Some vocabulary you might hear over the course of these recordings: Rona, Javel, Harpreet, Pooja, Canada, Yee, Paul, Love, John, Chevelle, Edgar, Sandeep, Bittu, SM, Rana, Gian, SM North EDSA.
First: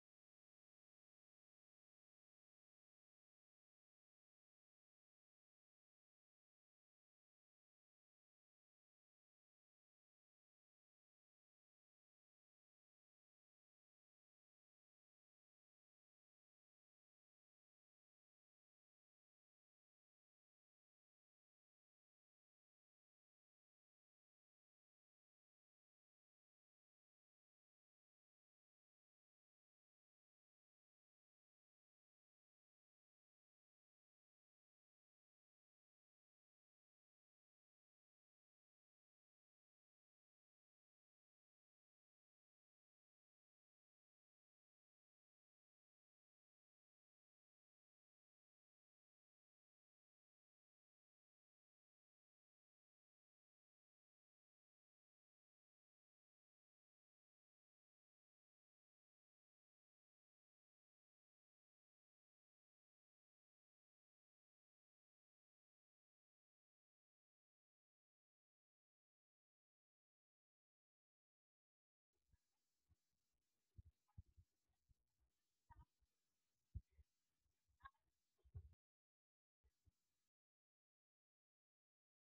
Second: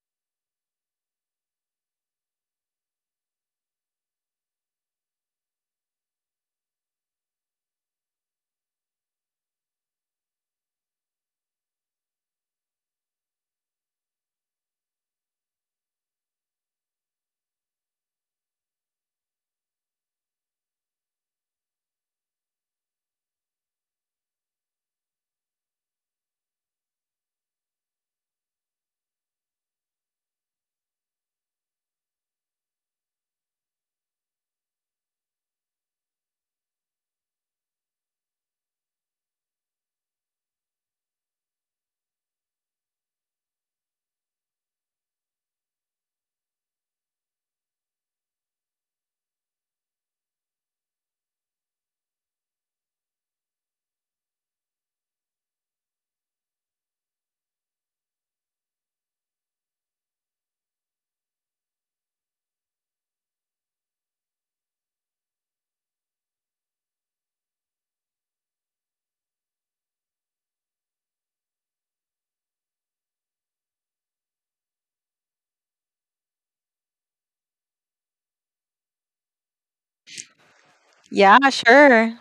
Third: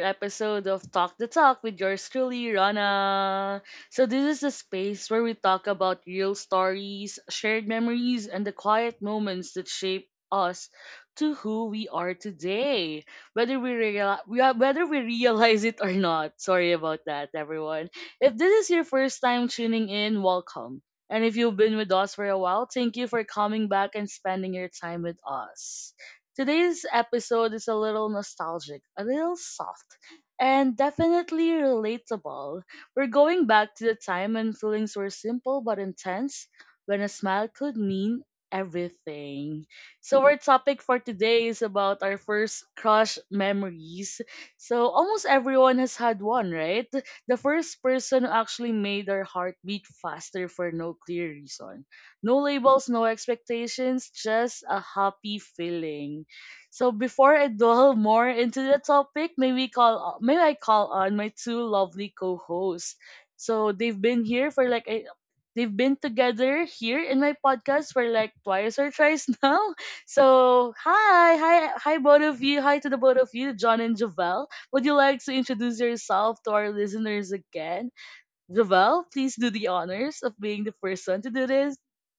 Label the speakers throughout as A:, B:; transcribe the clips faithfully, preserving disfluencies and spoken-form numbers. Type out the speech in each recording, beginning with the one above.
A: episode of Talk the Talk with yours truly, Rana. So this is the space where we talk about real stories, shared memories, and the quiet moments that shape us to who we are today. Whether we real- we are- whether we realize it or not. Sorry about that, everyone. If this is your first time tuning in, welcome. And if you've been with us for a while, thank you for coming back and spending your time with us. Today's episode is a little nostalgic, a little soft, and definitely relatable. We're going back to the time when feelings were simple but intense, when a smile could mean everything. So, our topic for today is about our first crush memories. So, almost everyone has had one, right? The first person who actually made their heart beat faster for no clear reason. No labels, no expectations, just a happy feeling. So before I delve more into the topic, may we call may I call on my two lovely co-hosts. So they've been here for like a, they've been together here in my podcast for like twice or thrice now. So hi, hi, hi, both of you. Hi to the both of you, John and Javel. Would you like to introduce yourself to our listeners again? Javel, please do the honors of being the first one to
B: Yeah,
A: do this.
B: sure.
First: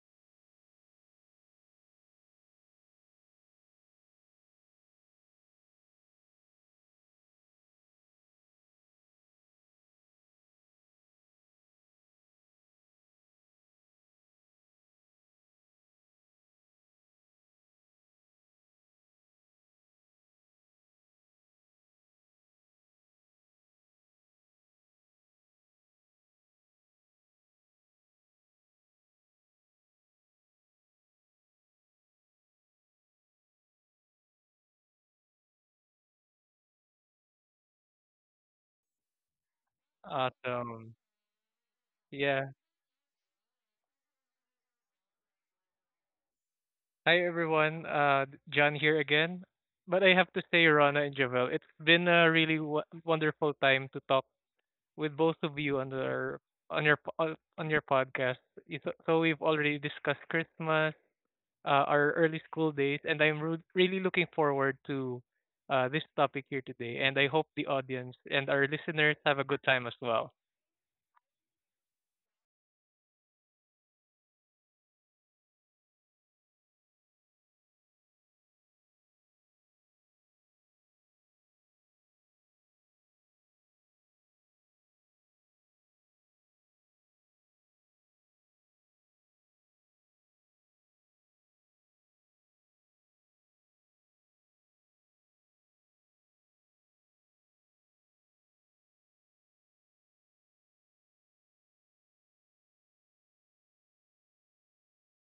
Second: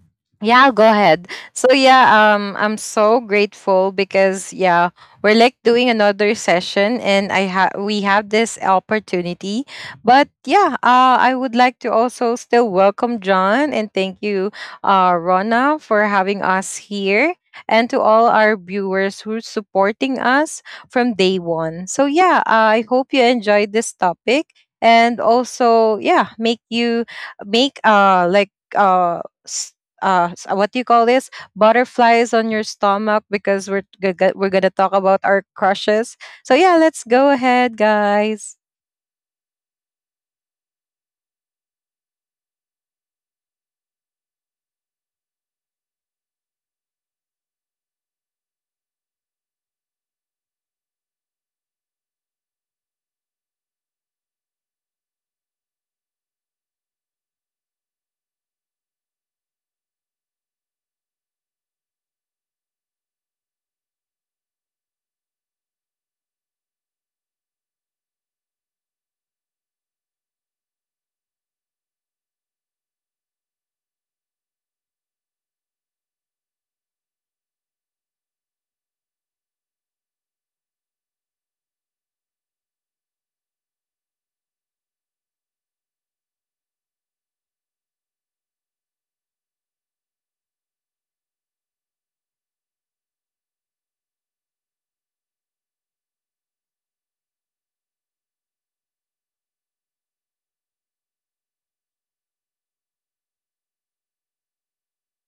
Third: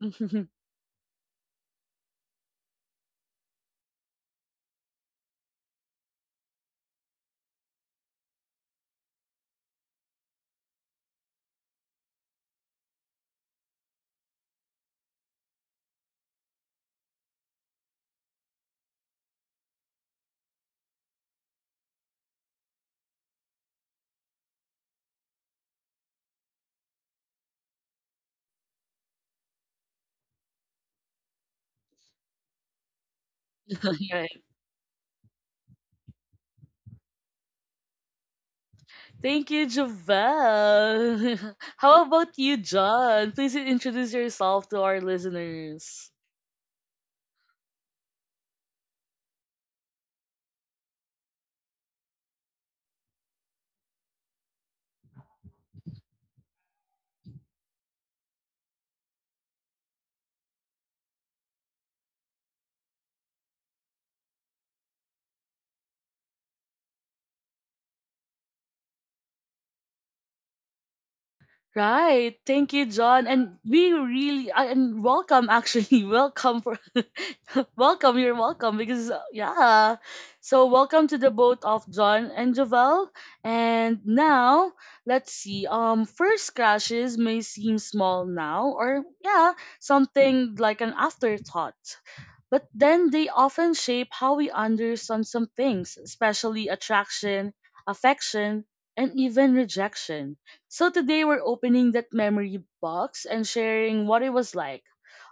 B: Yeah, go ahead. So yeah, um I'm so grateful because, yeah, we're like doing another session and I have we have this opportunity. But yeah, uh I would like to also still welcome John and thank you, uh Rona, for having us here and to all our viewers who's supporting us from day one. So yeah, uh, I hope you enjoyed this topic, and also, yeah, make you make uh like uh uh s- what do you call this, butterflies on your stomach, because we're g- g-
A: All
B: we're gonna talk about our crushes. So yeah, let's go ahead, guys.
A: Thank you,
C: Awesome.
A: Javel. How about
C: Yeah.
A: you, John? Please introduce yourself to our listeners.
C: Hi, everyone. Uh, John here again. But I have to say, Rana and Javel, it's been a really w- wonderful time to talk with both of you on your on your po- on on your podcast. You- So so we've already discussed Christmas, uh, our early school days, and I'm ru- really looking forward to uh, this topic here today. And I hope the audience and our listeners have a good time as well.
A: Right. Thank you, John. And we really uh, and welcome actually. Welcome for welcome, you're welcome because uh, yeah. So welcome to the both of John and Javel. And now let's see. Um first crashes may seem small now, or yeah, something like an afterthought. But then they often shape how we understand some things, especially attraction, affection, and even rejection. So today we're opening that memory box and sharing what it was like.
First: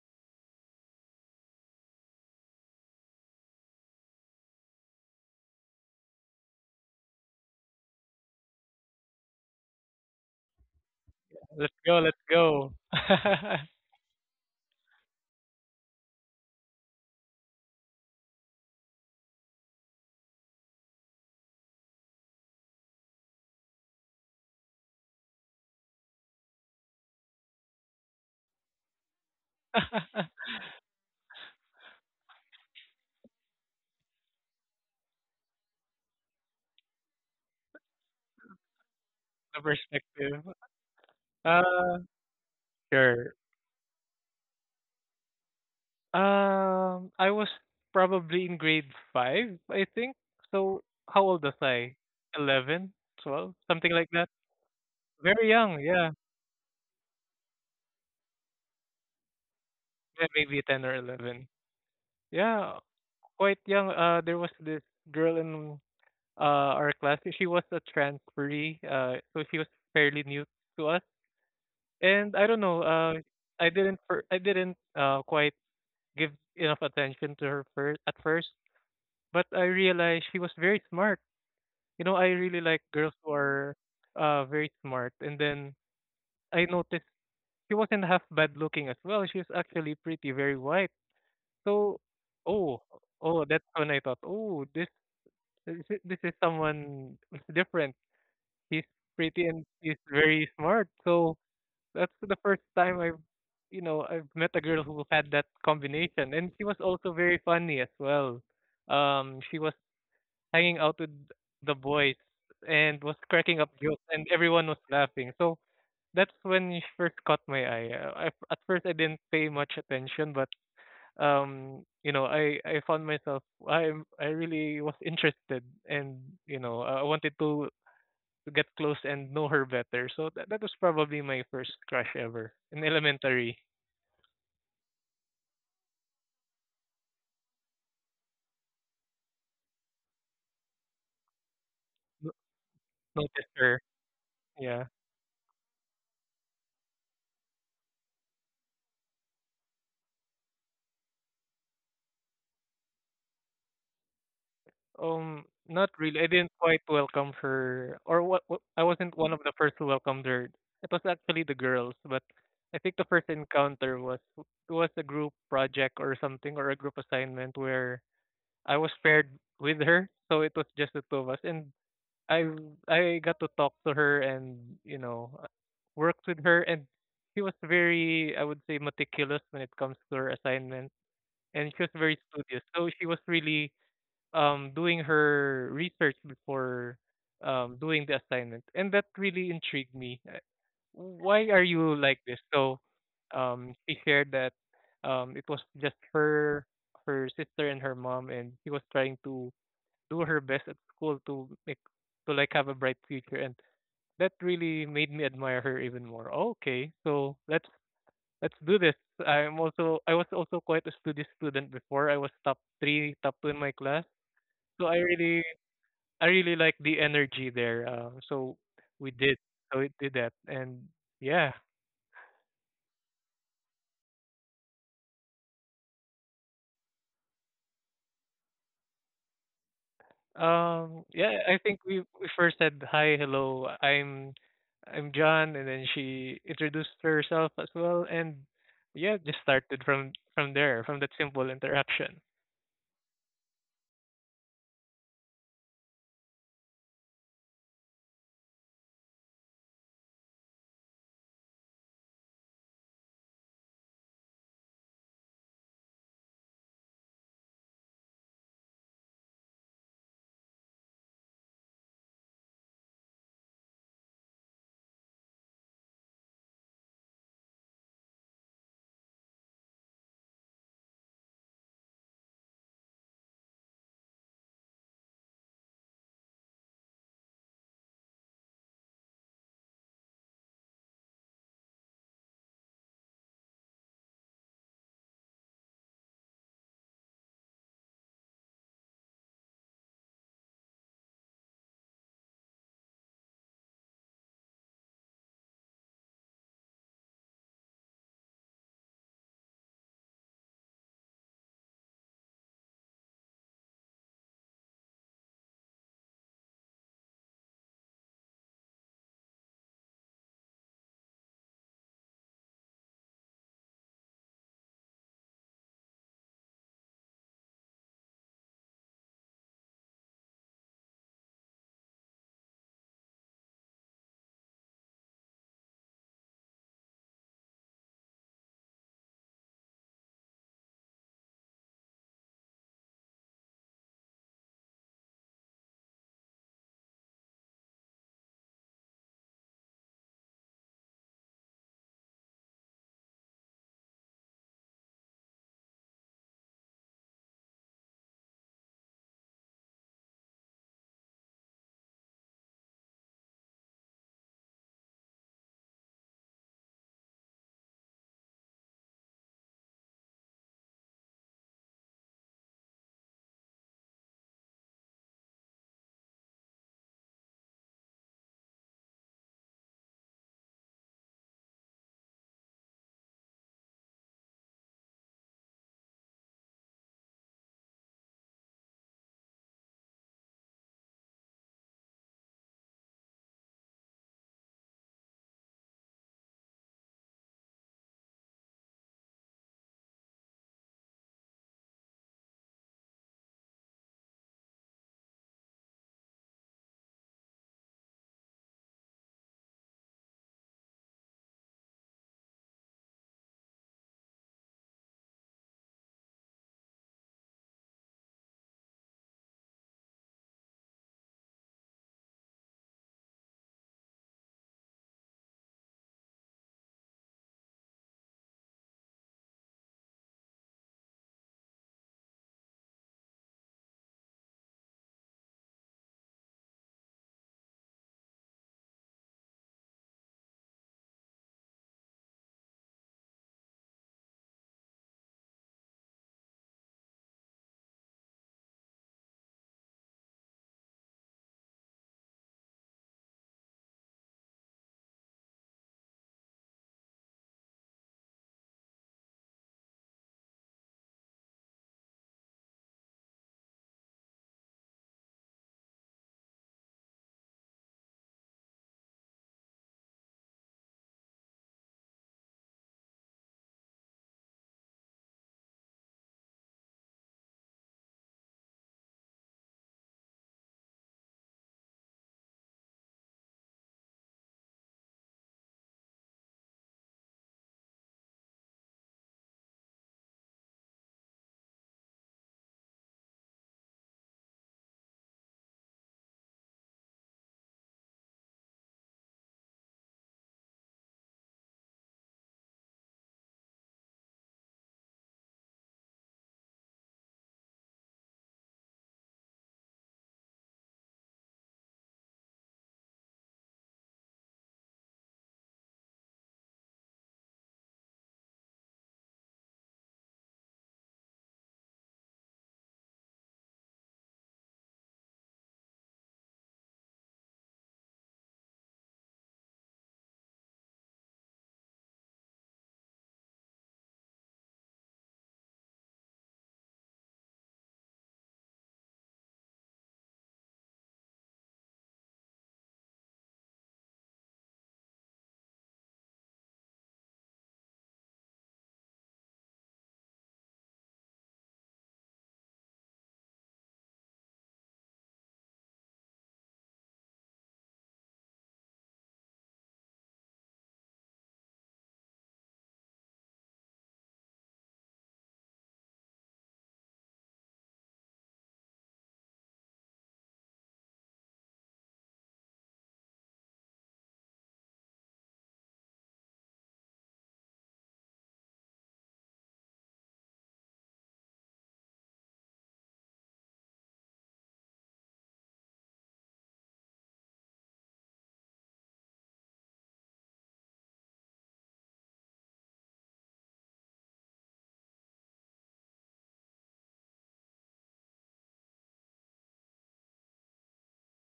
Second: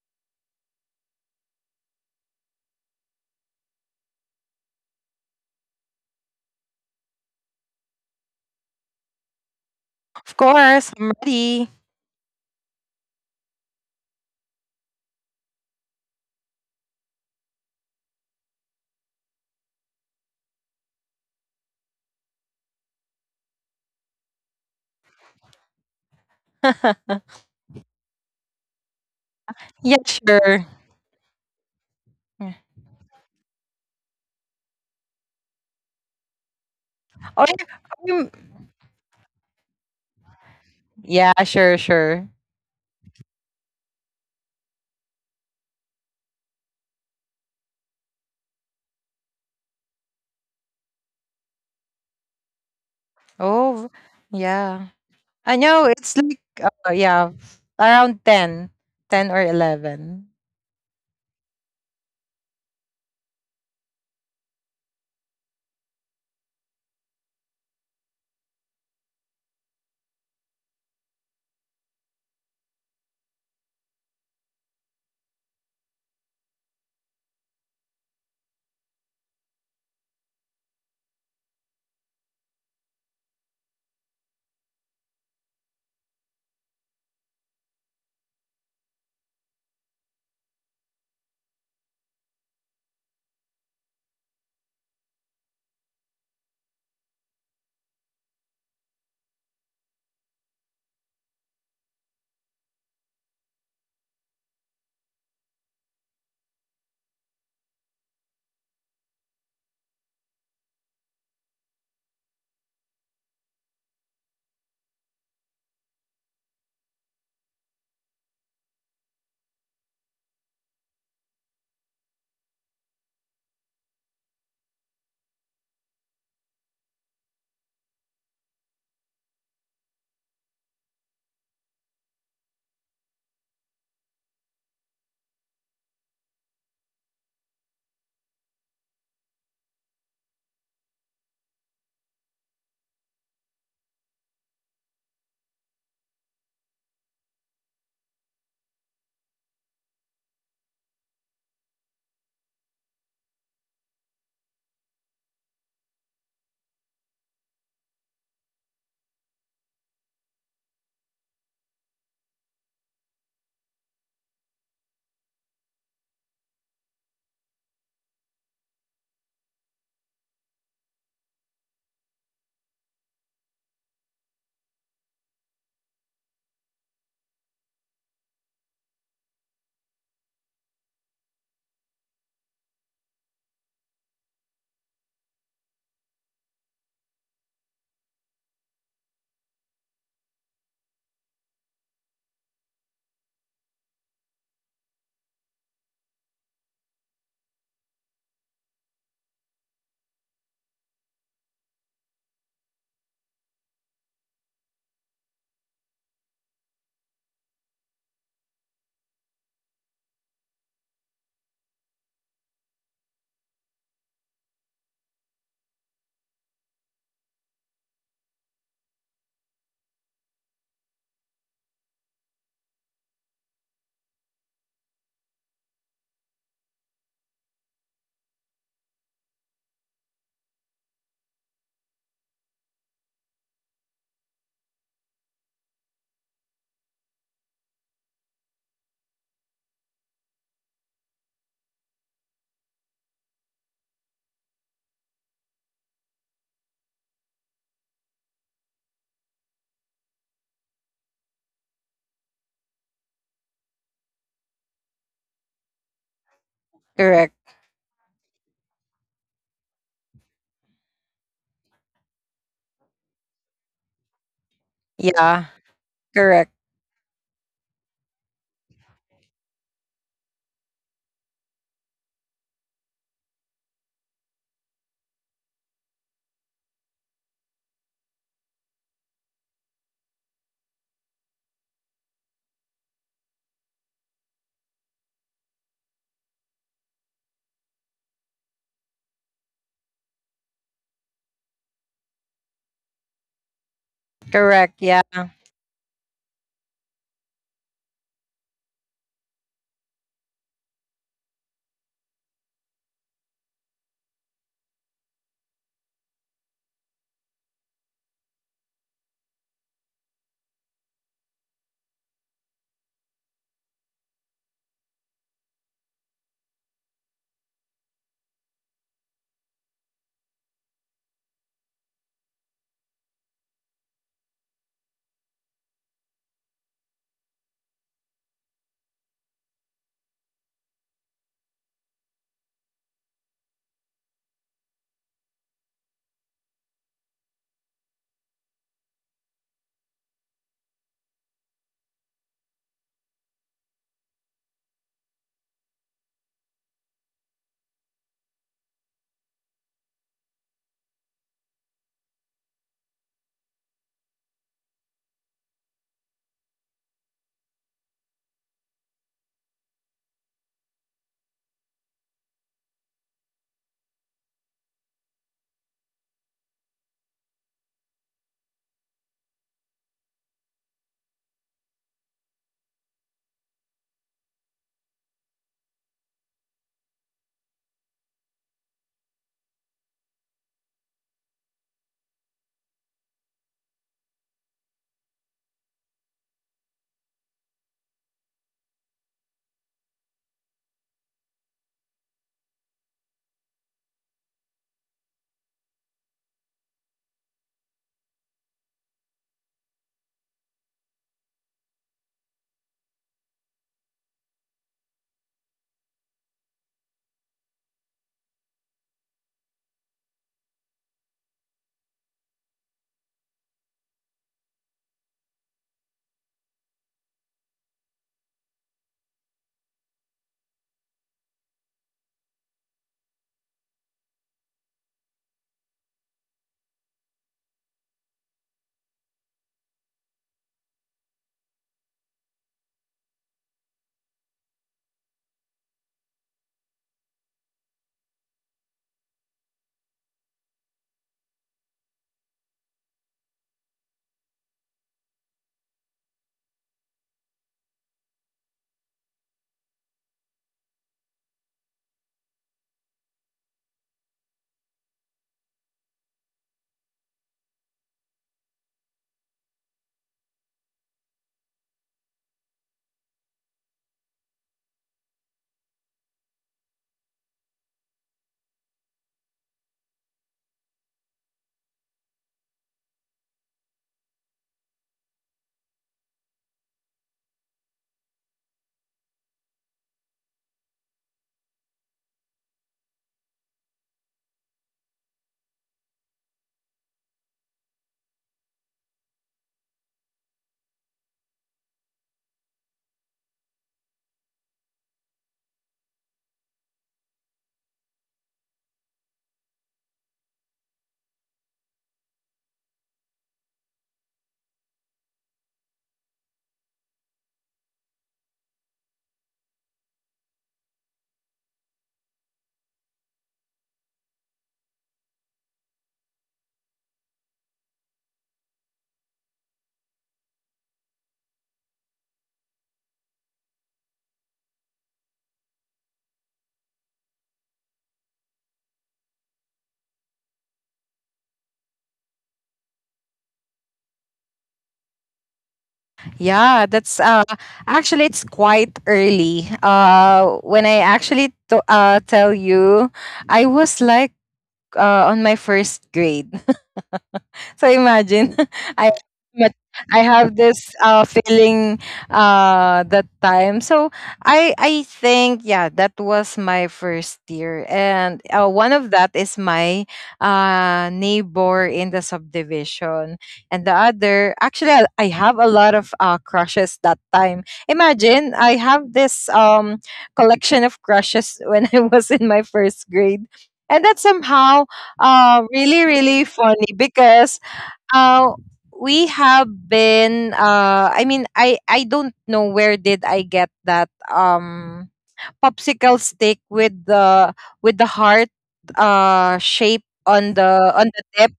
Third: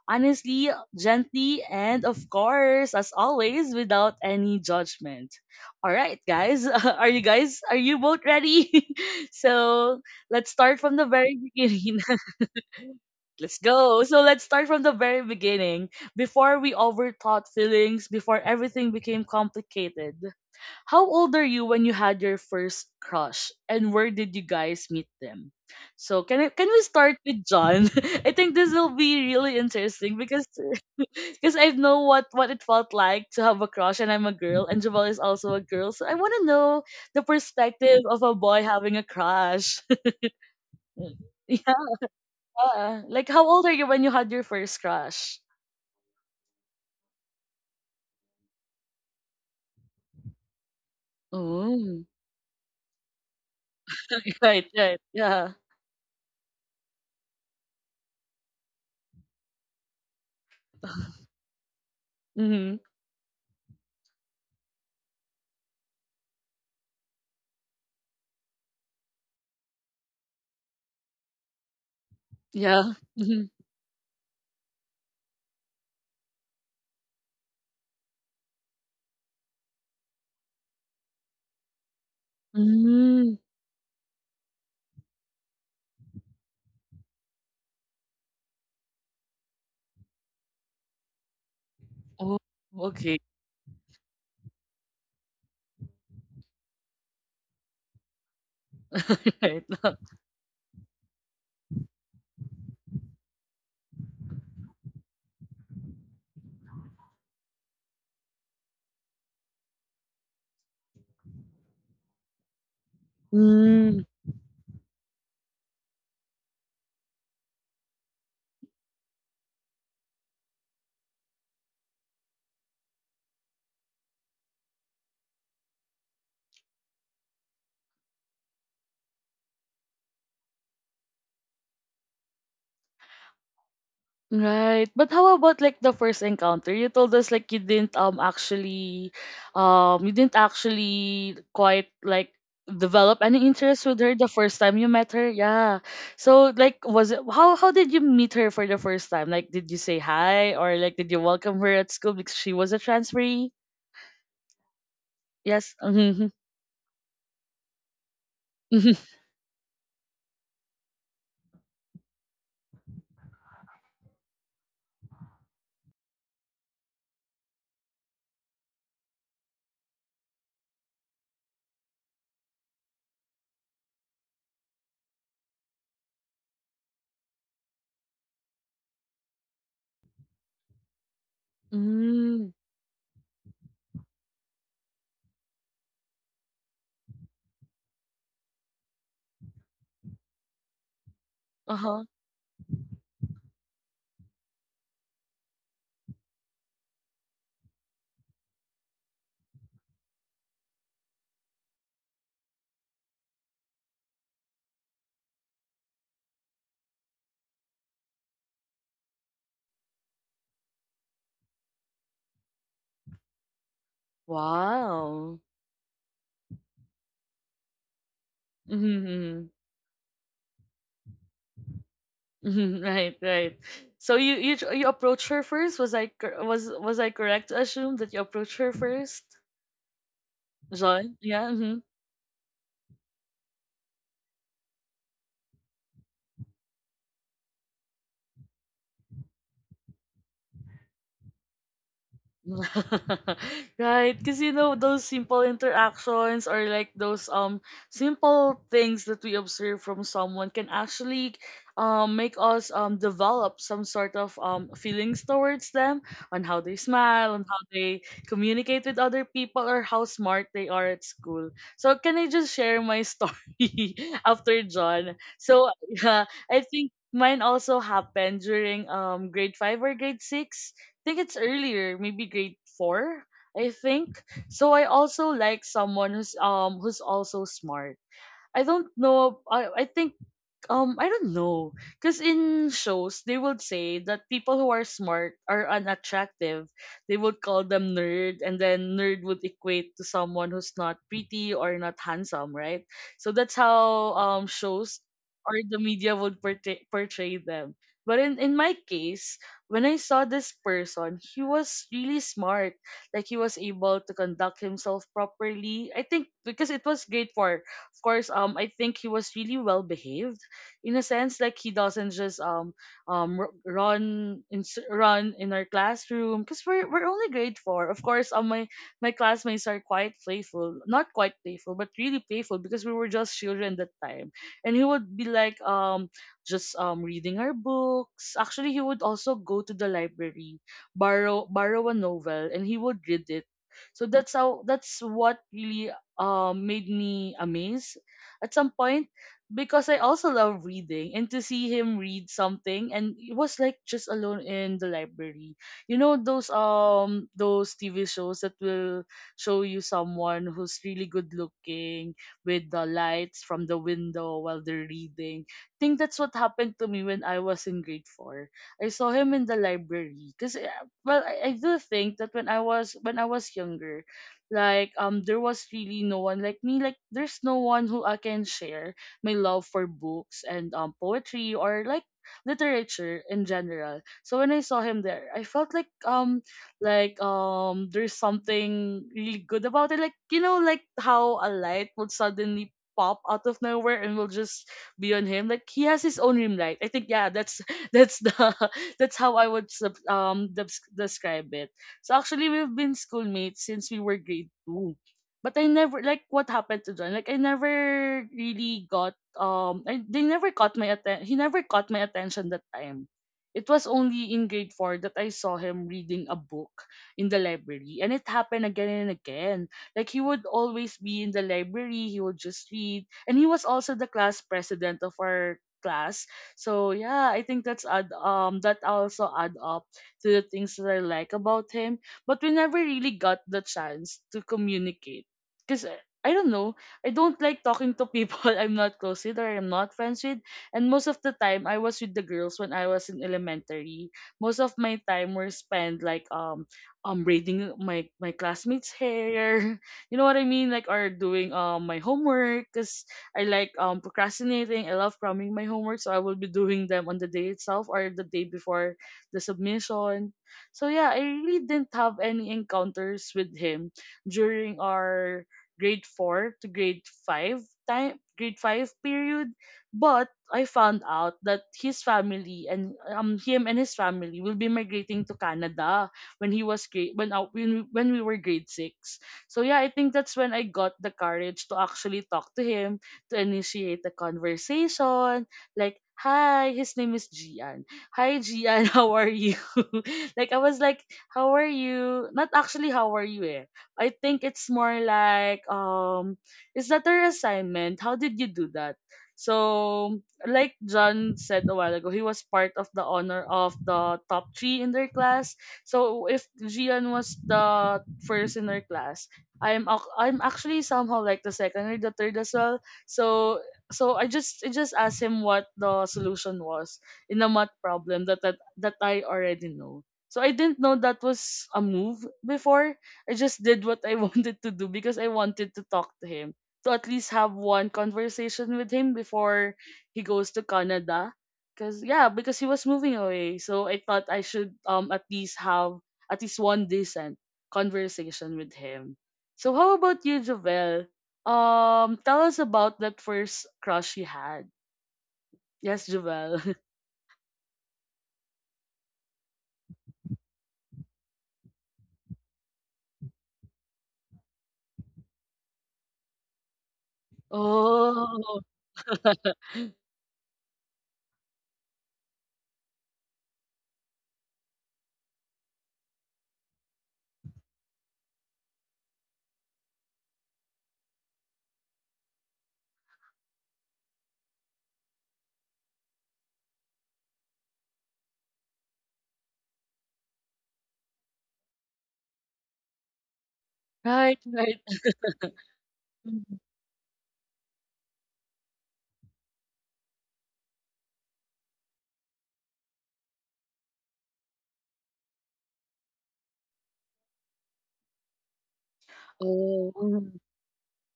A: Honestly, gently, and of course, as always, without any judgment. All right, guys, are you guys, are you both ready? So
B: Of
A: let's start
B: course,
A: from the
B: I'm
A: very
B: ready.
C: Let's go.
A: beginning.
C: Let's go.
A: Let's go. So let's start from the very beginning. Before we overthought feelings, before everything became complicated. How old are you when you had your first crush? And where did you guys meet them? So can I, can we start with John? I think this will be really
C: The
B: Yeah,
A: interesting because
B: sure.
A: because I know what what it felt like to have a crush, and I'm a girl and Jabal is also a girl. So I want to know the
B: Oh, yeah.
A: perspective
B: Or-
A: of
B: or
A: a boy having a crush.
C: perspective.
B: yeah,
A: Yeah.
B: sure,
C: uh.
B: sure.
A: Yeah. Like,
C: Sure.
A: how old are you when you had your first crush?
C: Um, I was probably in grade five, I think. So how old was I?
A: Oh.
C: Eleven, twelve,
B: Oh,
C: something like that.
A: Right,
B: yeah,
A: right.
C: Very
B: I
A: Yeah.
B: know.
C: young,
B: It's
C: yeah.
B: like, uh, yeah, around ten, ten or eleven.
C: Yeah, maybe ten or eleven. Yeah,
A: Mm-hmm.
C: quite young. Uh, there was this girl in uh our class. She was a transferee. Uh, so she was fairly new to us. And I don't know.
A: Yeah.
C: Uh,
A: Mm-hmm.
C: I didn't fir- I didn't uh quite give enough attention to her first at first, but I realized she was very smart. You know, I really like girls who
A: Mm.
C: are uh very smart. And then I noticed she wasn't half bad looking as well. She was actually pretty, very white. So,
A: Oh,
C: oh,
A: okay.
C: oh, that's when I thought, oh, this this is this is someone different. He's pretty and
A: Right.
C: he's very smart. So that's the first time I've you know I've met a girl who had that combination, and she was also very funny as well. Um, she was hanging out with the boys and was cracking up jokes
A: Mm.
C: and everyone was laughing. So that's when you first caught my eye. Uh, I, at first I didn't pay much attention, but um, you know, I I found myself. I I really was interested, and you know I wanted to to get close and know her better. So that that was probably my first crush ever in elementary.
A: Right. But how about like the first encounter? You told us like you didn't um actually um you didn't actually quite
C: No-
A: like develop
C: Noticed
A: any
C: her,
A: interest with her the first time
C: yeah.
A: you met her. Yeah. So like was it how how did you meet her for the first time? Like did you say hi, or like did you welcome her at school because she was a transferee?
C: Um,
A: Yes.
C: not really. I
A: Mm-hmm.
C: didn't quite welcome her, or what, what? I
A: Mm-hmm.
C: wasn't one of the first who welcomed her. It was actually the girls, but I think the first encounter was it was a group project or something or a group assignment where I was paired with her, so it was just the two of us, and I I got to talk to her and you know uh, worked with her, and she was very, I would say, meticulous when it comes to her assignment, and she was very
A: Mm.
C: studious, so she was really um, doing her research before um, doing the assignment, and that really intrigued me. Uh, Why are you
A: Uh-huh.
C: like this? So um, she shared that um, it was just her, her sister, and her mom, and she was trying to do her best at school to make to like have a bright future, and that really made me admire her even more. Okay, so let's let's do this. I'm also I was also quite a studious student before. I was top three, top two in my class. So I really
A: Wow.
C: I really like the energy there. Uh, so
A: Mm-hmm.
C: we did,
A: Mm-hmm.
C: so we did that, and yeah,
A: Mhm. Right, right. So you you tr- you approached her first. Was I cor- was was I correct to assume that you approached her first,
C: um,
A: John?
C: yeah,
A: Yeah.
C: I think
A: Mm-hmm.
C: we we first said hi, hello. I'm I'm John, and then she introduced herself as well, and yeah, just started from from there, from that simple interaction.
A: Right, because you know those simple interactions, or like those um simple things that we observe from someone can actually um make us um develop some sort of um feelings towards them, on how they smile,
B: Correct,
A: on how they communicate with other people, or how smart they are at school. So can I just share my story after John,
B: yeah.
A: so yeah,
B: Correct,
A: I think mine also happened during um grade five or grade six. Think it's earlier, maybe grade four, I think. So I also like someone who's um who's also smart. I don't know. I I think um, I don't know. Because in shows, they would say that people who are smart are unattractive. They would call them nerd, and then nerd would equate to someone who's not pretty or not handsome, right? So that's how um
B: correct,
A: shows
B: yeah.
A: or the media would portray, portray them. But in, in my case, when I saw this person, he was really smart. Like he was able to conduct himself properly. I think because it was grade four, of course, um, I think he was really well behaved, in a sense, like he doesn't just um um r- run in s- run in our classroom because we're we're only grade four. Of course, um, my my classmates are quite playful, not quite playful, but really playful because we were just children that time. And he would be like um just um reading our books. Actually, he would also go to the library, borrow borrow a novel, and he would read it. So that's how that's what really um made me amazed at some point, because I also love reading, and to see him read something, and it was like just alone in the library. You know those um those T V shows that will show you someone who's really good looking, with the lights from the window while they're reading. I think that's what happened to me when I was in grade four. I saw him in the library, cuz well, I, I do think that when I was when I was younger, like um there was really no one like me, like there's no one who I can share my love for books and um, poetry, or like literature in general. So when I saw him there, I felt like um like um there's something really good about it. Like, you know, like how a light would suddenly pop out of nowhere and will just be on him. Like he has his own rim light. I think, yeah, that's that's the that's how I would sub, um dubs- describe it. So actually, we've been schoolmates since we were grade two. But I never, like what happened to John. Like I never really got um I, they never caught my atten- he never caught my attention that time. It was only in grade four that I saw him reading a book in the library, and it happened again and again. Like he would always be in the library, he would just read, and he was also the class president of our class. So yeah, I think that's add um that also add up to the things that I like about him, but we never really got the chance to communicate, because I don't know, I don't like talking to people I'm not close with or I'm not friends with. And most of the time, I was with the girls when I was in elementary. Most of my time were spent like um um braiding my my classmates' hair. You know what I mean? Like, or doing um my homework, because I like um procrastinating. I love cramming my homework, so I will be doing them on the day itself or the day before the submission. So yeah, I really didn't have any encounters with him during our grade four to grade five time grade five period, but I found out that his family and um him and his family will be migrating to Canada when he was grade when uh, when, when we were grade six. So yeah, I think that's when I got the courage to actually talk to him, to initiate the conversation, like, hi, his name is Gian, hi Gian, how are you? Like I was like, how are you, not actually how are you, eh. I think it's more like, um is that their assignment? How did you do that? So like John said a while ago, he was part of the honor of the top three in their class. So if Gian was the first in their class, I'm ac- I'm actually somehow like the second or the third as well. So so I just I just asked him what the solution was in a math problem that that, that I already know. So I didn't know that was a move before. I just did what I wanted to do, because I wanted to talk to him, to at least have one conversation with him before he goes to Canada. Cause yeah, because he was moving away, so I thought I should um at least have at least one decent conversation with him. So how about you, Javel? Um, tell us about that first crush you had. Yes,
B: Yeah,
A: Javel.
B: that's, uh actually, it's quite early. Uh when I actually to, uh tell you, I was like, uh on my first grade. So imagine,
A: Oh.
B: I but I have this uh feeling uh that time. So i i think, yeah, that was my first year, and, uh, one of that is my, uh neighbor in the subdivision. And the other, actually, i, I have a lot of uh crushes that time. Imagine, I have this um collection of crushes when I was in my first grade. And that's
A: Right,
B: somehow,
A: right.
B: uh, really, really funny because, uh, we have been. Uh, I mean, I I don't know where did I get that um popsicle stick with the, with the heart uh shape
A: Oh,
B: on the, on the tip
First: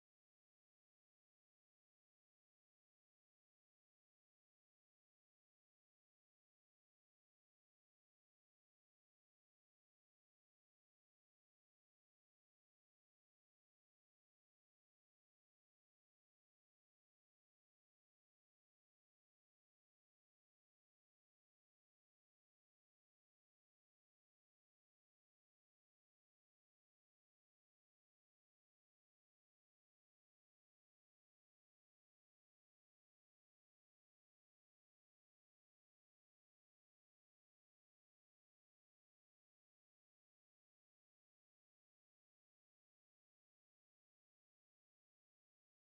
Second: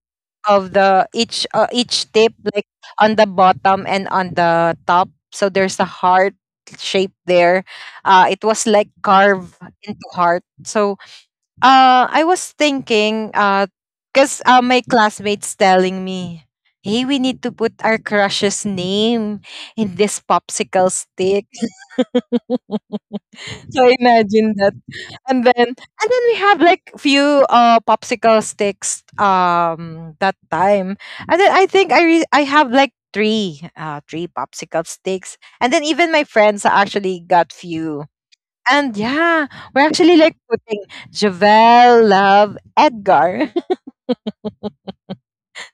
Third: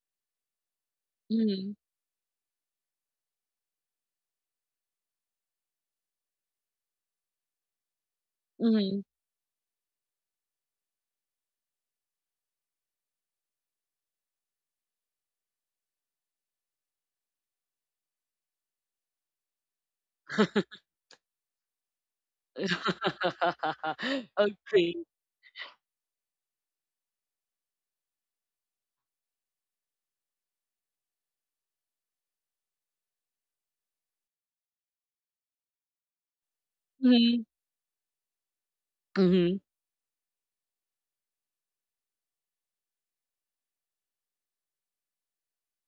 B: of the each, uh, each tip, like, on the bottom and on the top. So there's a heart shape there. Uh, it was like
A: mm-hmm.
B: carved into heart. So, uh, I was thinking, uh, cause, uh, my classmates telling me, "Hey, we need to put our crush's name in this popsicle stick." So imagine that.
A: Okay.
B: And then and then we have like few uh popsicle sticks um that time. And then I think I re- I have like three uh three popsicle sticks, and then even my friends actually
A: Mhm.
B: got few. And
A: Mhm.
B: yeah, we're actually like putting Javel, Love, Edgar.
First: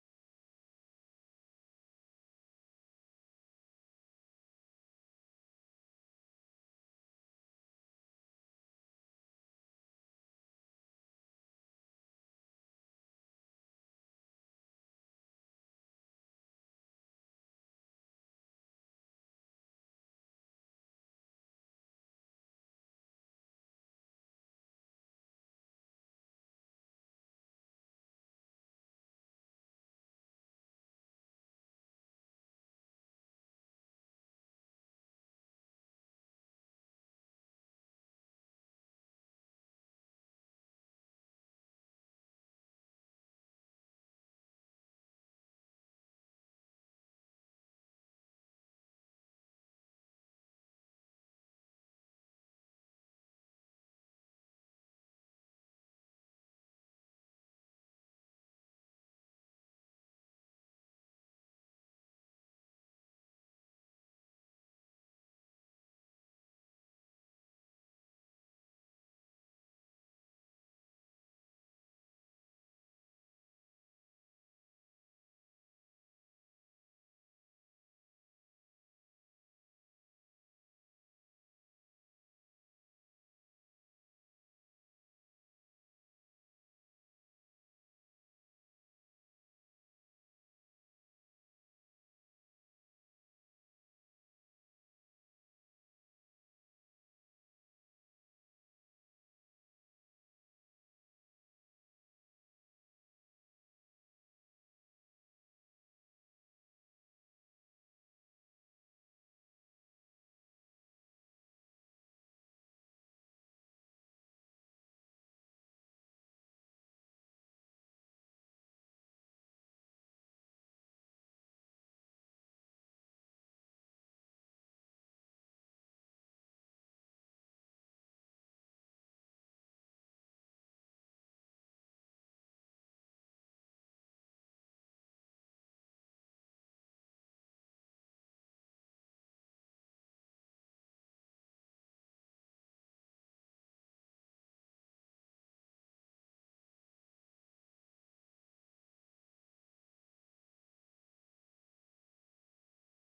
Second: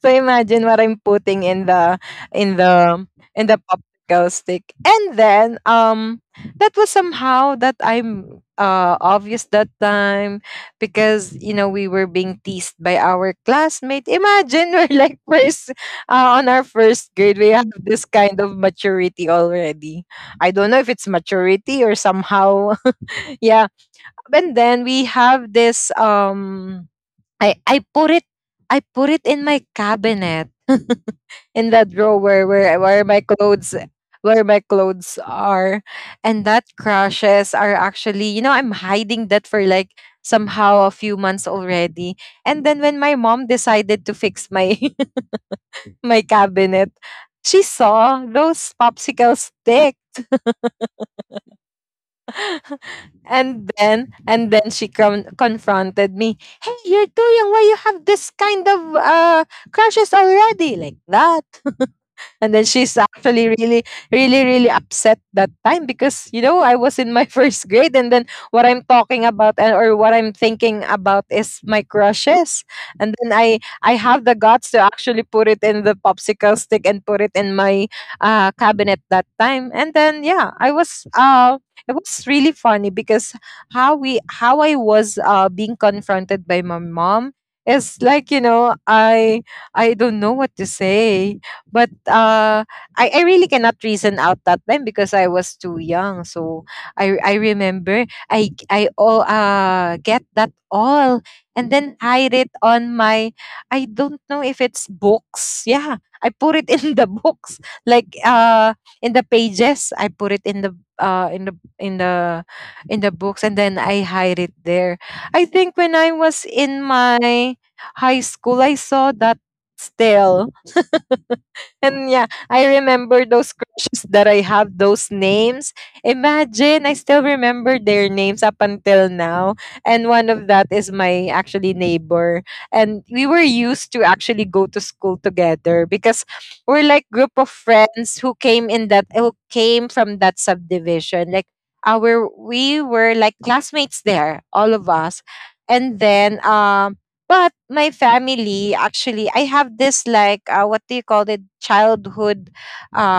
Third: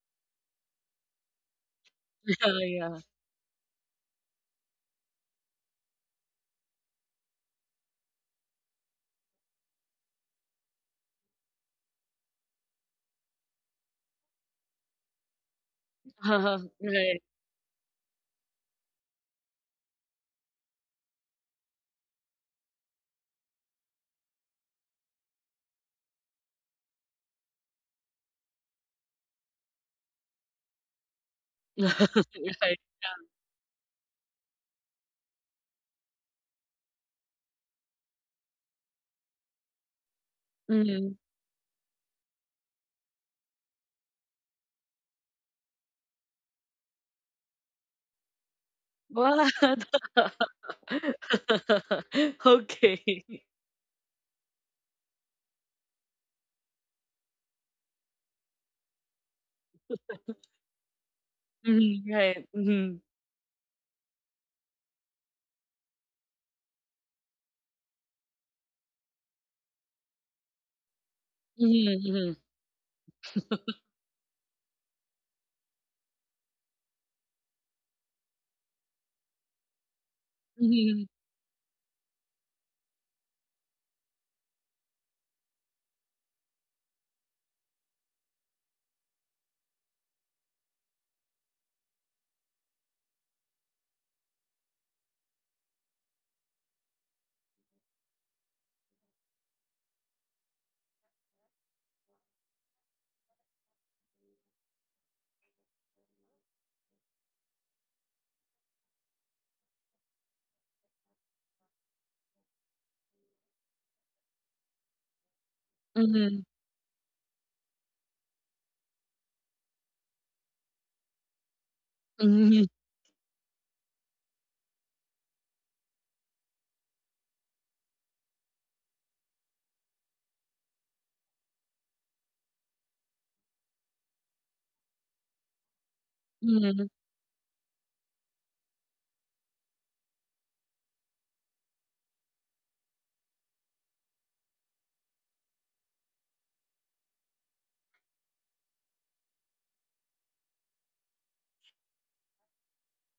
B: So imagine what I'm putting in the
A: Yeah,
B: in
A: yeah.
B: the in the popsicle stick. And then, um that was somehow that I'm, uh obvious that time because, you know, we were being teased by our classmate. Imagine, we're like first uh, on
A: Uh,
B: our first
A: right.
B: grade, we have this kind of maturity already. I don't know if it's maturity or somehow. Yeah. And then we have this, um I I put it, I put it in my cabinet, in that drawer where
A: Right.
B: where my clothes where my clothes are. And that crushes are actually, you know, I'm hiding that for like somehow a few
A: Mhm.
B: months already. And then when my mom decided to fix my, my cabinet, she saw those popsicle
A: What?
B: stick.
A: Okay.
B: and then and then she, con- confronted me. "Hey, you're too young. Why you have this kind of uh crushes already like that?"
A: Mhm. Right.
B: And then she's
A: Mhm.
B: actually really, really, really upset that time because, you know, I was in my first grade. And then what I'm talking about, and or what I'm thinking about, is my
A: Mhm.
B: crushes. And then I I have the guts to actually put it in the popsicle stick and put it in my, uh, cabinet that time. And then, yeah, I
A: Mhm.
B: was uh it was really funny because how we how I was, uh being confronted by my mom is like, you know, I I don't know what to say. But, uh, I, I really cannot reason out that time because I was too young. So I I remember, I I all, uh get that all, and then hide it on my, I don't know if it's books. Yeah, I put it in the books. Like, uh in the pages. I put it in the, uh in the in the in the books, and then I hide it there. I think when I was
A: Mhm.
B: in my high school, I saw that still. And yeah,
A: Mhm.
B: I remember those crushes that I have, those names. Imagine, I still remember their names up until now. And one of that is my actually neighbor. And we were used to actually go to school together because we're
A: Mhm.
B: like group of friends who came in that, who came from that subdivision. Like, our we were like classmates there, all of us. And then, um but my family, actually, I have this like, uh, what do you call it, childhood,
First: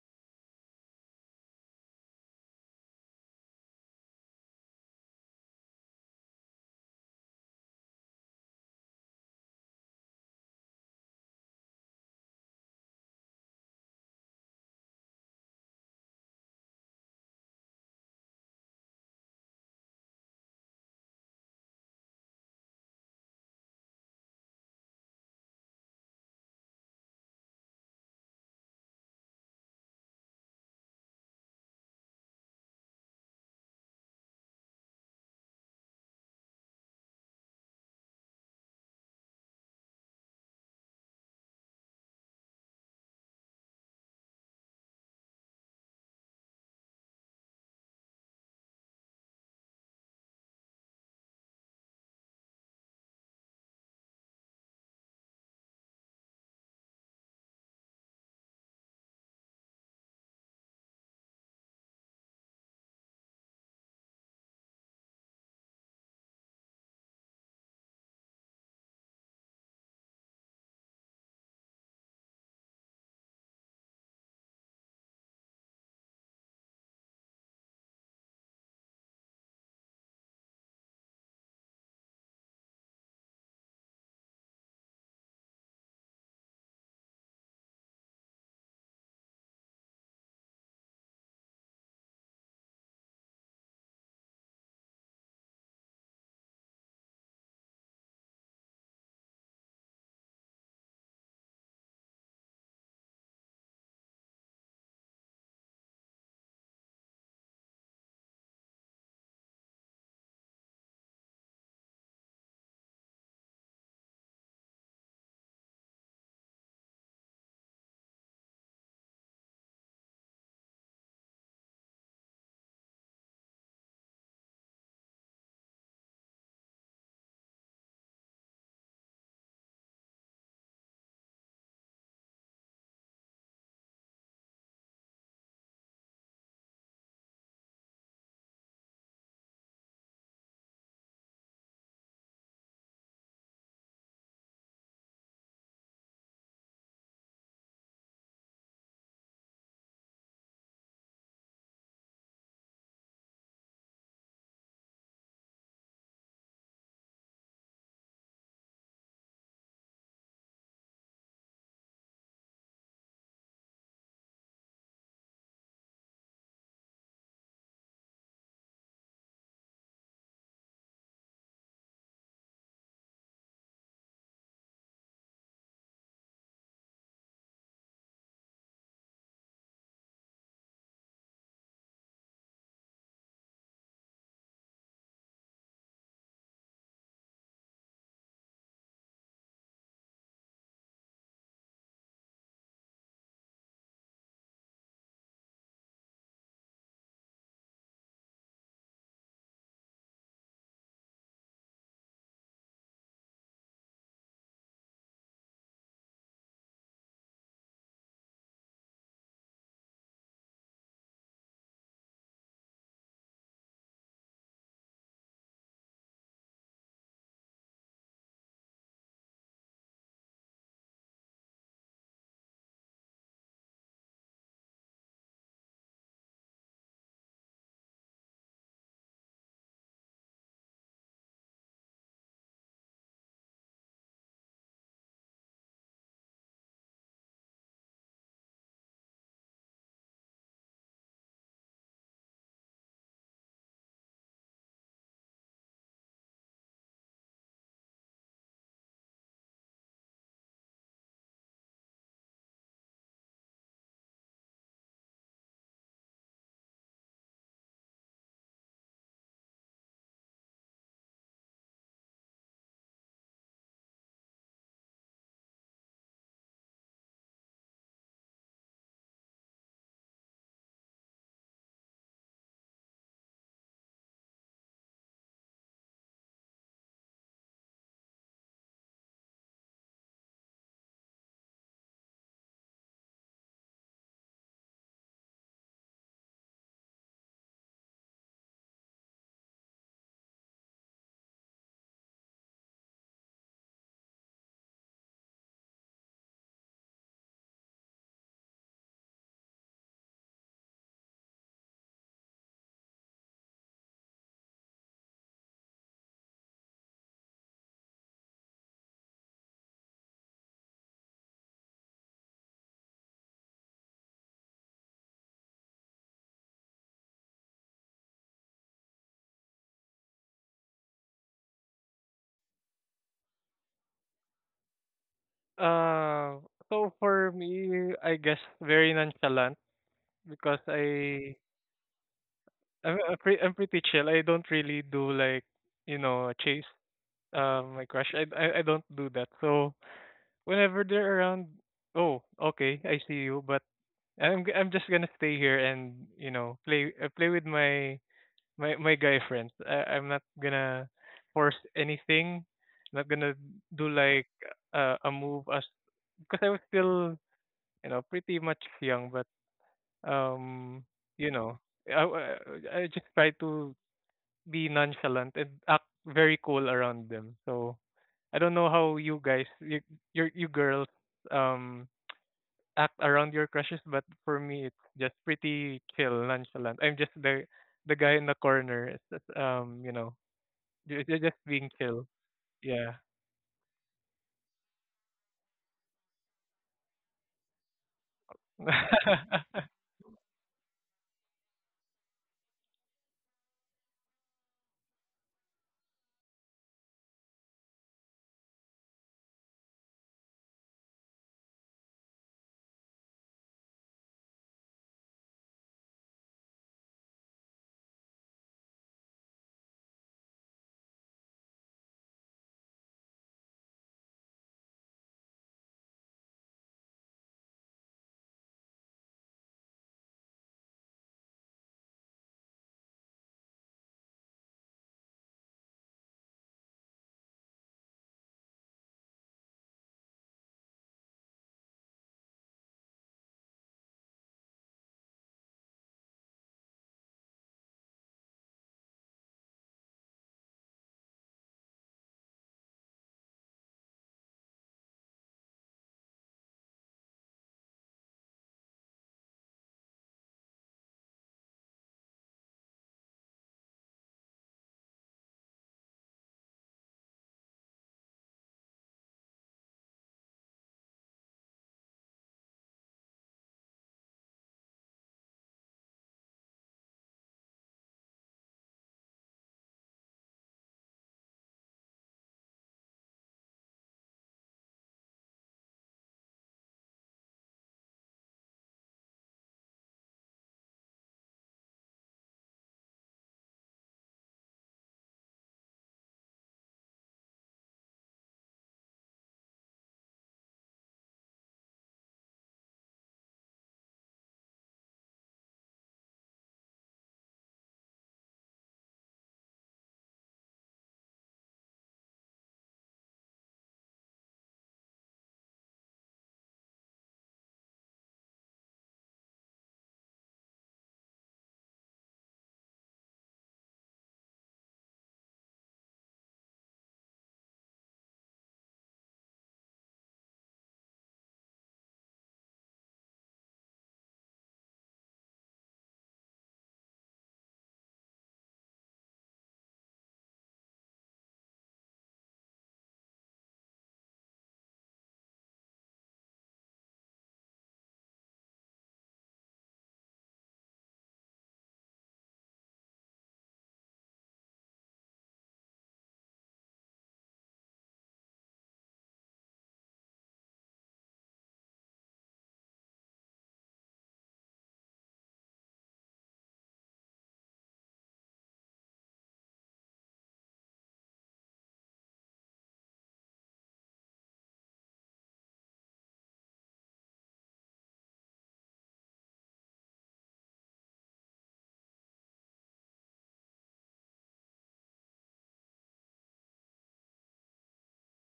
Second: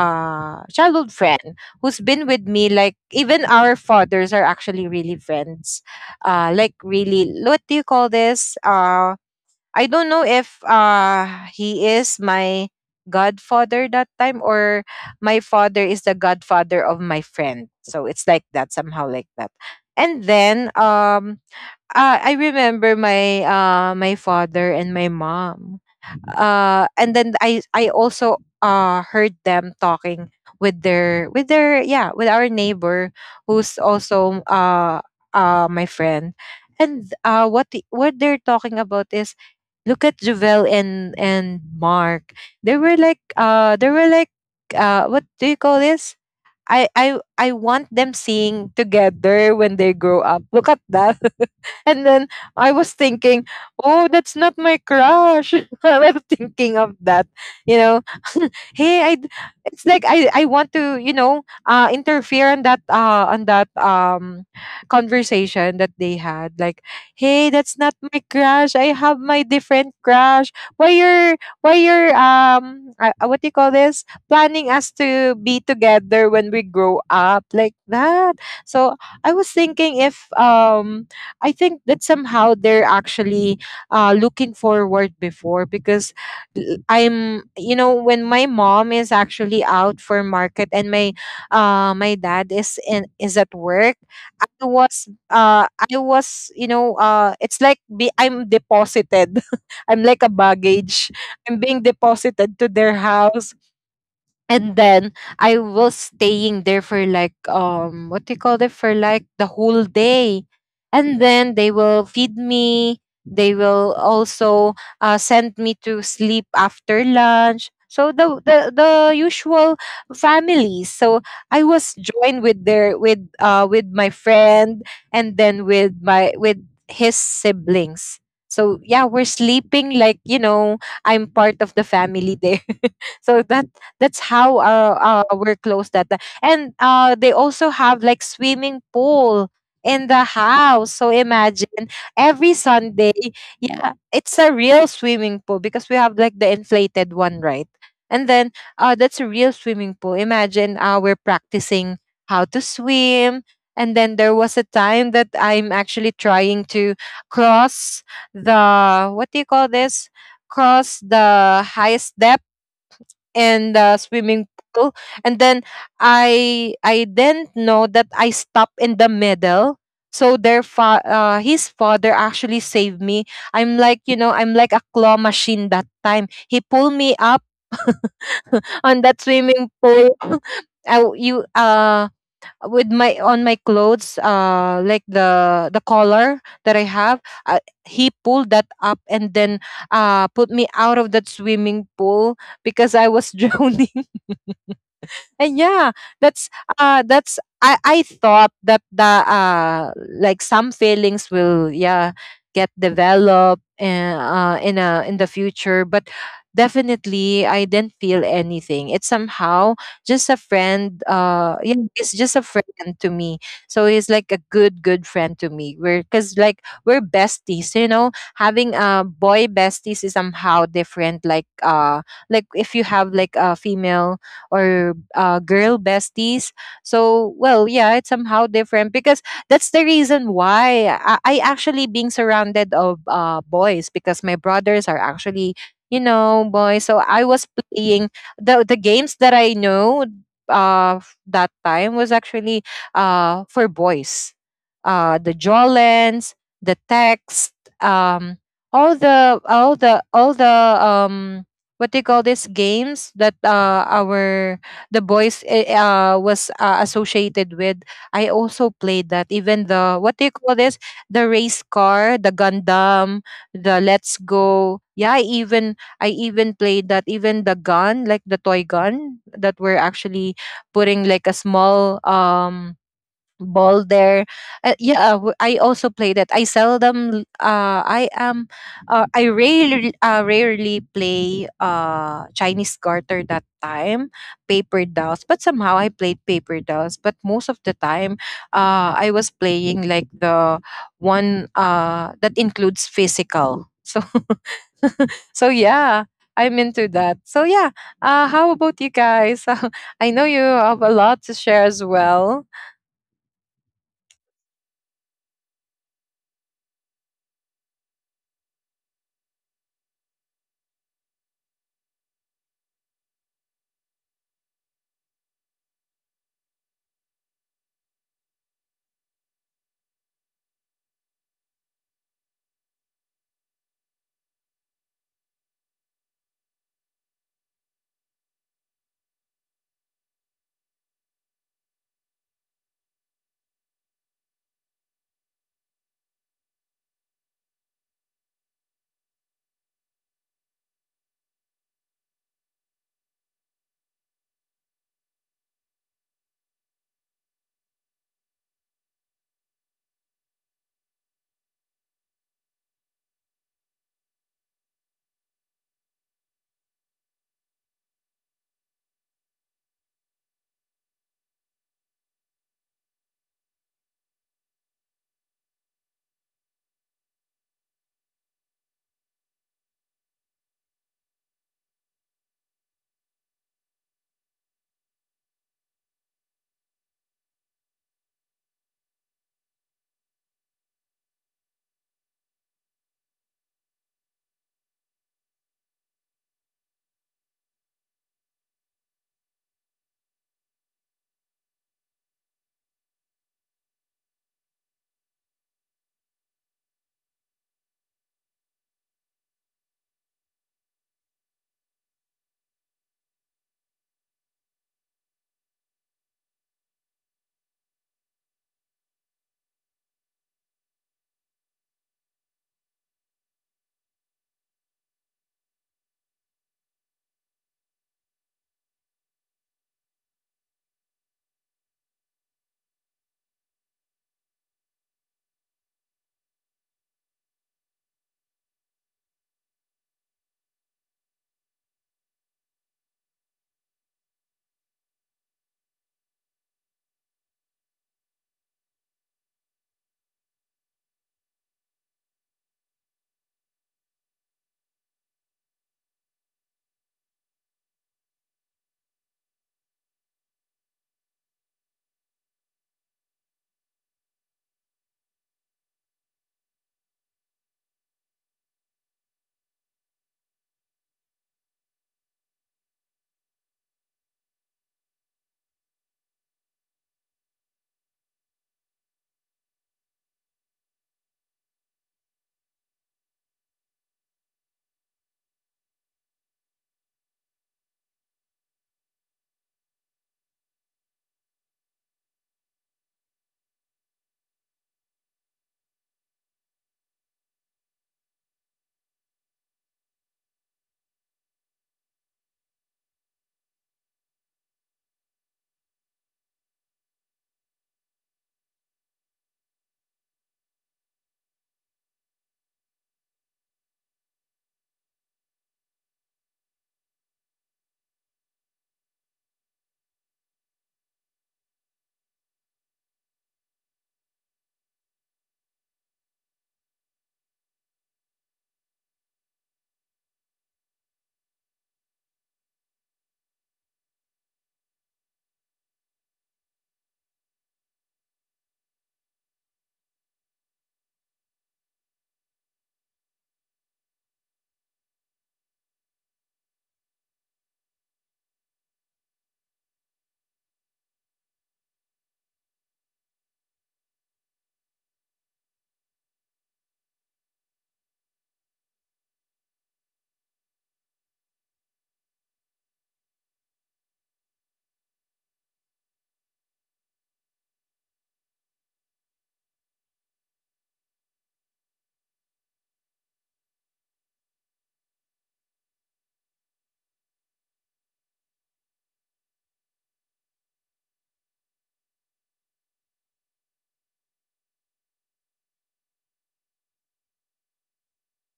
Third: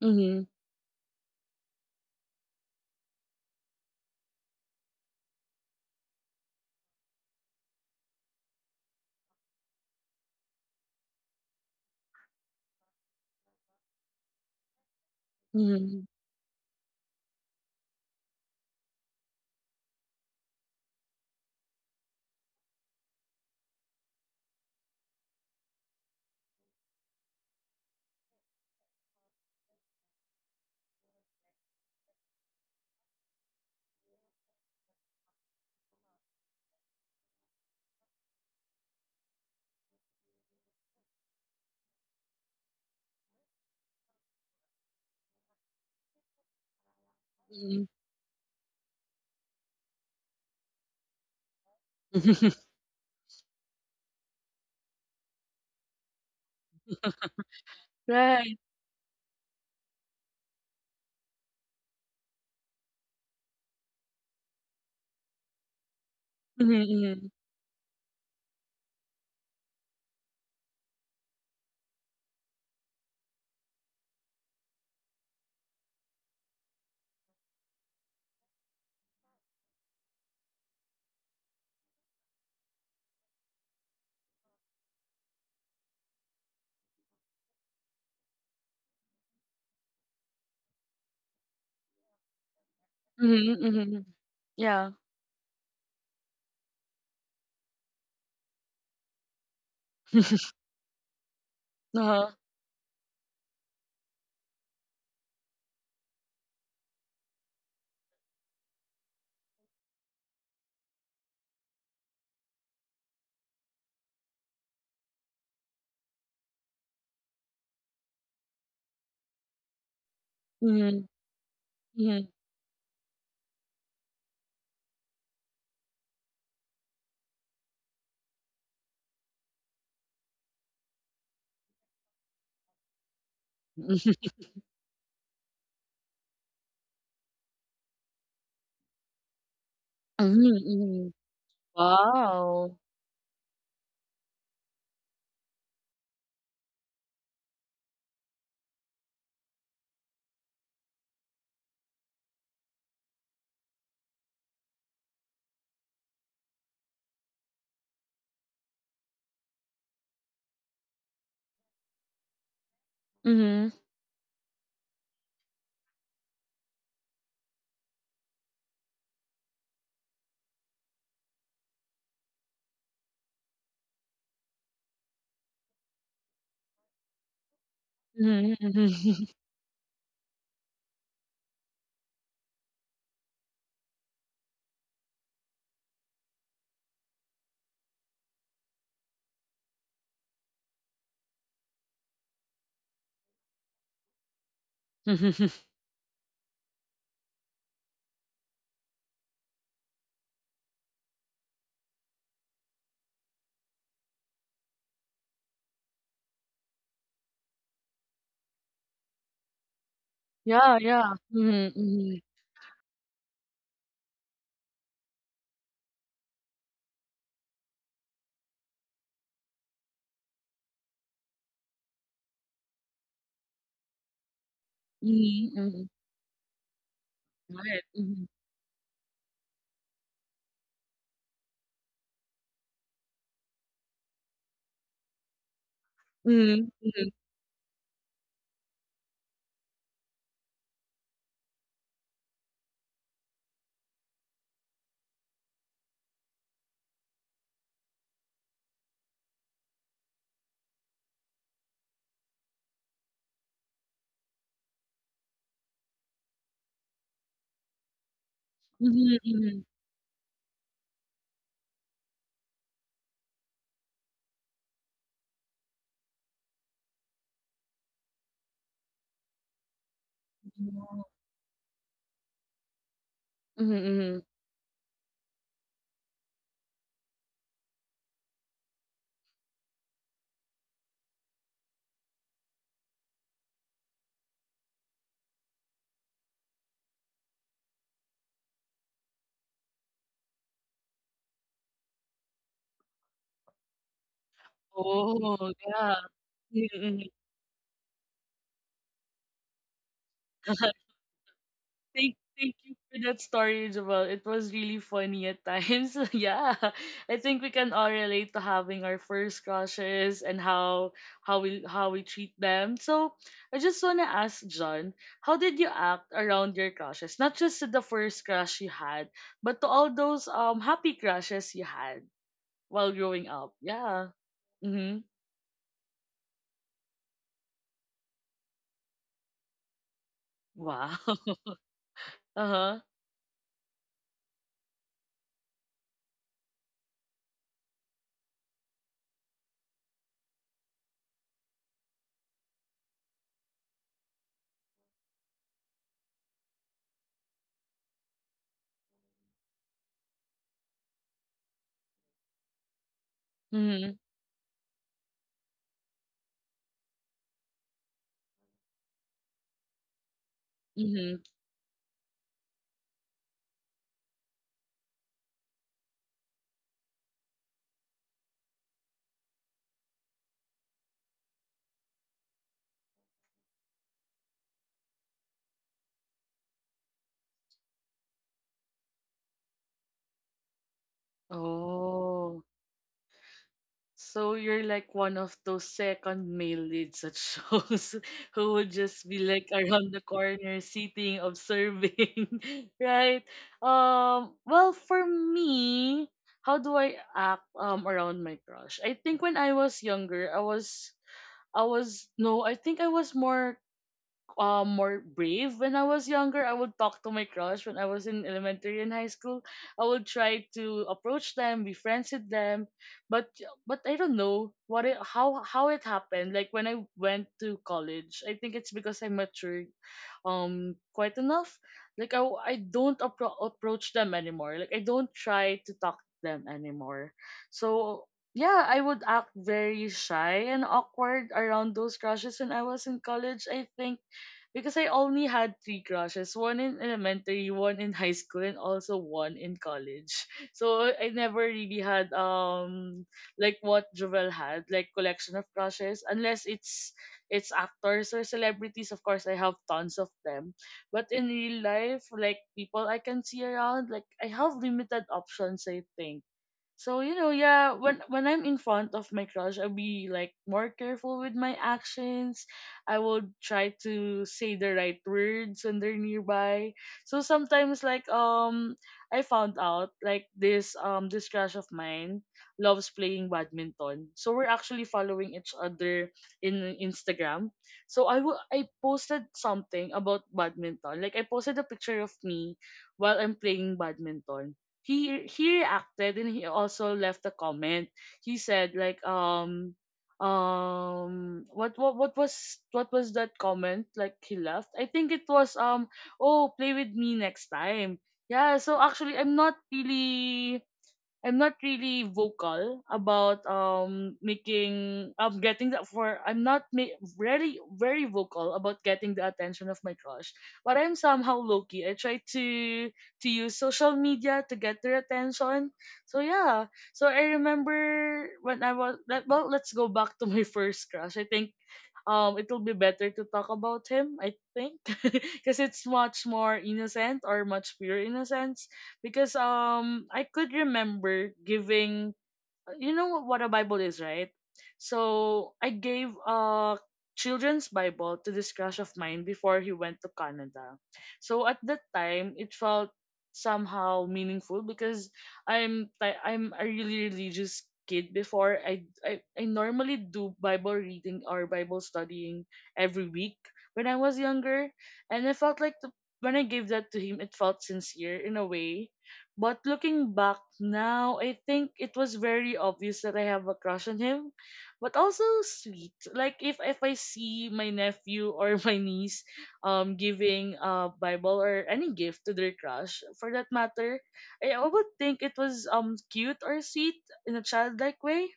A: Mhm.
B: childhood friend who's been with me. Like, even our fathers are actually really friends. Uh, like really, what do you call this? Uh, I don't know if, uh he is my godfather that time, or my father is the
A: Mhm.
B: godfather of my friend. So it's like that, somehow like that. And then, um uh, I remember my, uh my father and my mom. Uh and then I I also, uh heard them talking with their, with their yeah, with our neighbor who's also, uh uh my friend. And, uh what the, what they're talking about is, "Look at Javel and, and Mark. They were like, uh they were like, uh what do you call this? I I I
A: Mhm. Mhm.
B: want them singing together when they grow up. Look at that." And then I was thinking, "Oh, that's not my crush." I was thinking of that. You know,
A: Right.
B: hey i d- it's like, i I want to, you know, uh interfere on that, uh on that um conversation that they had.
A: Mhm.
B: Like,
A: Mhm.
B: "Hey, that's not my crush. I have my different crush. Why you're why you're, um uh, uh, what do you call this, planning us to be together when we grow up like that?" So I was thinking, if, um I think that somehow they're actually, uh looking forward before because, l- I'm, you know, when my mom is actually out for market, and my, uh my dad is in is at
A: Mhm.
B: work,
A: Mhm.
B: I
A: Yeah.
B: was uh I was, you know, uh it's like, be, I'm deposited. I'm like a baggage. I'm being
A: Uh-huh.
B: deposited to their house. And then I was staying there for like, um what do you call it, for like the whole day. And then they will feed me. They will also, uh, send me to sleep after lunch. So the, the the usual
A: Mhm.
B: families. So I was
A: Mhm.
B: joined with their, with uh with my friend, and then with my with his siblings. So yeah, we're sleeping like, you know, I'm part of the family there. So that,
A: Mhm.
B: that's how, uh, uh, we're close that time. And, uh, they also have like swimming pool in the house. So
A: Mhm.
B: imagine every
A: Wow.
B: Sunday, yeah, it's a real swimming pool, because we have like the inflated one, right? And then, uh, that's a real swimming pool. Imagine, uh, we're practicing how to swim. And then there was a time that I'm actually trying to cross the, what do you call this, cross the highest depth and
A: Mhm.
B: the swimming pool. And then i i didn't know that I stopped in the middle. So their fa- uh, his father actually saved me. I'm like, you know, I'm like a claw machine that time. He pulled me up
A: Mhm,
B: on that
A: mhm.
B: swimming pool. I, w- you uh with my, on my clothes, uh like the, the collar that I have, uh, he pulled that up, and then, uh put me out of that swimming pool because I was drowning. And yeah, that's, uh that's, I I thought that the, uh like, some feelings will, yeah, get developed in, uh in a in the future. But definitely I didn't feel anything. It's somehow just a
A: Yeah,
B: friend,
A: yeah.
B: uh yeah,
A: Mhm,
B: it's
A: mhm.
B: just a friend to me. So he's like a good, good friend to me. We're cuz like we're besties, you know. Having, uh boy besties is somehow different, like, uh like if you have like a female or, uh,
A: Mhm,
B: girl
A: mhm.
B: besties. So, well,
A: Right.
B: yeah, it's
A: Mhm.
B: somehow different because that's the reason why I, I actually being surrounded of, uh, boys, because my brothers are actually, you know,
A: Mhm,
B: boys. So
A: mhm.
B: I was playing the, the games that I know, uh f- that time was actually, uh for boys, uh, the jaw lens, the text, um, all the, all the all the, um, what do you call this, games that, uh, our, the boys, eh, uh, was, uh, associated with. I also played
A: Mhm,
B: that.
A: mhm.
B: Even the, what do you call this, the race car, the Gundam, the Let's Go. Yeah, I even I even played that. Even the gun, like the toy gun that we're actually putting like a small, um
A: Mhm,
B: ball
A: mhm.
B: there. Uh, yeah, w- I also play that. I seldom. Uh, I am. Uh, I rarely, uh, rarely play uh Chinese garter that time, paper dolls. But somehow I played paper dolls. But most of the time, uh, I was playing like the one uh that includes physical. So, so
A: Oh, yeah.
B: yeah. I'm into
A: Mhm,
B: that. So yeah, uh, how about you guys? I know you
A: mhm.
B: have a lot to share as
A: Thank,
B: well.
A: thank you for that story, Joel. It was really funny at times. Yeah, I think we can all relate to having our first crushes and how how we how we treat them. So I just wanna ask John, how did you act around your crushes? Not just to the first crush you had, but to all those um happy crushes you had while growing up. Yeah. Mhm.
C: Uh, so for me, I guess very nonchalant because
A: Wow.
C: I
A: Uh huh.
C: I'm, I'm pretty I'm pretty chill. I don't really do like you know chase uh, my crush. I, I I don't do that. So whenever they're around, oh, okay, I see you, but I'm g- I'm just gonna stay here and you know play uh, play with my my my guy friends. I, I'm not gonna force anything. Not gonna do
A: Mhm.
C: like, uh, a move, as because I was still you know pretty much young, but um
A: Mhm.
C: you know I I I just try to be nonchalant and act very cool around them. So I don't know how you guys, you you, you girls, um, act around your crushes, but for me, it's just pretty chill, nonchalant. I'm just the the guy in the corner, it's just, um, you know, ju- ju- just being chill.
A: Oh.
C: Yeah.
A: So you're like one of those second male leads at shows, who would just be like around the corner sitting, observing, right? Um, well, for me, how do I act um around my crush? I think when I was younger, I was I was no, I think I was more um more brave when I was younger. I would talk to my crush when I was in elementary and high school. I would try to approach them, be friends with them, but but I don't know what it, how how it happened. Like when I went to college, I think it's because I matured um quite enough. Like I I don't appro- approach them anymore. Like I don't try to talk to them anymore. So yeah, I would act very shy and awkward around those crushes when I was in college. I think because I only had three crushes, one in elementary, one in high school, and also one in college. So I never really had um like what Jovel had, like collection of crushes, unless it's it's actors or celebrities. Of course, I have tons of them, but in real life, like people I can see around, like I have limited options, I think. So, you know, yeah, when when I'm in front of my crush, I'll be like more careful with my actions. I will try to say the right words when they're nearby. So sometimes like um I found out like this um this crush of mine loves playing badminton. So we're actually following each other in Instagram. So I will I posted something about badminton. Like I posted a picture of me while I'm playing badminton. he he reacted and he also left a comment. He said like, um um what what what was what was that comment like he left? I think it was, um oh, play with me next time. Yeah, so actually I'm not really I'm not really vocal about um making of getting that, for I'm not ma- really very vocal about getting the attention of my crush, but I'm somehow low key. I try to to use social media to get their attention. So yeah, so I remember when I was, let well, let's go back to my first crush. I think, um, it will be better to talk about him, I think, because it's much more innocent or much pure innocence. Because, um, I could remember giving, you know what a Bible is, right? So I gave a children's Bible to this crush of mine before he went to Canada. So at that time, it felt somehow meaningful because I'm ti- I'm a really religious kid before. I I, I normally do Bible reading or Bible studying every week when I was younger, and I felt like the, when I gave that to him, it felt sincere in a way, but looking back now, I think it was very obvious that I have a crush on him, but also sweet. Like if if I see my nephew or my niece um giving a Bible or any gift to their crush, for that matter, I I would think it was um cute or sweet in a childlike way.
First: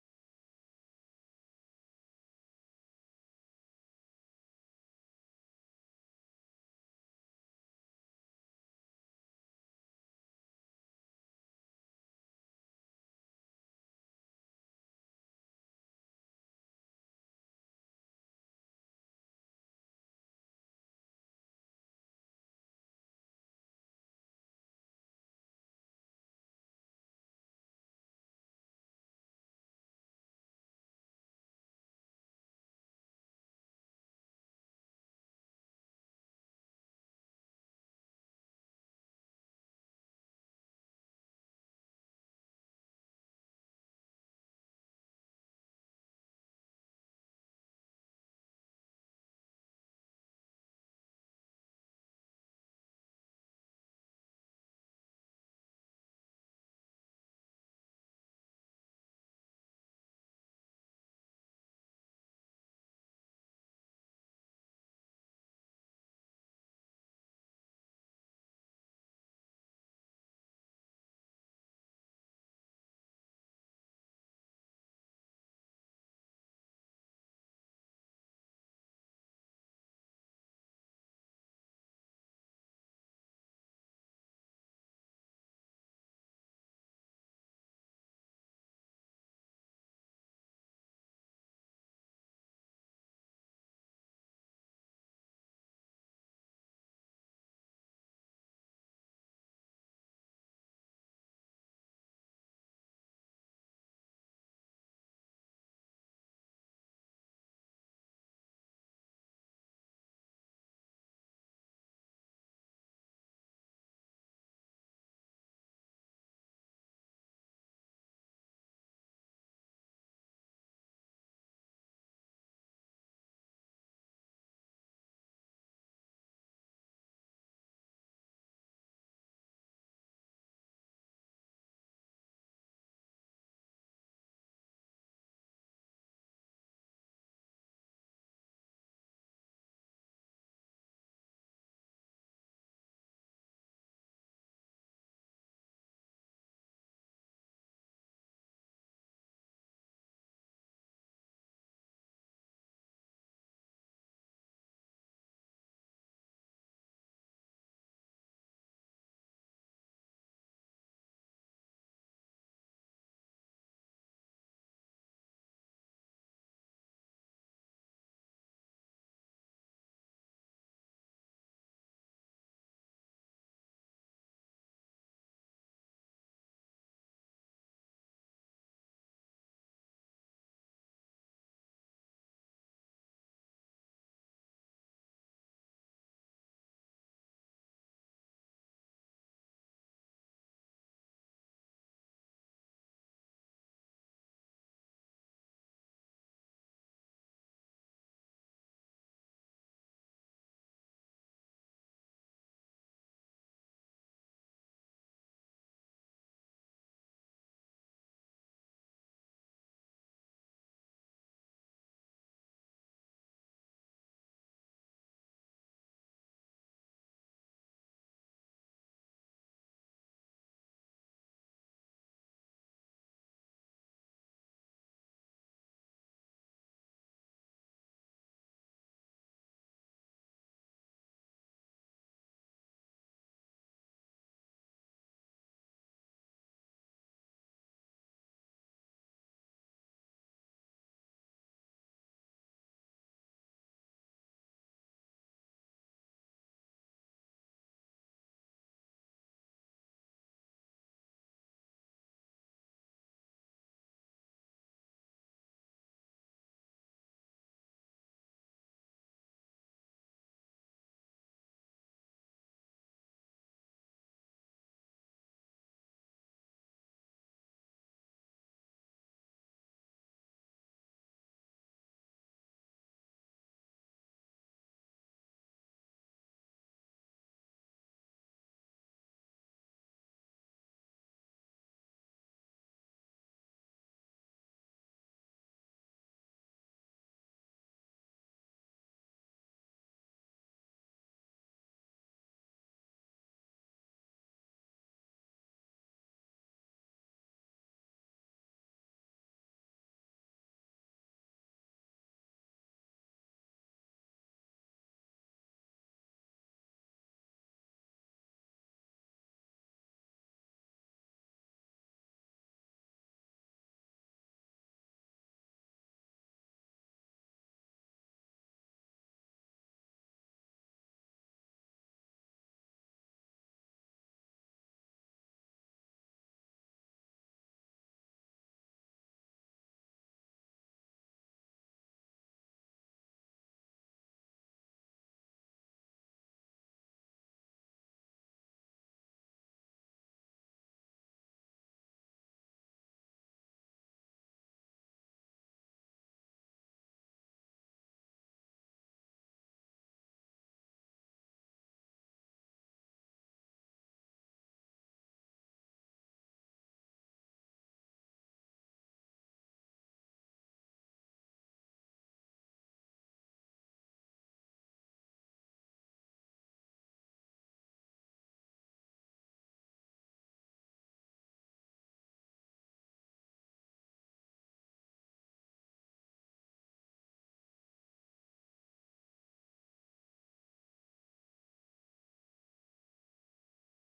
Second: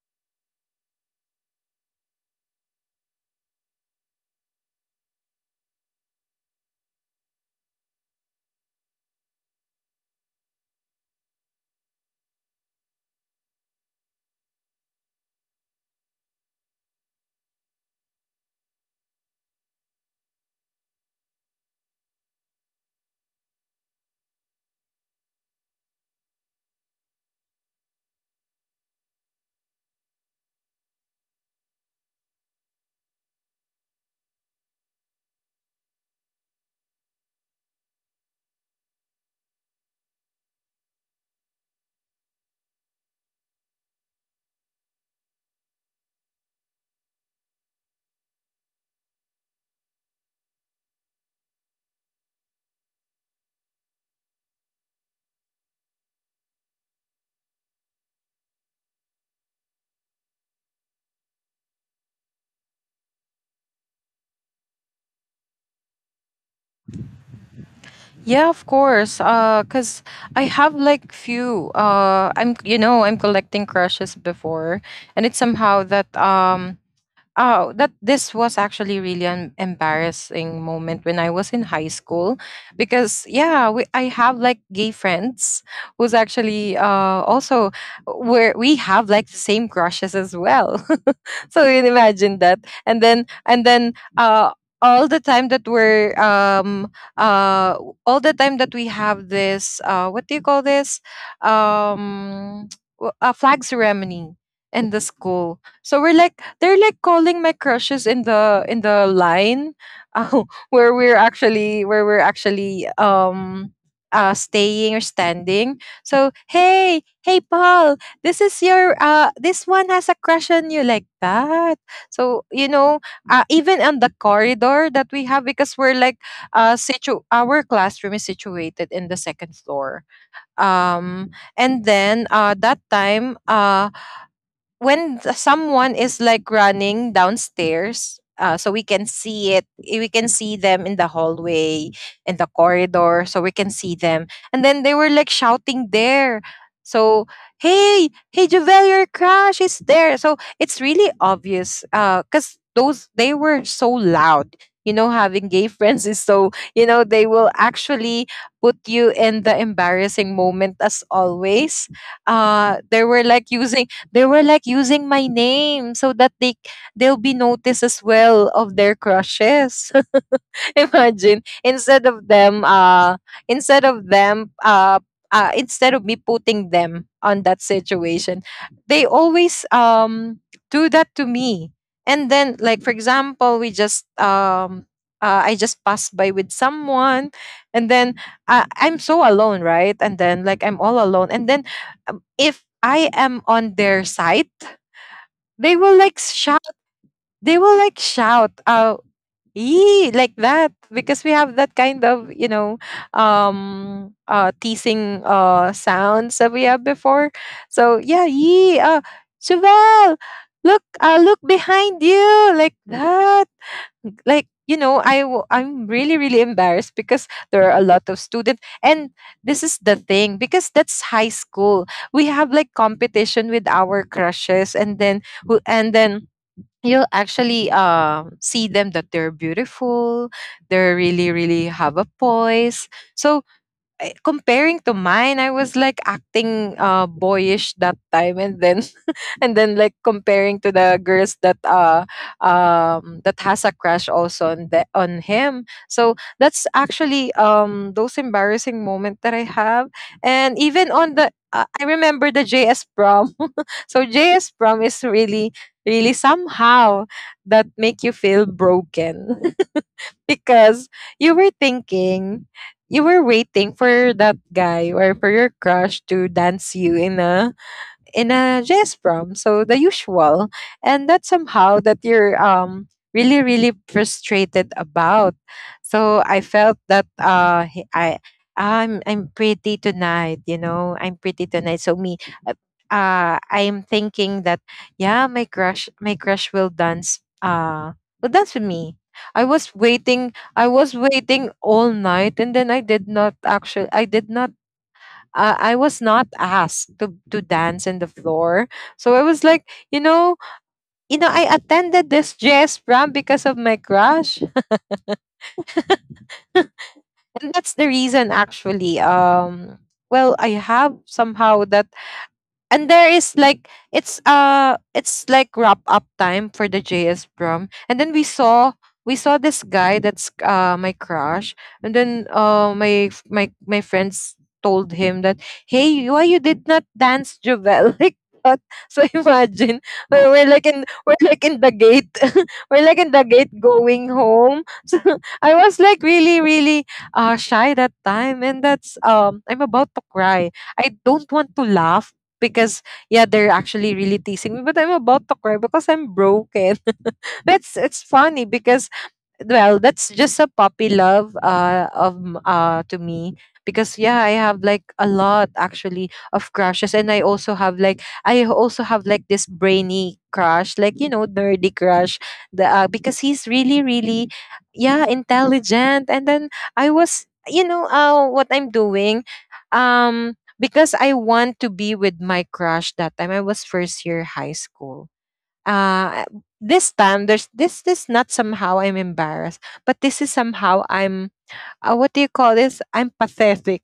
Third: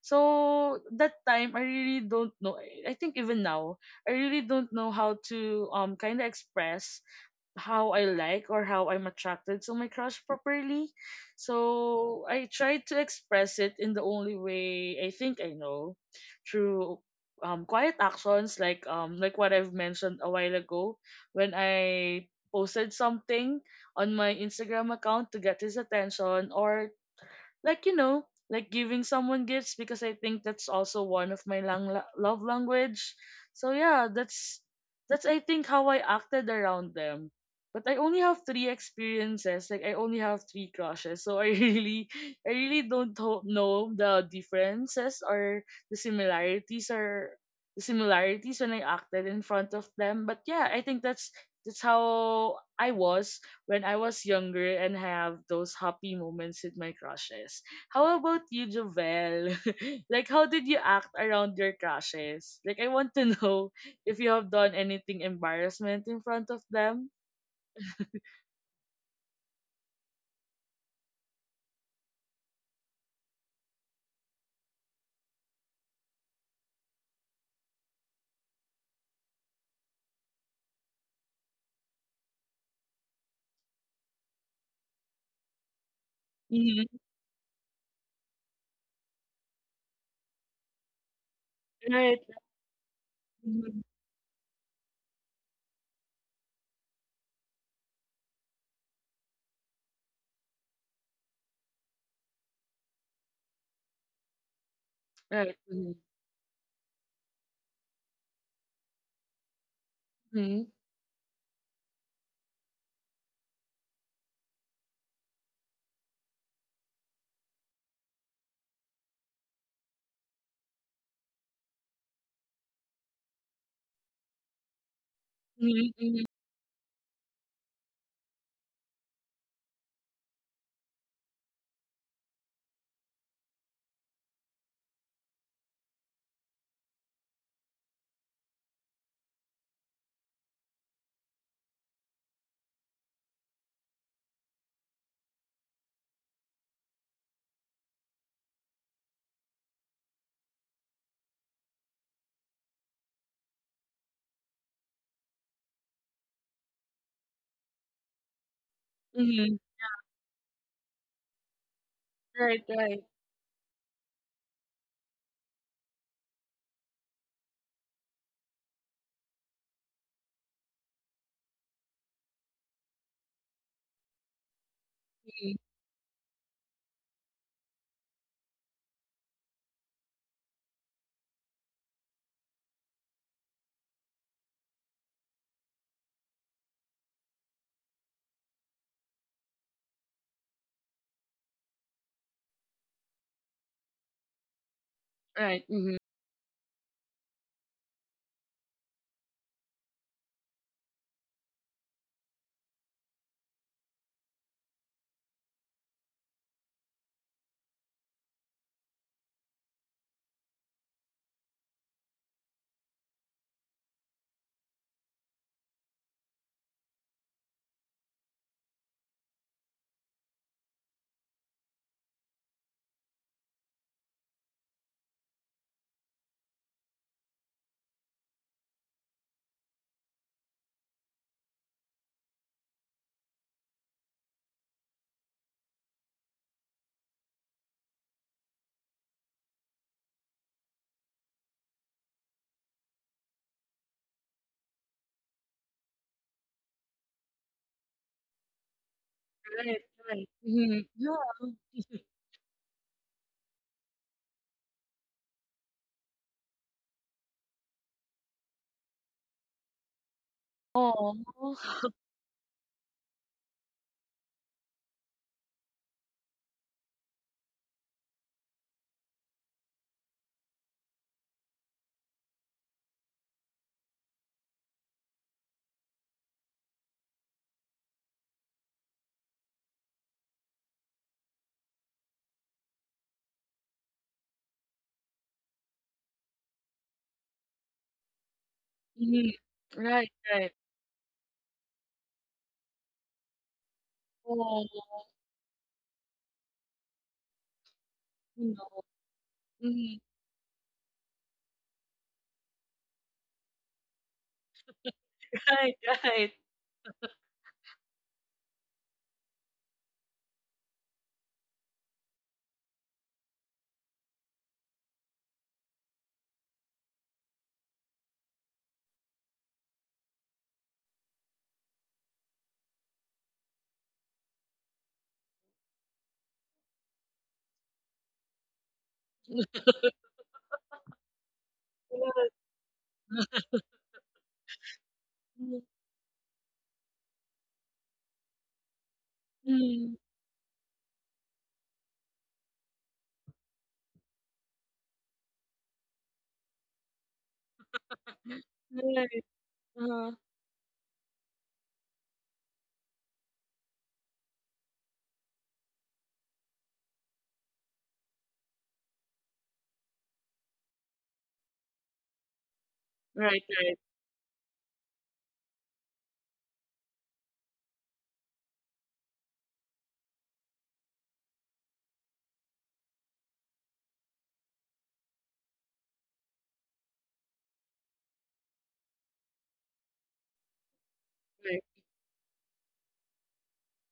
A: So that time I really don't know. I I think even now I really don't know how to um kind of express how I like or how I'm attracted to my crush properly. So I try to express it in the only way I think I know, through um, quiet actions, like um like what I've mentioned a while ago when I posted something on my Instagram account to get his attention, or like you know like giving someone gifts, because I think that's also one of my lang- la- love language. So yeah, that's that's I think how I acted around them. But I only have three experiences, like I only have three crushes, so I really i really don't ho- know the differences, or the similarities, or the similarities when I acted in front of them. But yeah, I think that's that's how I was when I was younger and have those happy moments with my crushes. How about you, Jovel? Like, how did you act around your crushes? Like, I want to know if you have done anything embarrassment in front of them.
B: Yeah, of course. Uh, cause I have like few. Uh, I'm you know I'm collecting crushes before, and it's somehow that um oh, that this was actually really an embarrassing moment when I was in high school because yeah, we, I have like gay friends who's actually
A: Hmm.
B: uh also where we have like the same crushes as well. So you can
A: Right.
B: imagine that. And then and
A: Mhm.
B: then uh all the time that we're um uh w- all the time that we have this uh what do you call this, um w- a flag ceremony in the
A: Right.
B: school,
A: Mm-hmm.
B: so we're like, they're like calling my crushes in the in the line, uh, where we're actually where we're actually um uh staying or standing. So, hey, hey, Paul, this is your uh this one has a crush on you, like that. So you know, uh, even on the corridor that we have, because we're
A: Mm-hmm.
B: like,
A: Mm-hmm.
B: uh situ our classroom is situated in the second floor, um and then uh that time, uh when th- someone is like running downstairs, uh, so we can see it, eh, we can see them in the hallway, in the corridor, so we can see them. And then they were like shouting there. So, hey, hey, Javel, your crush is there. So it's really obvious, uh because those, they were so loud. You know, having gay friends is, so you know, they will actually put you in
A: Mm-hmm.
B: the embarrassing moment as always.
A: Right.
B: Uh
A: Right.
B: they were like using, They were like using my name so that they, they'll be noticed as well of their crushes. Imagine, instead of them uh instead of them uh,
A: Mm-hmm.
B: uh instead of me putting them on that situation, they always um do that to me. And then, like, for example, we just um uh, I just passed by with someone, and then uh, I'm so alone, right? And then, like, I'm all alone. And then um, if I am on their side,
A: Right.
B: they will
A: Mm-hmm.
B: like shout. They will like shout. Uh Yee, like that, because we have that kind of, you know, um uh teasing uh sounds that we have before. So yeah, yee, uh Chevelle, look, uh look behind you, like that. Like, you know, I w- I'm really, really embarrassed because there are a lot of students, and this is the thing, because that's high school, we have like competition with our crushes, and then who and then you'll actually, um, see them, that they're beautiful, they're really really have a poise. So, eh, comparing to mine, I was like acting, uh, boyish that time, and then and then like comparing to the girls that uh um that has a crush also on the on him. So that's actually, um those embarrassing moment that I
A: Right.
B: have.
A: Right.
B: And
A: Mm-hmm.
B: even on the
A: Yeah.
B: uh, I remember the JS prom. So JS prom is really, really somehow that make you feel broken. Because you were
A: Oh.
B: thinking, you were waiting for that guy or for your crush to dance you in a, in a jazz prom, so the usual, and that's somehow that you're, um really really frustrated about. So I felt that uh he- I, I'm I'm pretty tonight, you know, I'm pretty tonight. So me. Uh, uh, I'm thinking that, yeah, my crush, my crush will dance. Uh, will dance with me.
A: Mm-hmm.
B: I was
A: Right.
B: waiting.
A: Right.
B: I was waiting all night, and then I did not actually. I did not
A: Oh.
B: uh, I was not asked to to dance in the
A: You
B: floor.
A: know.
B: So I was like,
A: Mm-hmm.
B: you know, you know, I attended this jazz prom because of my crush,
A: Right.
B: and that's the reason actually. Um, well, I have somehow that, and there is like, it's uh it's like wrap up time for the J S prom. And then we saw, we saw this guy that's uh my crush. And then uh my f- my my friends told him that, hey, you, why you did not dance Jovel? Like that. So, imagine, we're, we're like in we're like in the gate,
A: Right.
B: we're like in the gate going home. So
A: Mm,
B: I was like really, really uh shy that time, and that's, um I'm
A: mm.
B: about to cry. I don't want to laugh because yeah, they're actually really teasing me, but I'm about to cry because I'm broken. But it's, it's funny because,
A: Right,
B: well,
A: uh-huh.
B: that's just a puppy love uh of m- uh to me. Because yeah, I have like a lot actually of crushes, and i also have like i also have like this brainy crush, like you know, nerdy crush. The uh, Because
A: Right,
B: he's
A: right,
B: really really, yeah, intelligent. And then I was, you know, uh what I'm doing, um because I want to be with my crush that time, I was first year high school. Uh this time there's this This not somehow I'm embarrassed, but this is somehow I'm,
A: right.
B: uh, what do you call this, I'm pathetic.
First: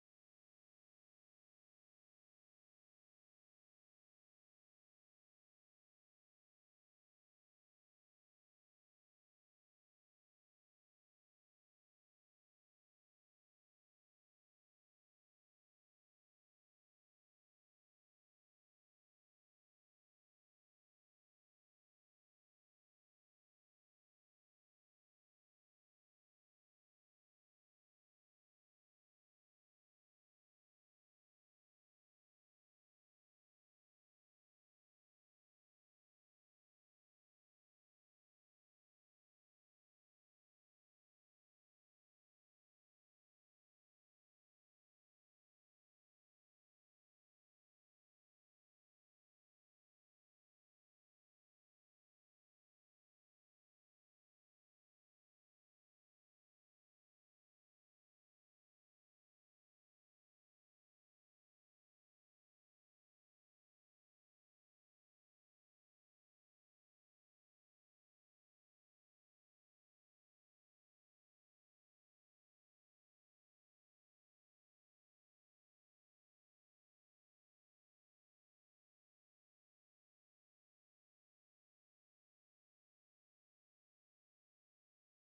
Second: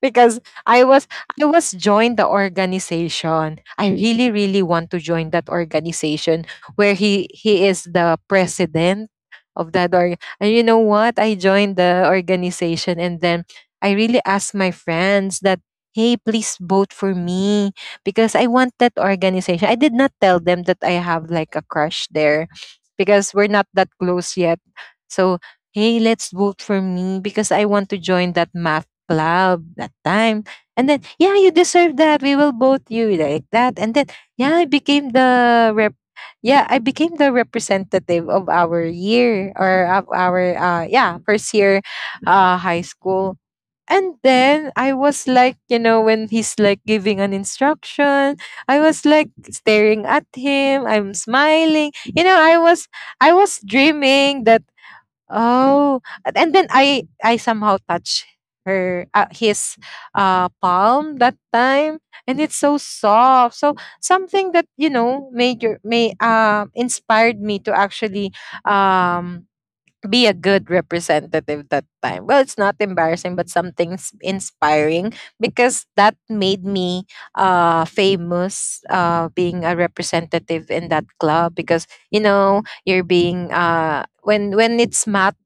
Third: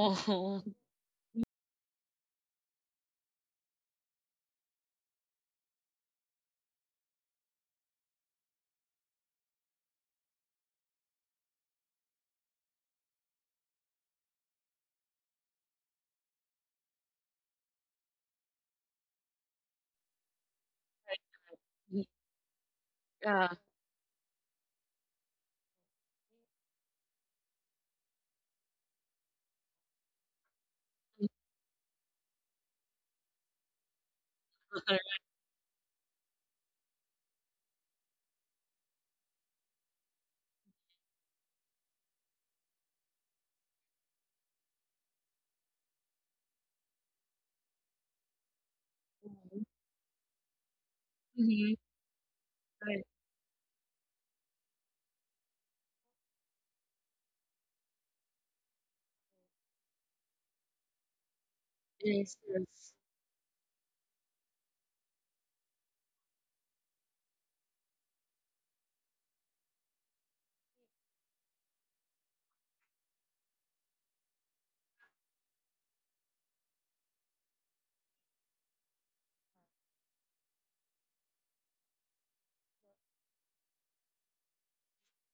B: Because I was, I was joined the organization. I really really want to join that organization where he he is the president of that org. And you know what? I joined the organization, and then I really asked my friends that, hey, please vote for me because I want that organization. I did not tell them that I have
A: right.
B: like a crush
A: Mm.
B: there because we're
A: Yeah.
B: not that close yet. So, hey, let's vote for me because I want to join that mafia club that time. And then, yeah, you deserve that. We will vote you, like that. And then, yeah, I became the rep. Yeah, I became the representative of our year, or of our uh yeah, first year uh high school. And then I was like, you know, when he's like giving an instruction, I was like
A: Mhm.
B: staring at him. I'm
A: Mhm.
B: smiling. You know, I was,
A: Right.
B: I was dreaming that, oh, a- and then I I somehow touch her, uh, his uh palm that time,
A: Yes,
B: and it's so
A: yes.
B: soft. So something that, you know, made your, may um inspired me to actually, um be a good representative that time. Well, it's not embarrassing, but something's inspiring because that made me, uh, famous, uh, being a representative in that club. Because, you know, you're being, uh, when when it's math,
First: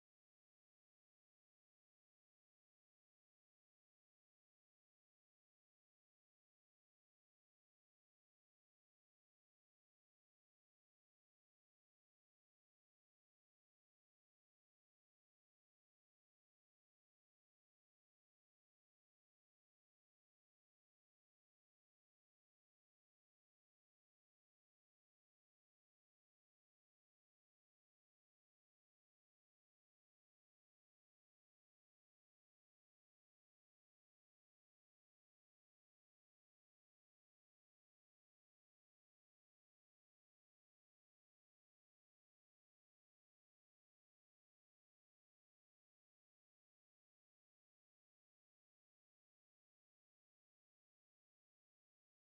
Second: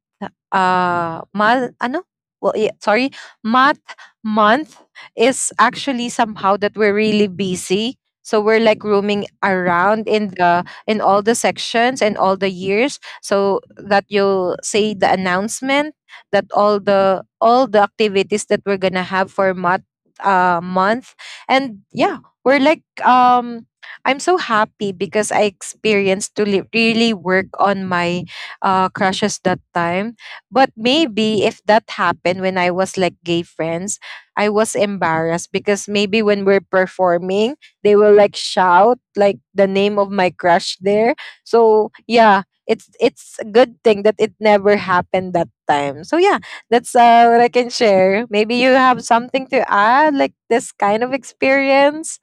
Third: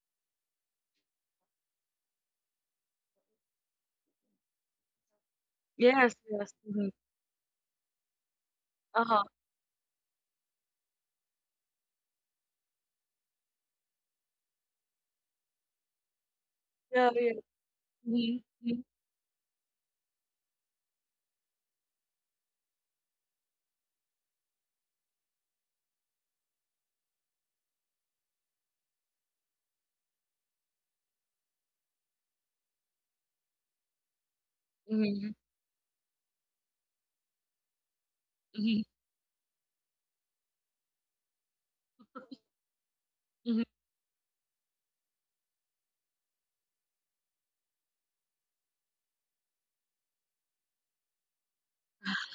B: uh, mal ano, well yeah, sorry, math month, is actually
A: Yes, yes.
B: somehow that
A: Mm-hmm.
B: we're really busy. So we're like
A: Uh-huh.
B: roaming around in the, in all the sections and all the years, so that you say the announcement that all
A: Yeah, yeah.
B: the, all the
A: Mm-hmm.
B: activities that we're gonna have for month, uh month. And yeah, we're like, um I'm so happy because I experienced to li- really work on my uh crushes that time. But maybe if that happened when I was like gay friends, I was
A: Mm-hmm.
B: embarrassed because maybe when we're performing, they will like
A: Mm-hmm.
B: shout, like the name of my crush there. So yeah, it's it's a
A: Mm-hmm.
B: good thing that it never happened that time. So yeah, that's uh, what I can share. Maybe you have something to add, like this kind of experience.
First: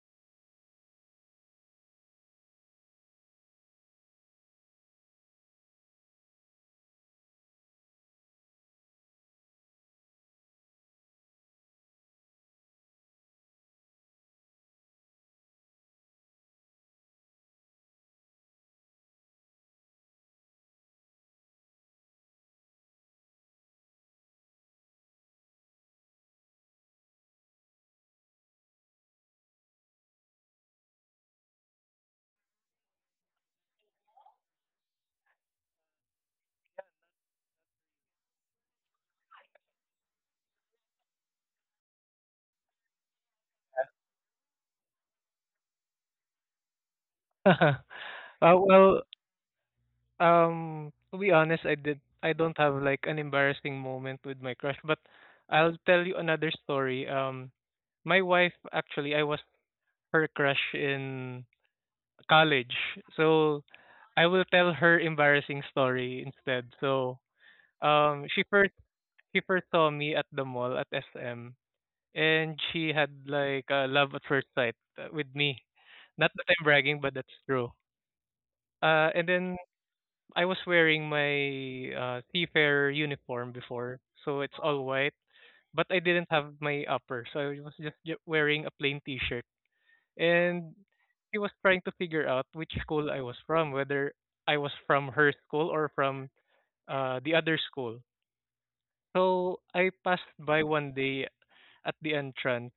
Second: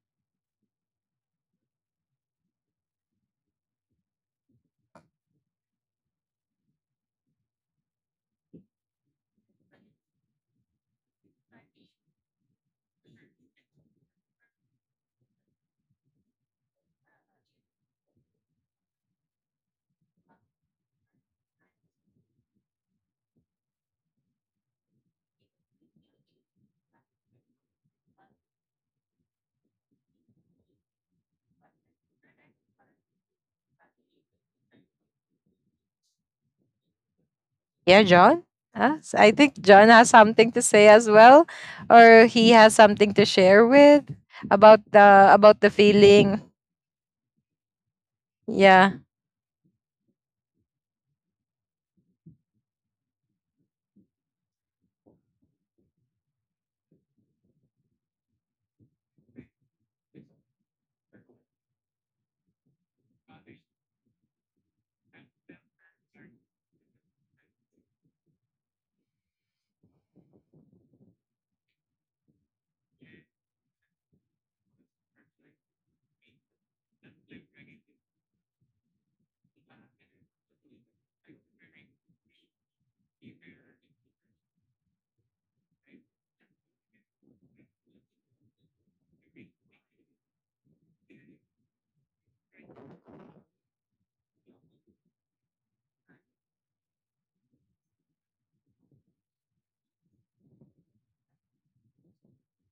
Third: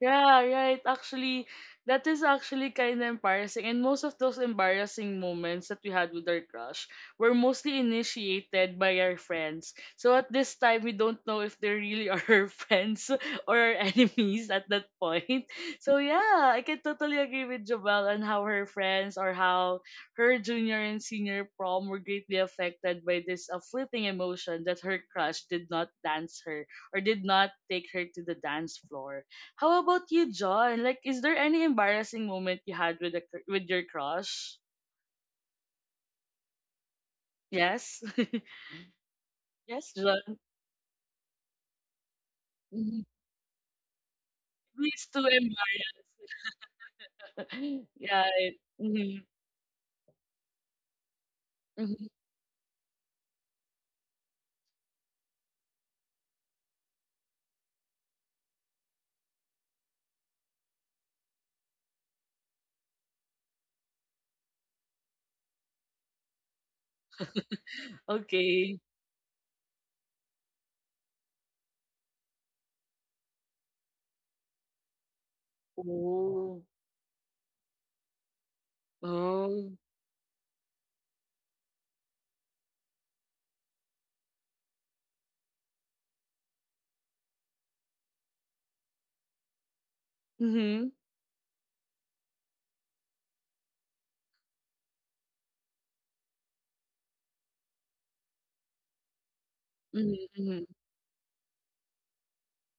A: Yeah, right. Actually, that is actually kind of embarrassing. And most of those embarrassing moments that we had with our crush were mostly initiated by our friends. So at this time, we don't know if they really are our friends or our enemies at that point. So yeah, I can totally agree with Jobel on how her friends, or how her junior and senior prom were greatly affected by this, uh, fleeting emotion, that her crush did not dance her or did not take her to the dance floor. How about you, John? Like, is there any embarrassing moment you had with a cr- with your crush? Yes.
B: Yeah, John. Huh? So I think
A: Yes,
B: John has
A: John.
B: something to say as well, or he has
A: Mhm.
B: something to share with, about
A: Please to
B: the, about the
A: embarrass.
B: feeling.
C: uh,
A: Yeah.
C: well,
B: Yeah,
A: Mm-hmm.
C: um, to be honest, I did.
A: Mm-hmm.
C: I don't have like an embarrassing moment with my crush, but I'll tell you another story. Um, my wife actually, I was her crush in college. So I will tell her embarrassing story instead. So um she first
A: Okay.
C: she first saw me at the mall at S M, and she had like a love at first sight uh, with me. Not that
A: Oh.
C: I'm bragging, but that's true. Uh and then
A: Oh.
C: I was wearing my uh seafarer uniform before, so it's all white, but I didn't have my upper, so I was just j- wearing a plain t-shirt, and
A: Mhm.
C: she was trying to figure out which school I was from, whether I was from her school or from uh, the other school. So I
A: Mhm.
C: passed by
A: Mhm.
C: one day at the entrance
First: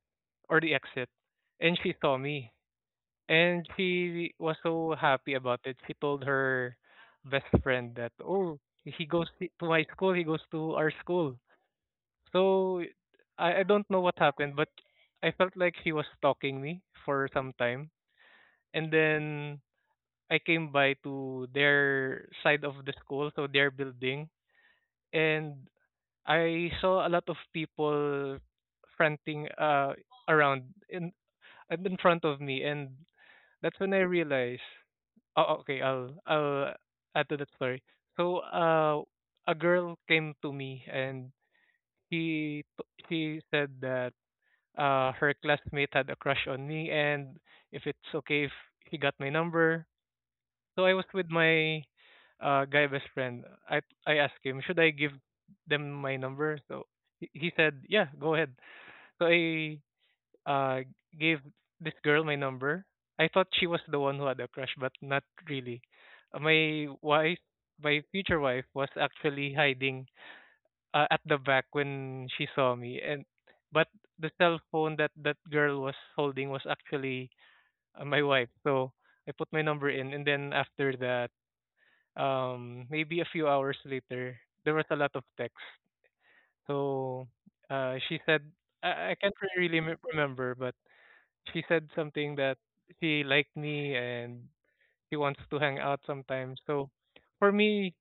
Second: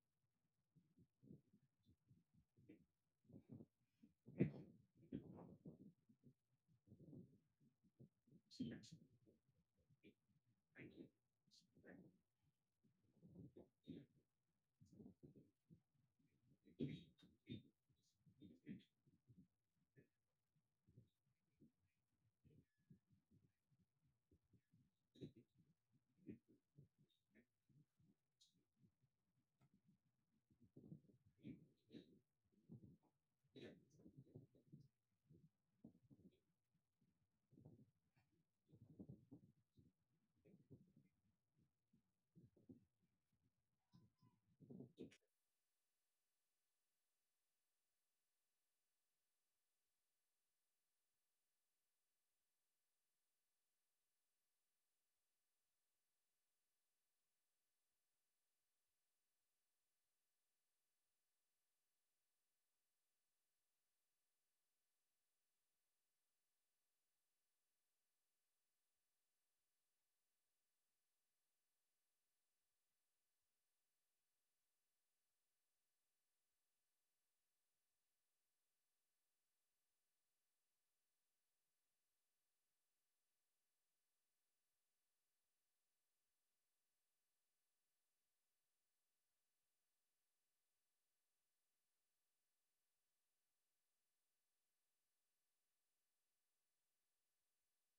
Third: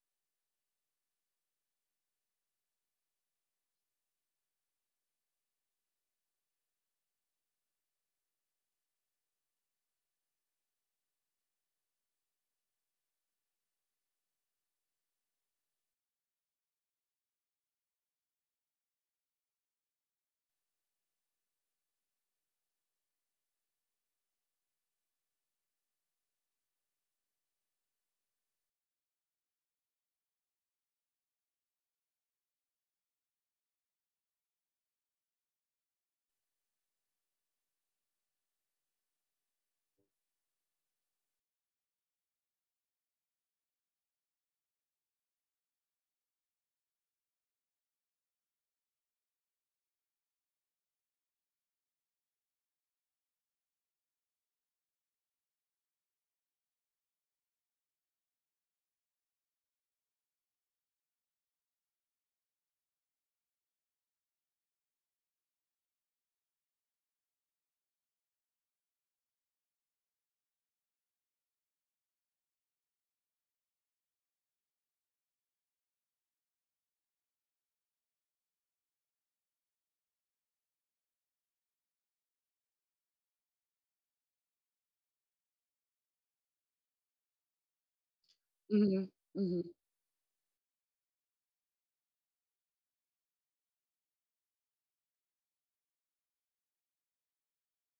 C: or the exit, and she saw me, and she was so happy about it. She told her best friend that, oh, he goes to my school, he goes to our school. So I, I don't know what happened, but I felt like she was stalking me for some time, and then I came by to their side of the school, so their building, and I saw a lot of people fronting uh around in and in front of me, and that's when I realized. Oh, okay. I'll I'll add to that story. So, uh, a girl came to me and she t- she said that uh her classmate had a crush on me, and if it's okay if she got my number. So I was with my uh, guy best friend. I I asked him, should I give them my number? So he he said, yeah, go ahead. So I uh, gave this girl my number. I thought she was the one who had a crush, but not really. Uh, My wife, my future wife, was actually hiding uh, at the back when she saw me, and but the cell phone that that girl was holding was actually uh, my wife. So I put my number in, and then after that, um maybe a few hours later, there was a lot of text. So uh she said, i,
A: Mhm.
C: I can't
A: Mhm.
C: really me- remember, but she said something that she liked me and she wants to hang out sometimes. So for me,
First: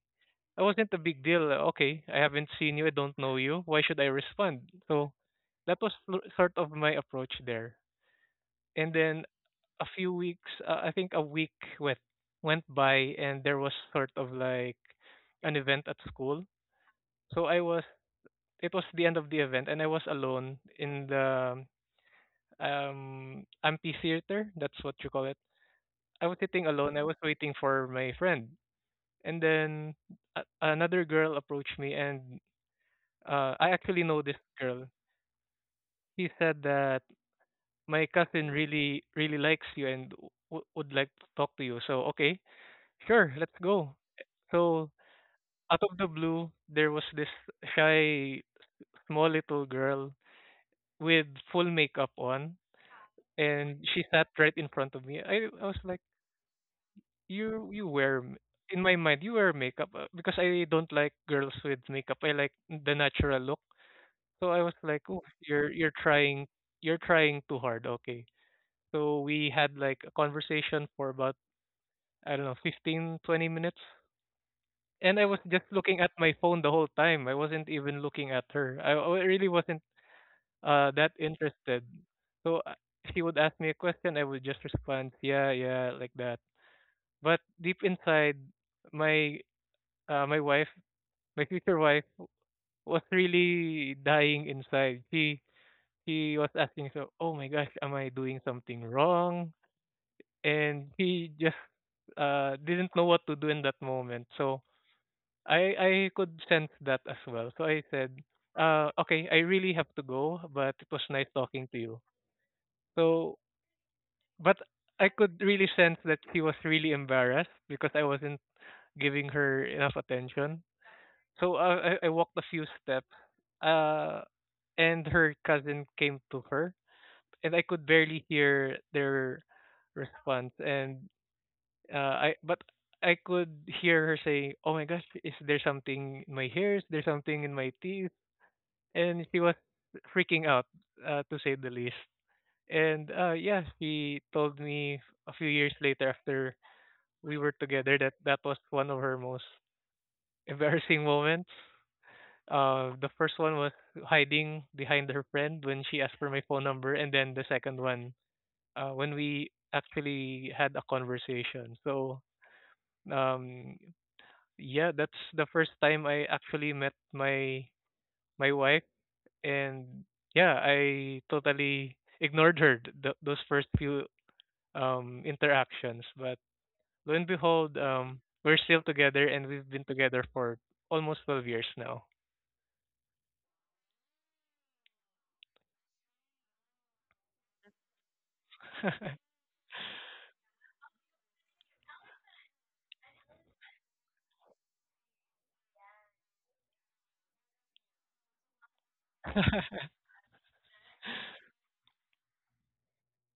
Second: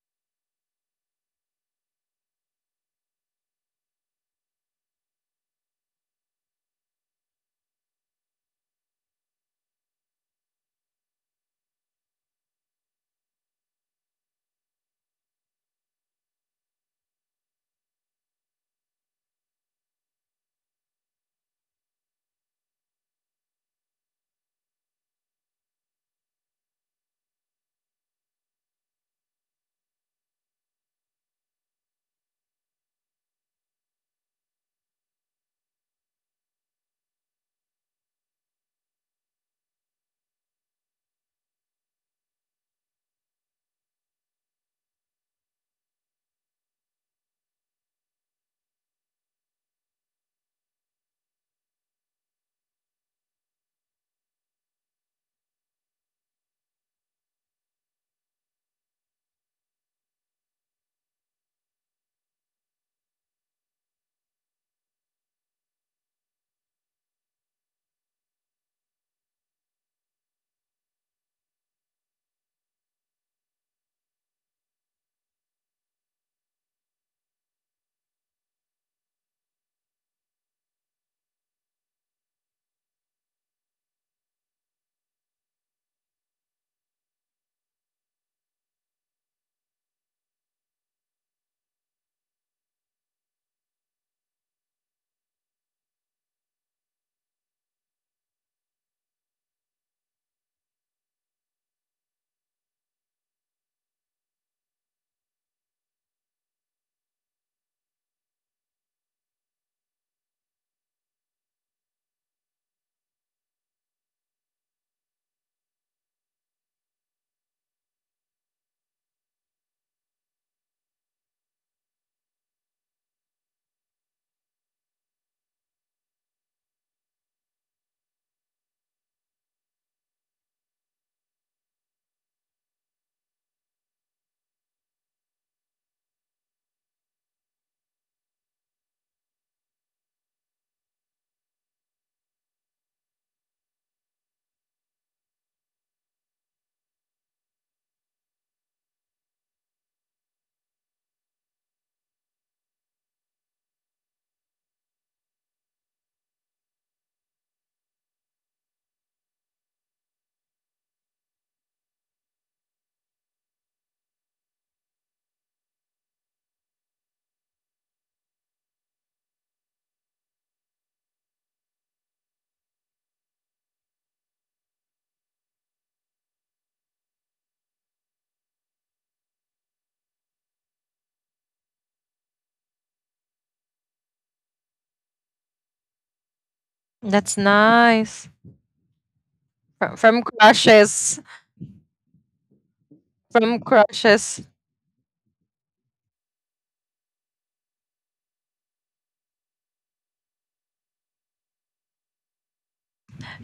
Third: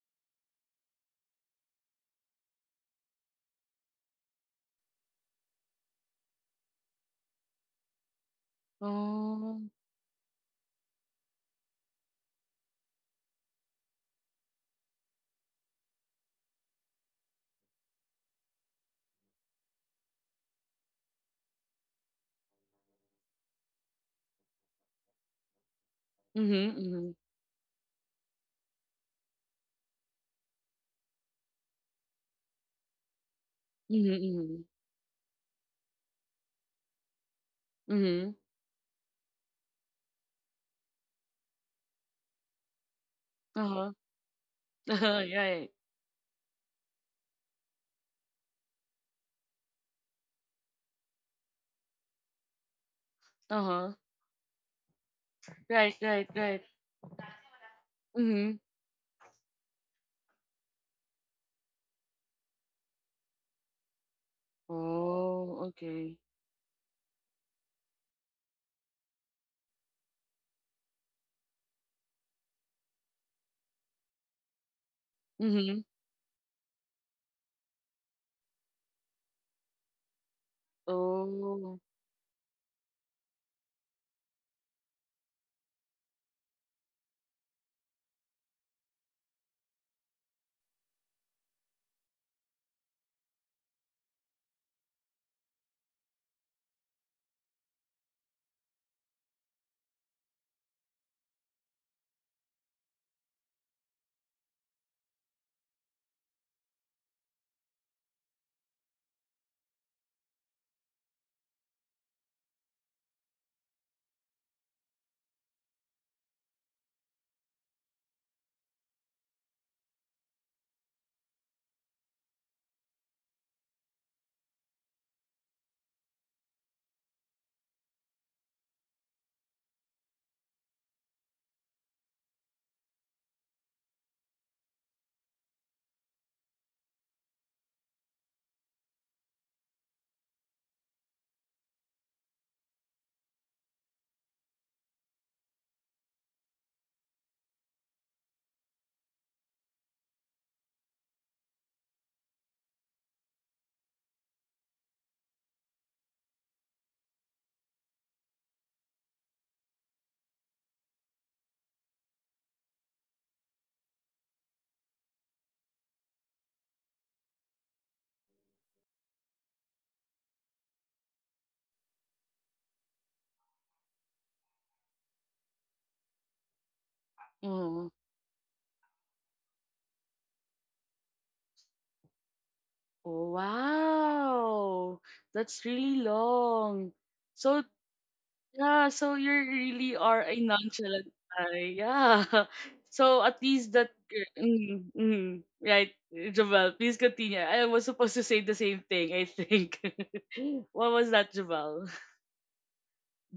C: it wasn't a big deal. Uh, okay, I haven't seen you, I don't know you, why should I respond? So that was lo- sort of my approach there. And then
A: Oh.
C: a few weeks, uh, I think a week, went went by, and there was sort of like an event at school. So I was it was the end of the event, and I was alone in the um amphitheater, that's what you call it. I was sitting
A: Mhm.
C: alone, I
A: Mhm.
C: was waiting for my friend. And then a- another girl approached me, and uh, I actually
A: Mhm.
C: know this
A: Mhm.
C: girl. She said that my
A: Mhm.
C: cousin really really likes you and w- would like to talk to you. So okay, sure, let's
A: Uh
C: go.
A: huh.
C: So,
A: Right.
C: out of the blue, there was this shy, small little girl with full makeup on,
A: Uh
C: and
A: huh.
C: she sat right in front of me. I, I was
A: Right.
C: like,
A: Right. Right.
C: you you wear m-
A: Mhm.
C: in my mind you wear makeup, uh, because I don't like girls with makeup. I like the natural look. So I was like, oh,
A: Oh.
C: you're you're
A: Okay.
C: trying you're trying too hard. Okay. So we had like a conversation for about, I don't know, fifteen twenty minutes, and I was just
A: Mhm.
C: looking at my phone the whole time. I wasn't even looking at her. I, I really wasn't uh that
A: Oh.
C: interested. So uh, she would ask me a question, I would just respond, "Yeah, yeah," like that. But deep inside, my uh my wife, my future wife, was really dying inside. She she was asking, "So, oh my gosh, am I doing something wrong?" And she just uh didn't know what to do in that moment. So I I could sense that as well. So I said, uh, okay, I really have to go, but it was nice talking to you. So, but I could really sense that she was really embarrassed because I wasn't giving her enough attention. So uh, I I walked a few steps, uh, and her cousin came to her, and I could barely hear their response. And uh, I but I could hear her saying, "Oh my gosh, is there something in my hair? Is there something in my teeth?" And she was freaking out, uh, to say the least. And uh, yeah, she told me a few years later after we were together that that was one of her most embarrassing moments. Uh, the first one was hiding behind her friend when she asked for my phone number, and then the second one, uh, when we actually had a conversation. So um, yeah, that's the first time I actually met my my wife, and yeah, I totally ignored her th- th- those first few um interactions. But lo and behold,
A: Mm.
C: um, we're still together, and we've been together for almost twelve years now.
A: Oh, wow. That's really long.
B: that's
A: So
B: nice.
A: yeah, so you
B: From,
A: really
B: from
A: are a nonchalant
B: crushes,
A: guy. Yeah. So at
B: from
A: least that,
B: crushes.
A: mm, mm, right, Jabal, please continue. I was supposed to say the same thing, I think. What was that, Jabal?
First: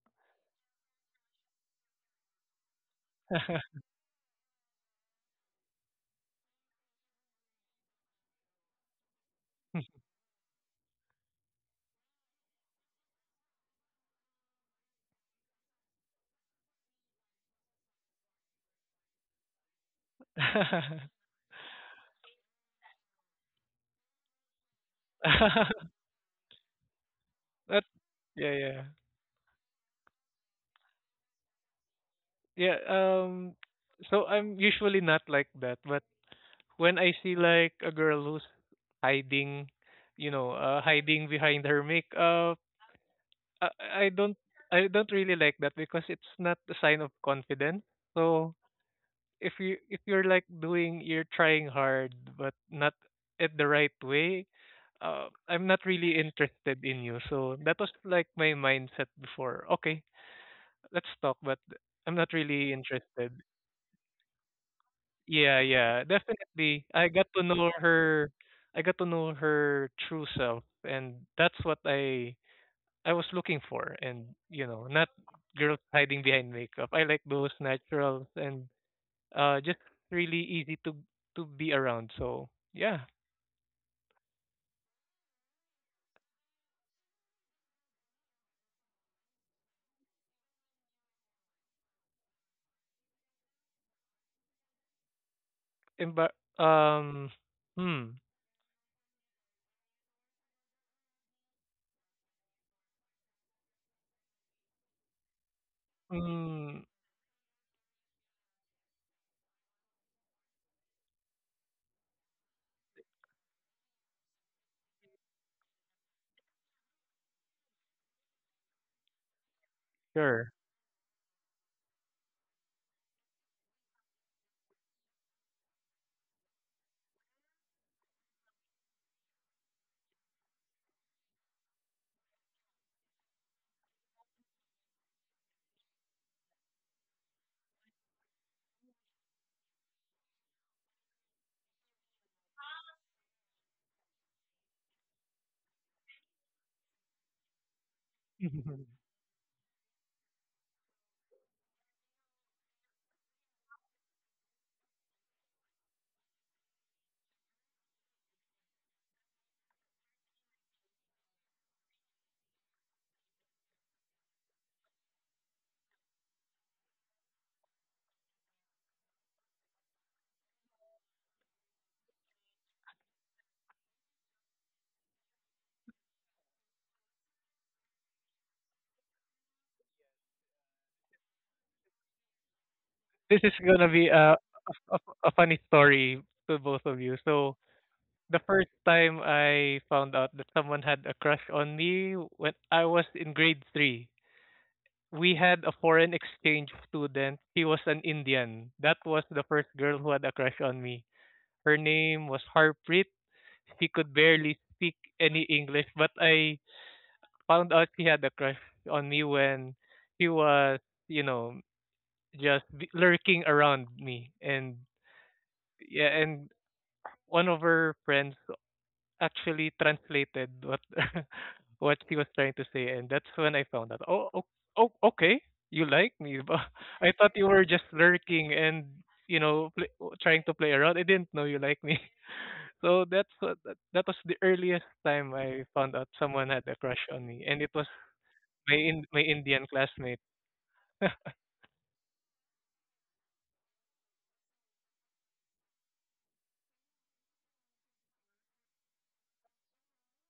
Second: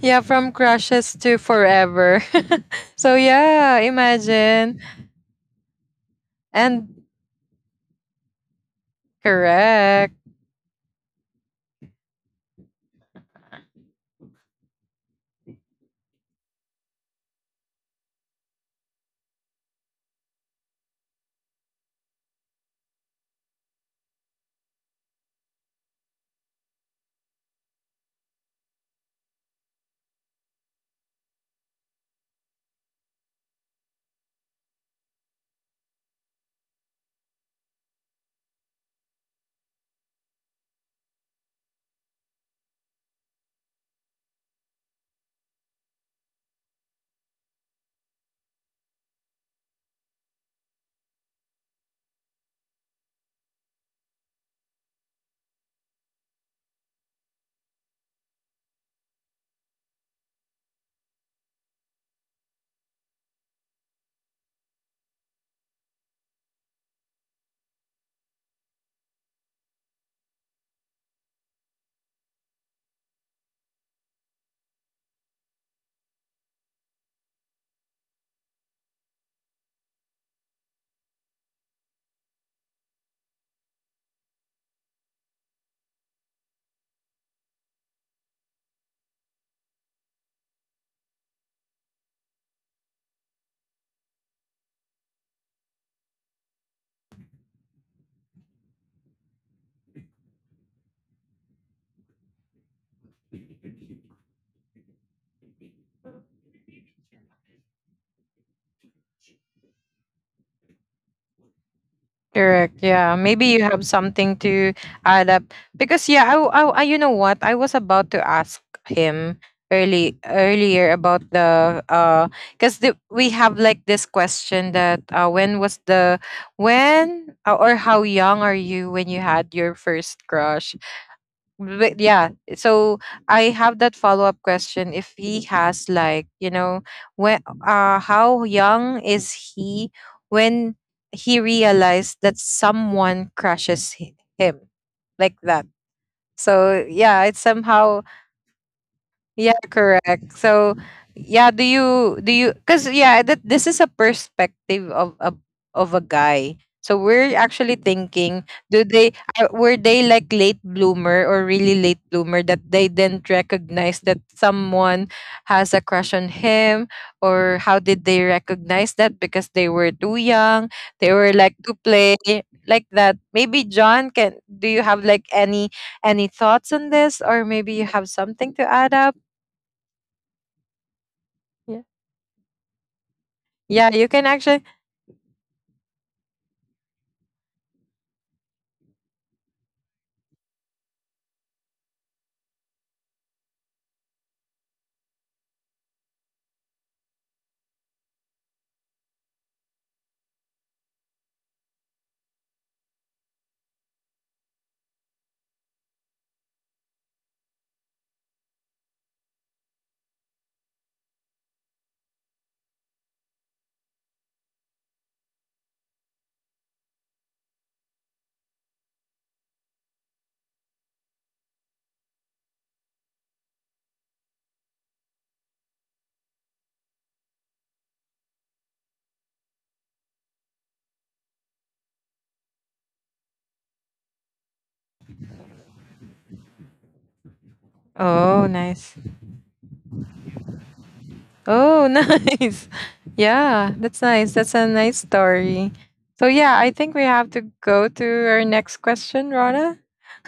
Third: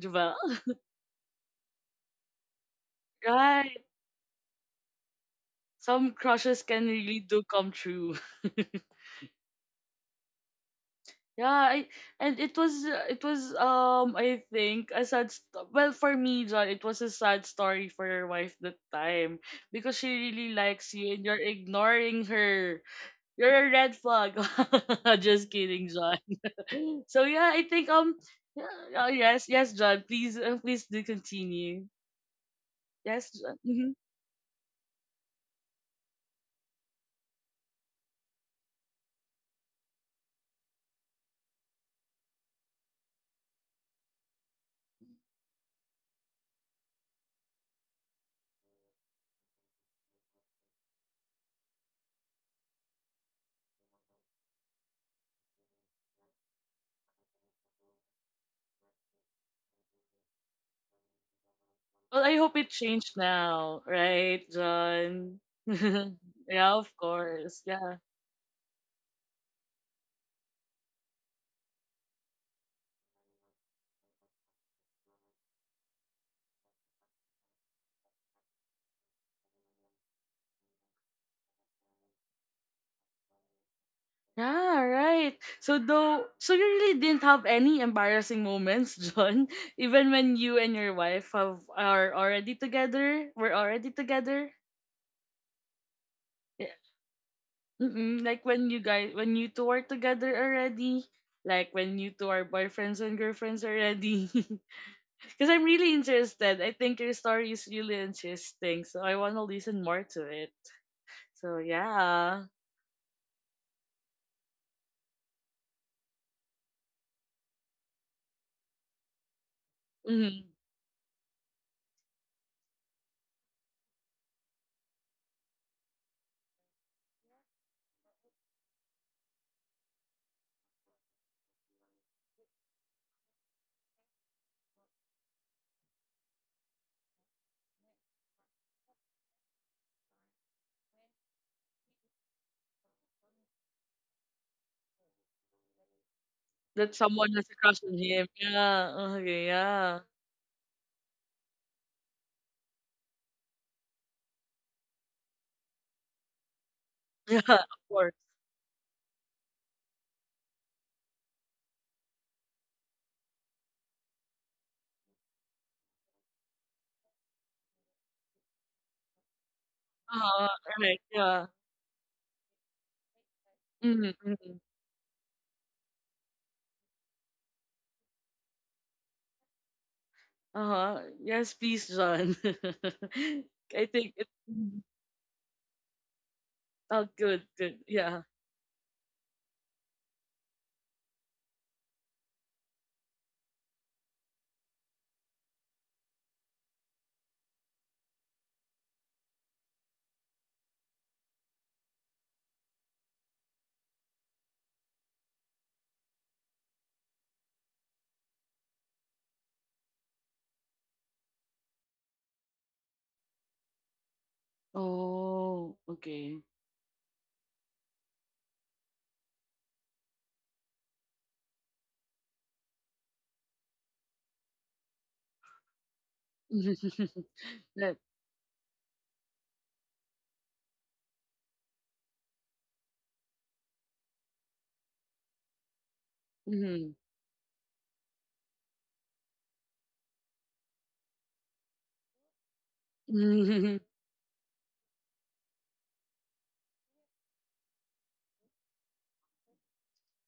B: Yeah, from crushes to forever. So yeah,
A: Right.
B: imagine.
A: Some crushes can
B: And
A: really do come true.
B: correct.
A: Yeah, I, and it was, uh, it was um I think a sad st- well, for me, John, it was a sad story for your wife that time, because she really likes you and you're ignoring her. You're a red flag. Just kidding, John. So yeah, I
C: That-
A: think, um
C: yeah,
A: yeah,
C: yeah,
A: uh, yes, yes, John, please uh, please do continue.
C: yeah.
A: Yes,
C: Um,
A: John. Hmm.
C: so I'm usually not like that, but when I see like a girl who's hiding, you know, uh, hiding behind her makeup. I I don't I don't really like that because it's not a sign of confidence. So if you if you're like doing you're trying hard but not at the right way, uh, I'm not really interested in you. So that was like my mindset before. Okay, let's talk, but I'm
A: Well,
C: not
A: I hope
C: really
A: it changed
C: interested.
A: now, right, John?
C: Yeah, yeah,
A: Yeah,
C: definitely.
A: of
C: I got to
A: course.
C: know
A: Yeah.
C: her. I got to know her true self, and that's what I I was looking for, and you know, not girls hiding behind makeup. I like those naturals and, uh, just really easy to to be around. So yeah.
A: Yeah, right. So, though so you really didn't have any embarrassing moments, John, even when you and your wife have are already together, were already together.
C: Emba-
A: Yeah.
C: um, hmm,
A: Mm-mm. Like when you guys when you two are together already, like when you two are boyfriends and girlfriends already. Cuz I'm really interested. I
C: mm,
A: think your story is really interesting, so I want to listen more to it. So yeah.
B: Correct. Yeah. Maybe you have something to add up, because yeah, I, w- I, w- I- you know what? I was about to ask him early,
A: Mm-hmm.
C: sure.
B: earlier about the uh because the, we have like this question that, uh when was the, when uh, or how young are you when you had your first crush? But yeah, so I have that follow up question. If he has like, you know, when, uh, how young is he when he realized that someone crushes hi- him, like that? So
A: That
B: yeah, it's
A: someone has a crush
B: somehow,
A: on him. Yeah. Okay,
B: yeah,
A: yeah.
B: correct. So, yeah, do you, do you, cuz yeah, that this is a perspective of a, of a guy. So we're actually
A: Yeah. Of course.
B: thinking, do they are, were they like late bloomer or really late bloomer, that they didn't recognize that someone has a crush on him, or how did they recognize that, because they were too
A: Uh-huh,
B: young, they
A: correct,
B: were like
A: yeah.
B: to play, like that. Maybe John
A: Mhm,
B: can,
A: mhm.
B: do you have like any any thoughts on this, or maybe you have something to add up?
A: Uh-huh. Yes,
B: Yeah.
A: please, John.
C: This is gonna
A: I
B: Yeah,
C: be
B: you
A: think
B: can
A: it.
C: a,
B: actually.
A: Mhm.
C: a a funny story to both of
A: Oh
C: you.
A: good,
C: So
A: good. Yeah.
C: the first time I found out that someone had a crush on me when I was in grade three. We had a foreign exchange student. She was an Indian. That was the first girl who had a crush on me. Her name was Harpreet. She could barely speak any English, but I found out she had a crush on me when she was, you know, just b- lurking around me. And
A: Oh,
C: yeah,
A: okay.
C: and one of her friends actually translated what what she was trying to say, and that's when I found out. Oh, oh, oh, okay, you like me, but I thought you were just
A: That,
C: lurking and you know play, trying to play around. I didn't know you like me. So that's what, that, that was the earliest time I found out someone had a
A: mhm,
C: crush on me, and it was
B: Oh,
C: my
B: nice.
C: in, my Indian classmate.
B: Oh, nice. Yeah,
A: mhm.
B: that's nice. That's a nice story. So, yeah, I think we have to go to our next question, Rana.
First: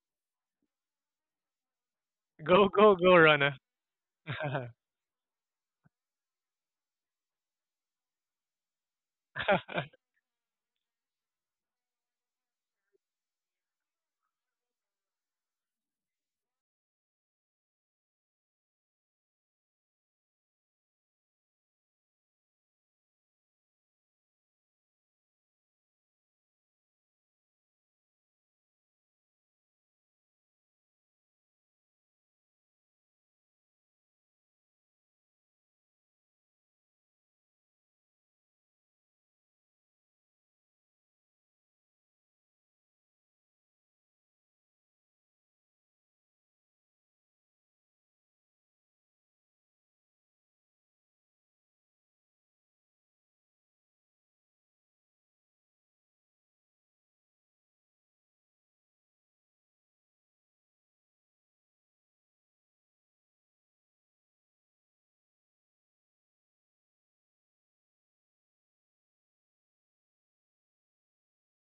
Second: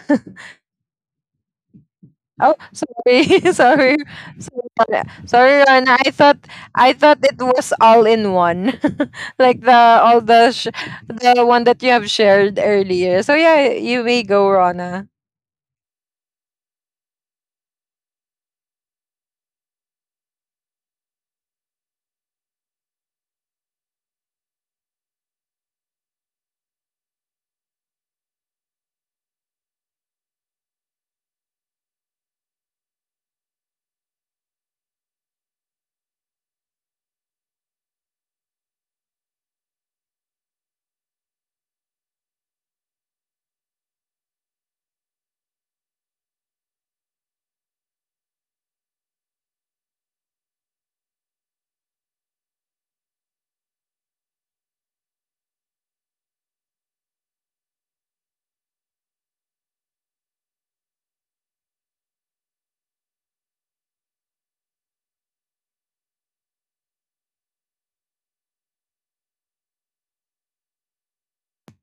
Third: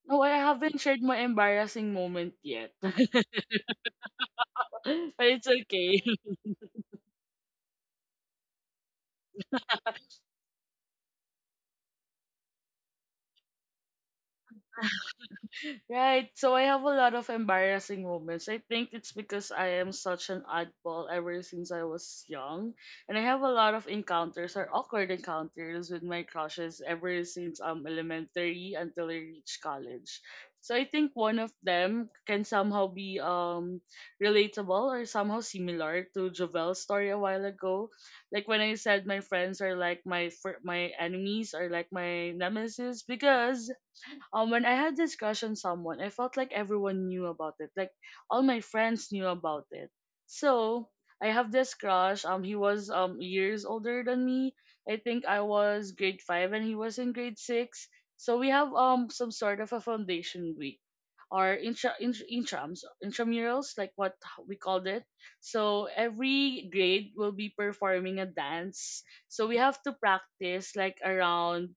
A: No, I haven't shared my embarrassing moment
B: Oh,
C: Go
A: yet, but
C: go
B: sorry.
C: go, Rana.
B: Sorry. Sorry, Rana.
A: it's
B: Sorry, Rana.
A: okay.
B: I thought I thought it was all in one. like the all the sh- The one that you have shared earlier. So, yeah, you may go, Rana.
A: Right. So I have a lot of embarrassing moments. I think it's because I am such an oddball ever since I was young. And I have a lot of encounters or awkward encounters with my crushes ever since um elementary until I reached college. So I think one of them can somehow be um relatable or somehow similar to Jovel's story a while ago. Like when I said my friends are like my fir- my enemies, or like my nemesis, because um when I had this crush on someone, I felt like everyone knew about it. Like all my friends knew about it. So I have this crush. Um, he was um years older than me. I think I was grade five and he was in grade six. So we have um some sort of a foundation week, or intra, intra intrams intramurals, like what we called it. So every grade will be performing a dance. So we have to practice like around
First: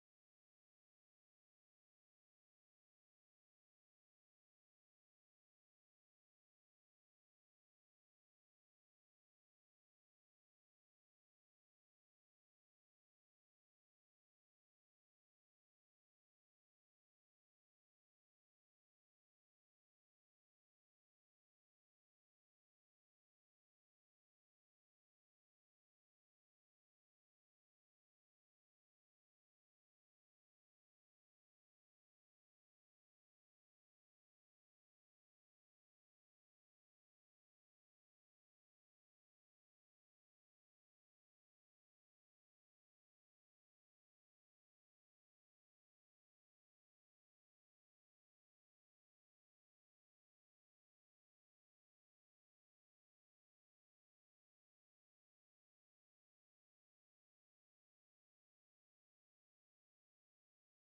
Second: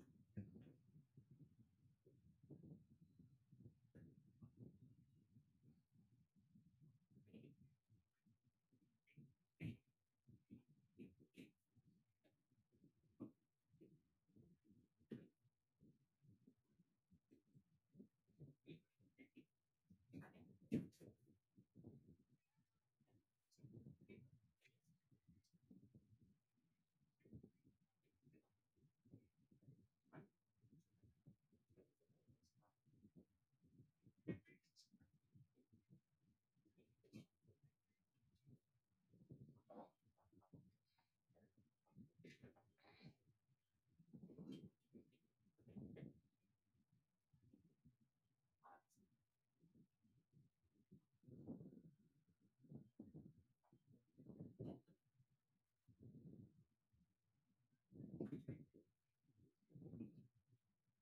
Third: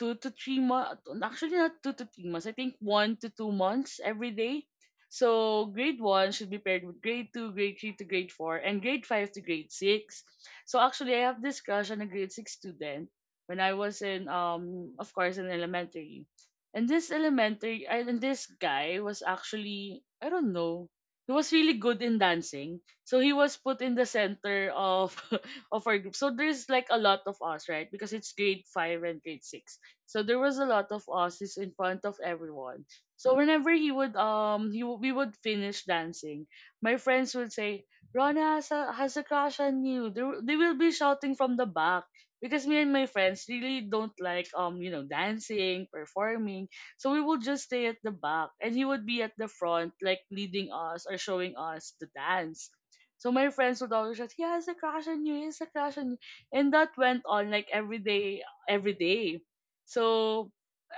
A: two to three months. Actually, not two to three months. I think one to two months every day. So grade one should be paired with grade two, grade three to grade four, and grade five to grade six. So actually, I have this crush on a grade six student when I was in um of course in elementary. And this elementary and this guy was actually, I don't know, he was really good in dancing. So he was put in the center of of our group. So there's like a lot of us, right? Because it's grade five and grade six. So there was a lot of Aussies in front of everyone. So whenever he would um he w- we would finish dancing, my friends would say, "Rona has a, has a crush on you." They, w- they will be shouting from the back because me and my friends really don't like um you know dancing, performing. So we would just stay at the back and he would be at the front like leading us or showing us the dance. So my friends would always shout, "He has a crush on you. He has a crush on you." And that went on like every day every day. So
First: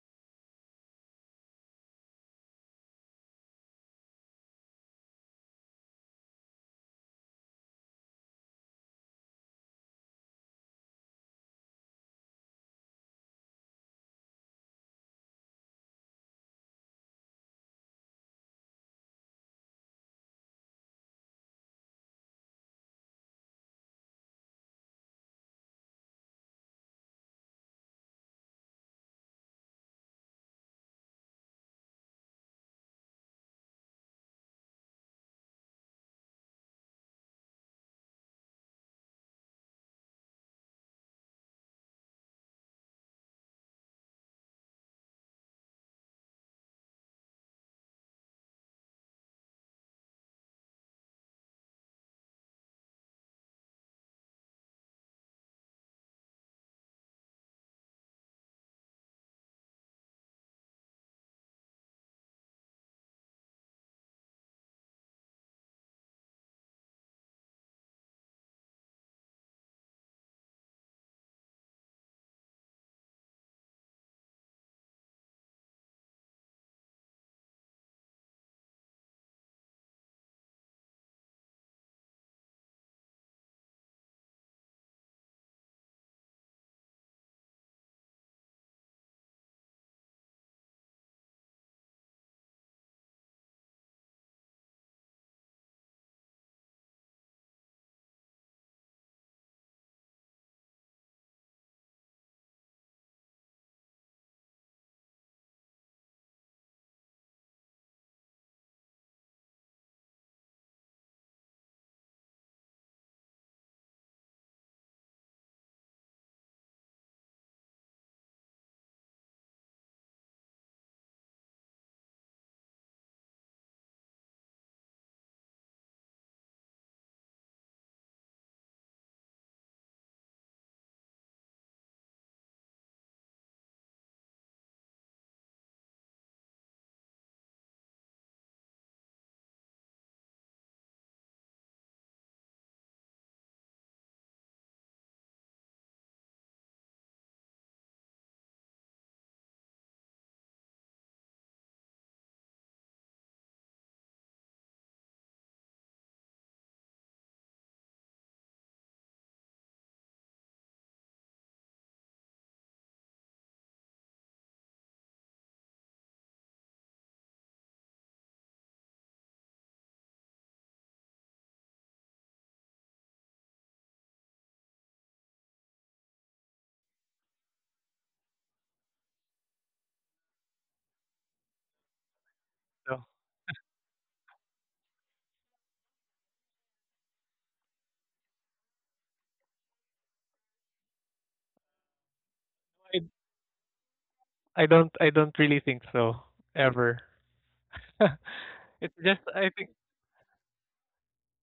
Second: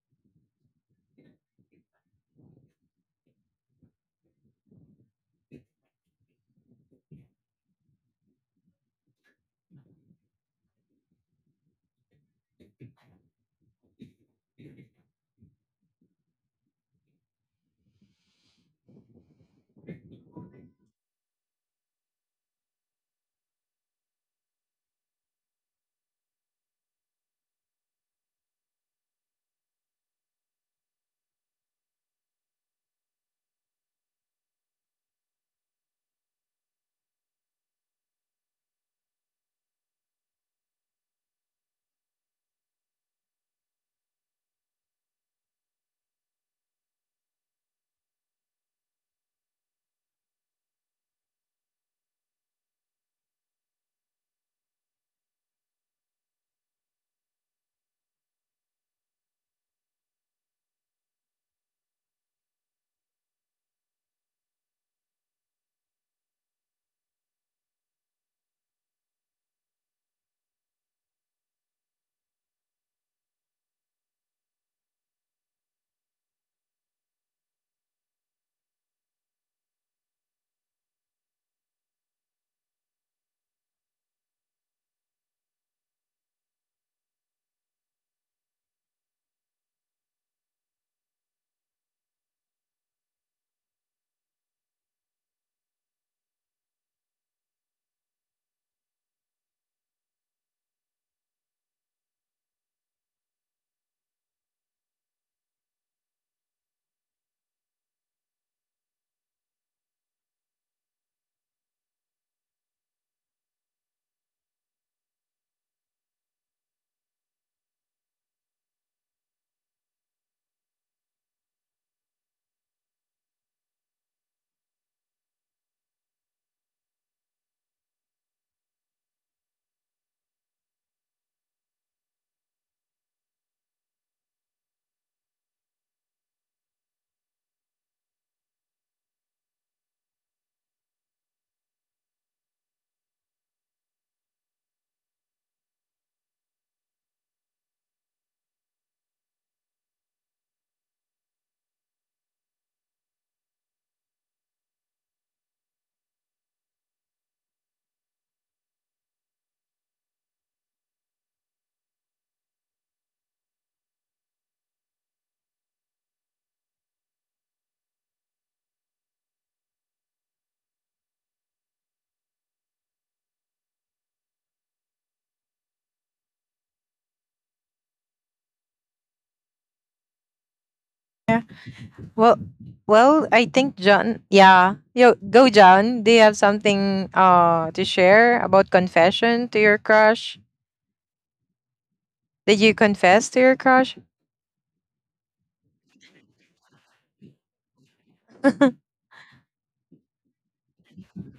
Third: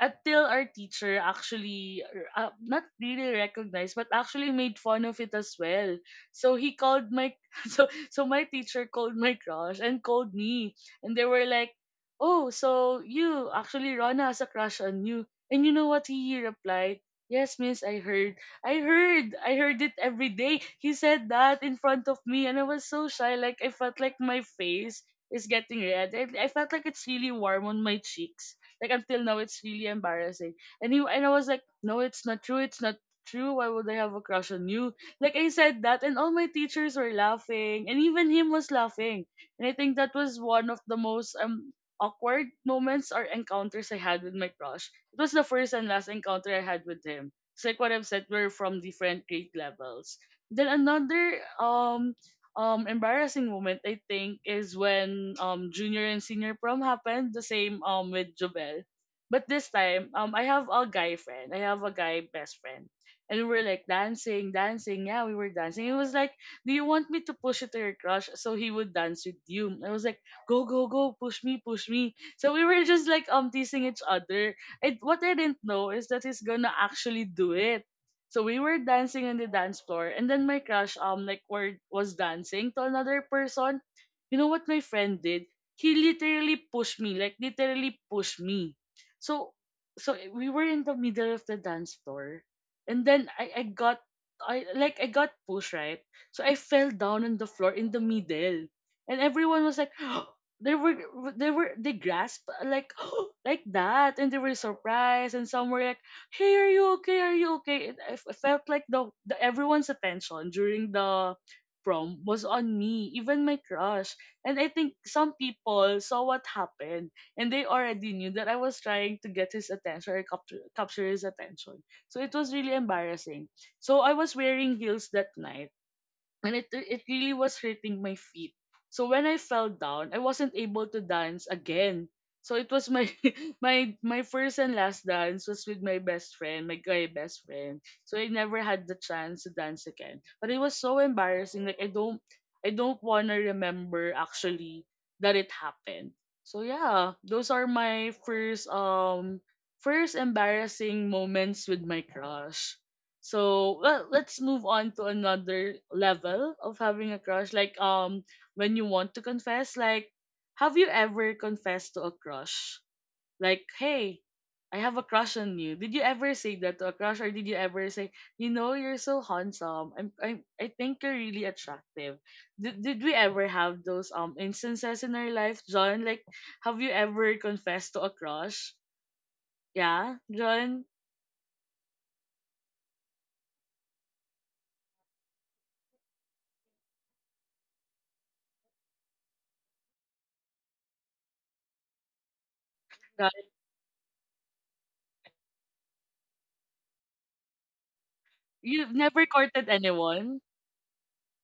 A: until our teacher actually, uh, not really recognized but actually made fun of it as well. So he called my so so my teacher called my crush and called me and they were like, "Oh, so you actually, Rona has a crush on you." And you know what he replied? Yes, miss, I heard. I heard. I heard it every day. He said that in front of me and I was so shy, like I felt like my face is getting red. I, I felt like it's really warm on my cheeks like until now, it's really embarrassing. And he, and I was like, no, it's not true. It's not true. Why would I have a crush on you? Like I said that, and all my teachers were laughing, and even him was laughing. And I think that was one of the most um awkward moments or encounters I had with my crush. It was the first and last encounter I had with him. It's like what I've said, we're from different grade levels. Then another um um embarrassing moment, I think, is when um junior and senior prom happened, the same um with Jobel. But this time um I have a guy friend. I have a guy best friend. And we were like dancing, dancing. Yeah, we were dancing. He was like, "Do you want me to push you to your crush so he would dance with you?" I was like, "Go, go, go! Push me, push me!" So we were just like um teasing each other. And what I didn't know is that he's gonna actually do it. So we were dancing on the dance floor, and then my crush um like were, was dancing to another person. You know what my friend did? He literally pushed me, like literally pushed me. So so eh, we were in the middle of the dance floor, and then I I got I like I got pushed, right. So I fell down on the floor in the middle, and everyone was like. They were, they were, they grasped like, like that, and they were surprised, and some were like, "Hey, are you okay? Are you okay?" It, I f- I felt like the, the everyone's attention during the prom was on me, even my crush. And I think some people saw what happened, and they already knew that I was trying to get his attention or capture, capture his attention. So it was really embarrassing. So I was wearing heels that night, and it it really was hurting my feet. So when I fell down, I wasn't able to dance again. So it was my my my first and last dance was with my best friend, my guy best friend. So I never had the chance to dance again. But it was so embarrassing. Like I don't I don't wanna remember actually that it happened. So yeah, those are my first um first embarrassing moments with my crush. So well, let's move on to another level of having a crush. Like um, when you want to confess, like, have you ever confessed to a crush? Like, hey, I have a crush on you. Did you ever say that to a crush, or did you ever say, you know, you're so handsome. I'm, I'm I think you're really attractive. Did did we ever have those um instances in our life, John? Like, have you ever confessed to a crush? Yeah, John.
B: Well,
C: No,
B: well, I think John. Yeah, yo, go, John. Do you have something uh to share about confession to your crush? Did you
C: I
B: confess to
A: Got
B: your
A: it.
B: crush?
C: I don't I don't really think so ever.
A: You've
C: It's just
A: never
C: I
A: courted
C: think.
A: anyone.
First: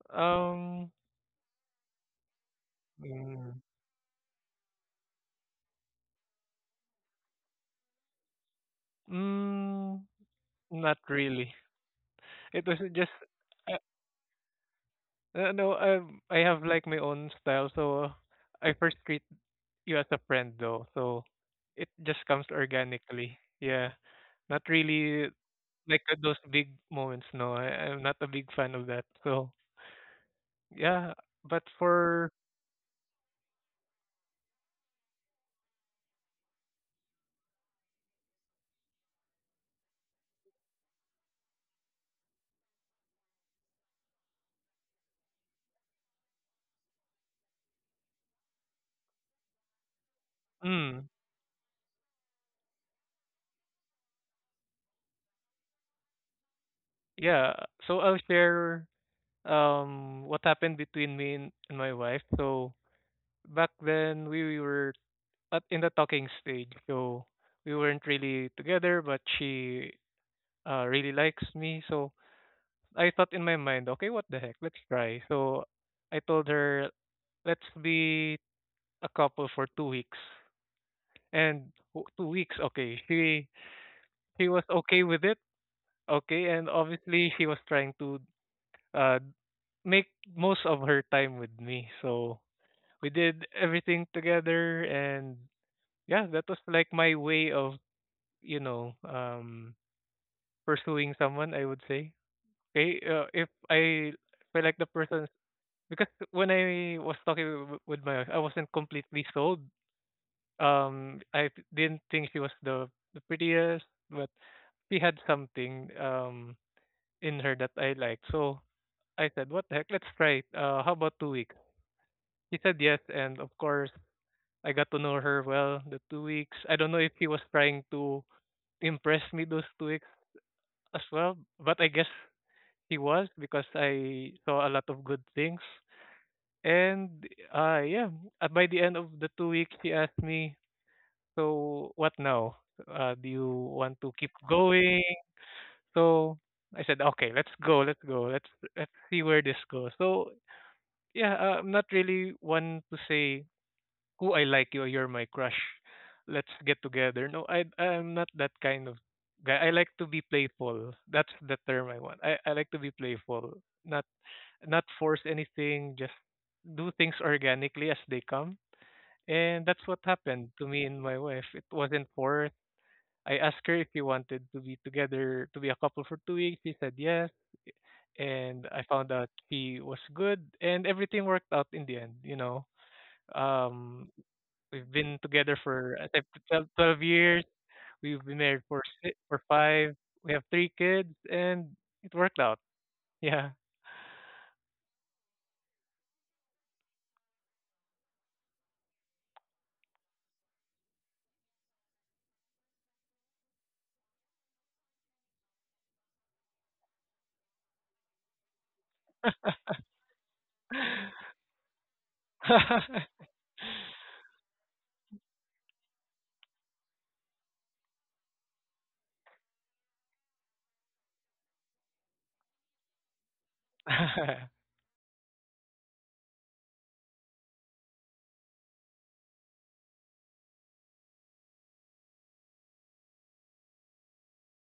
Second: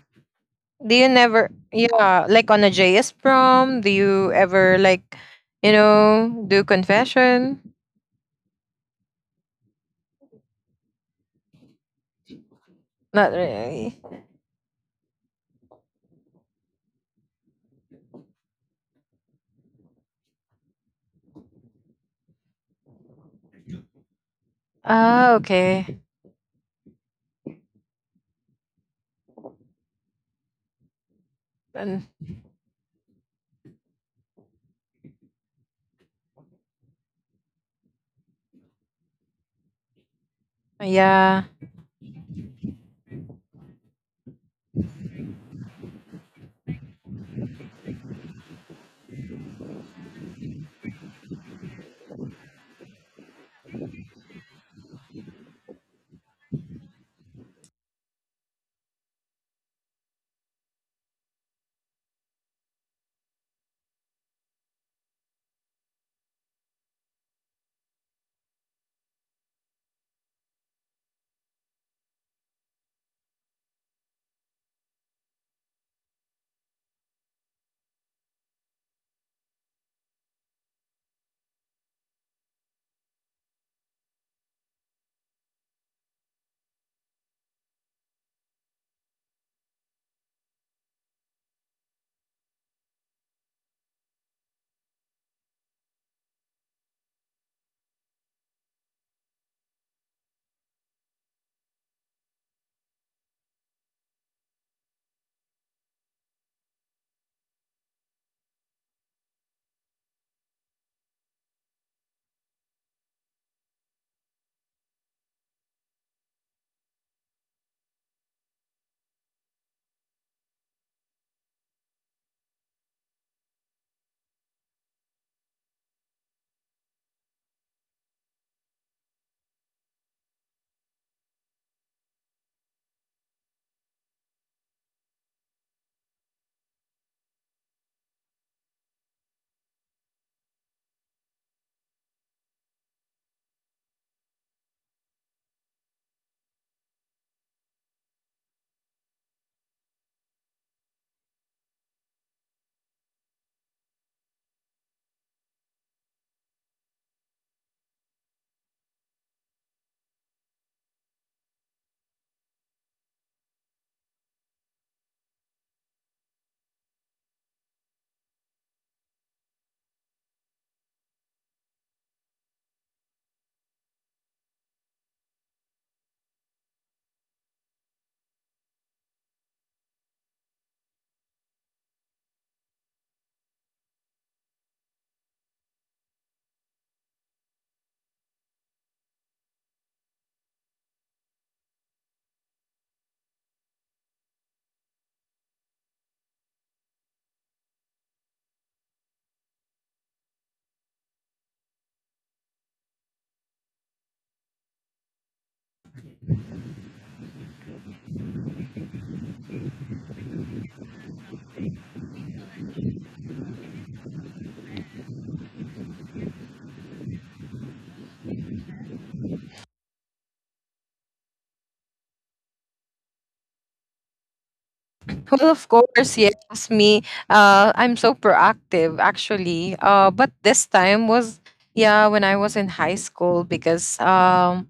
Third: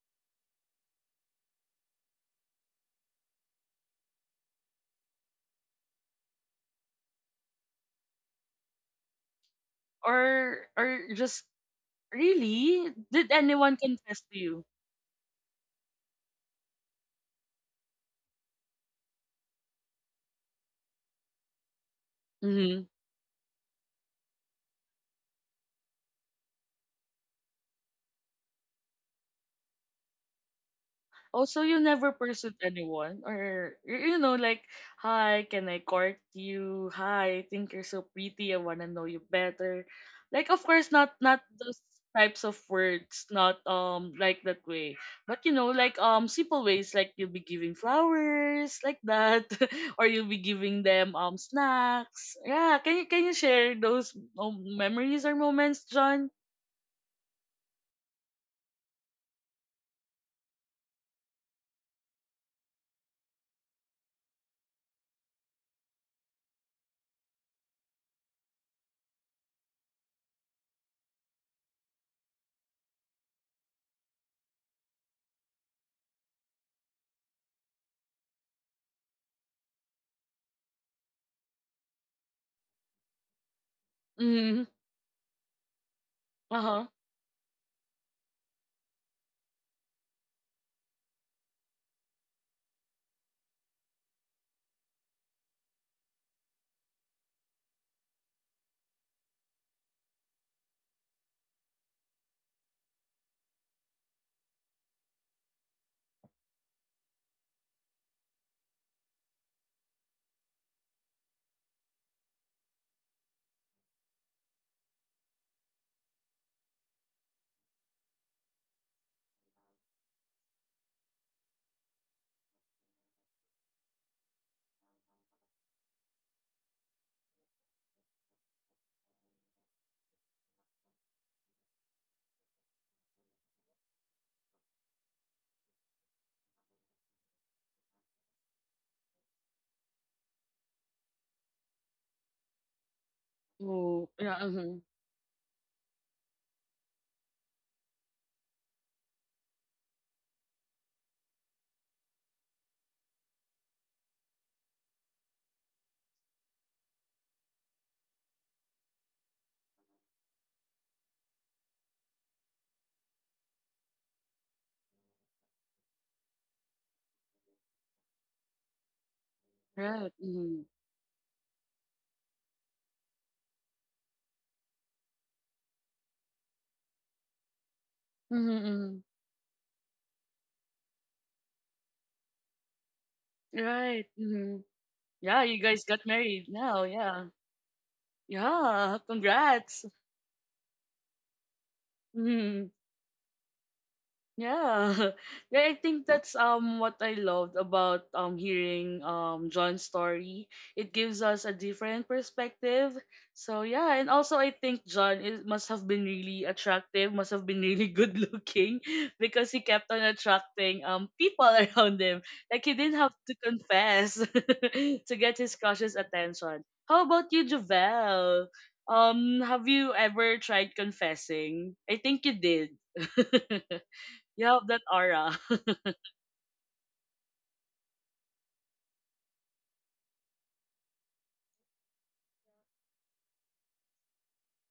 C: Um,
B: Do you never? Yeah, like on a J S
C: mm,
B: prom, do you ever like, you know, do confession?
C: mm,
A: Or
C: Not
A: or just
C: really. It was
A: really?
C: just,
A: Did
B: Not
A: anyone
C: uh,
B: really.
A: confess to you?
C: uh, no. Um, I have like my own style, so I first treat you as a friend, though. So it just comes
A: Mhm.
C: organically. Yeah, not really
B: Ah,
C: like
B: okay.
C: uh, those big moments. No, I, I'm not a big fan of that. So yeah,
A: Also,
C: but
A: you never
B: Um,
C: for
A: pursued anyone, or y- you know, like, hi, can I court you? Hi, I think you're so pretty. I wanna know you better. Like, of course, not not
B: yeah.
A: those types of words, not um like that way, but you know, like um simple ways, like you'll be giving flowers, like that, or you'll be giving
C: mm,
A: them um snacks. Yeah, can you can you share those um, memories or moments, John?
C: yeah, so I'll share um what happened between me and, and my wife. So back then we were at in the talking stage. So we weren't really together, but she uh, really likes me. So I thought in my mind, okay, what the heck? Let's try. So I told her, let's be a couple for two weeks. And w- two weeks, okay. She she
A: Mm-hmm.
C: was okay with it, okay.
A: Uh
C: And
A: huh.
C: obviously, she was trying to, uh, make most of her time with me. So we did everything together, and yeah, that was like my way of, you know, um, pursuing someone, I would say. Okay, uh, if I if I like the person, because when I was talking w- with my wife, I wasn't completely sold. Um, I f- didn't think she was the the prettiest, but she had something um in her that I liked. So I said, "What the heck? Let's try it. Uh, how about two weeks?" She said yes, and of course, I got to know her well. The two weeks. I don't know if she was trying to impress me those two weeks as well, but I guess he was because I saw a lot of good things. And uh yeah, uh, by the end of the two weeks he asked me, "So what now? Uh, do you want
A: Oh,
C: to keep
A: yeah. Mm-hmm.
C: going?" So I said, "Okay, let's go. Let's go. Let's let's see where this goes." So yeah, uh, I'm not really one to say who I like you, you're my crush. Let's get together. No, I I'm not that kind of guy. I like to be playful. That's the term I want. I I like to be playful, not not force anything, just do things organically as they come. And that's what
A: Right.
C: happened
A: Mm-hmm.
C: to me and my wife. It wasn't forced. I asked her if we wanted to be together, to be a couple for two weeks. She said yes. And I
A: Mm-hmm.
C: found out she was good. And everything worked out in the end, you know. Um,
A: Right. Hmm.
C: we've been
A: Yeah,
C: together
A: you guys
C: for
A: got
C: I think,
A: married now.
C: twelve,
A: Yeah.
C: years. We've been married for
A: Yeah.
C: six, for
A: Congrats.
C: five. We have three kids, and it worked out.
A: Mhm.
C: Yeah.
A: Yeah. Yeah, I think that's um what I loved about um hearing um John's story. It gives us a different perspective. So yeah, and also I think John is, must have been really attractive, must have been really good looking because he kept on attracting um people around him. Like he didn't have to confess to get his crush's attention. How about you, Javel? Um, have you ever tried confessing? I think you did. You have that aura.
B: Well, of course, yes, me. Uh, I'm so proactive, actually. Uh, but this time was, yeah, when I was in high school because um,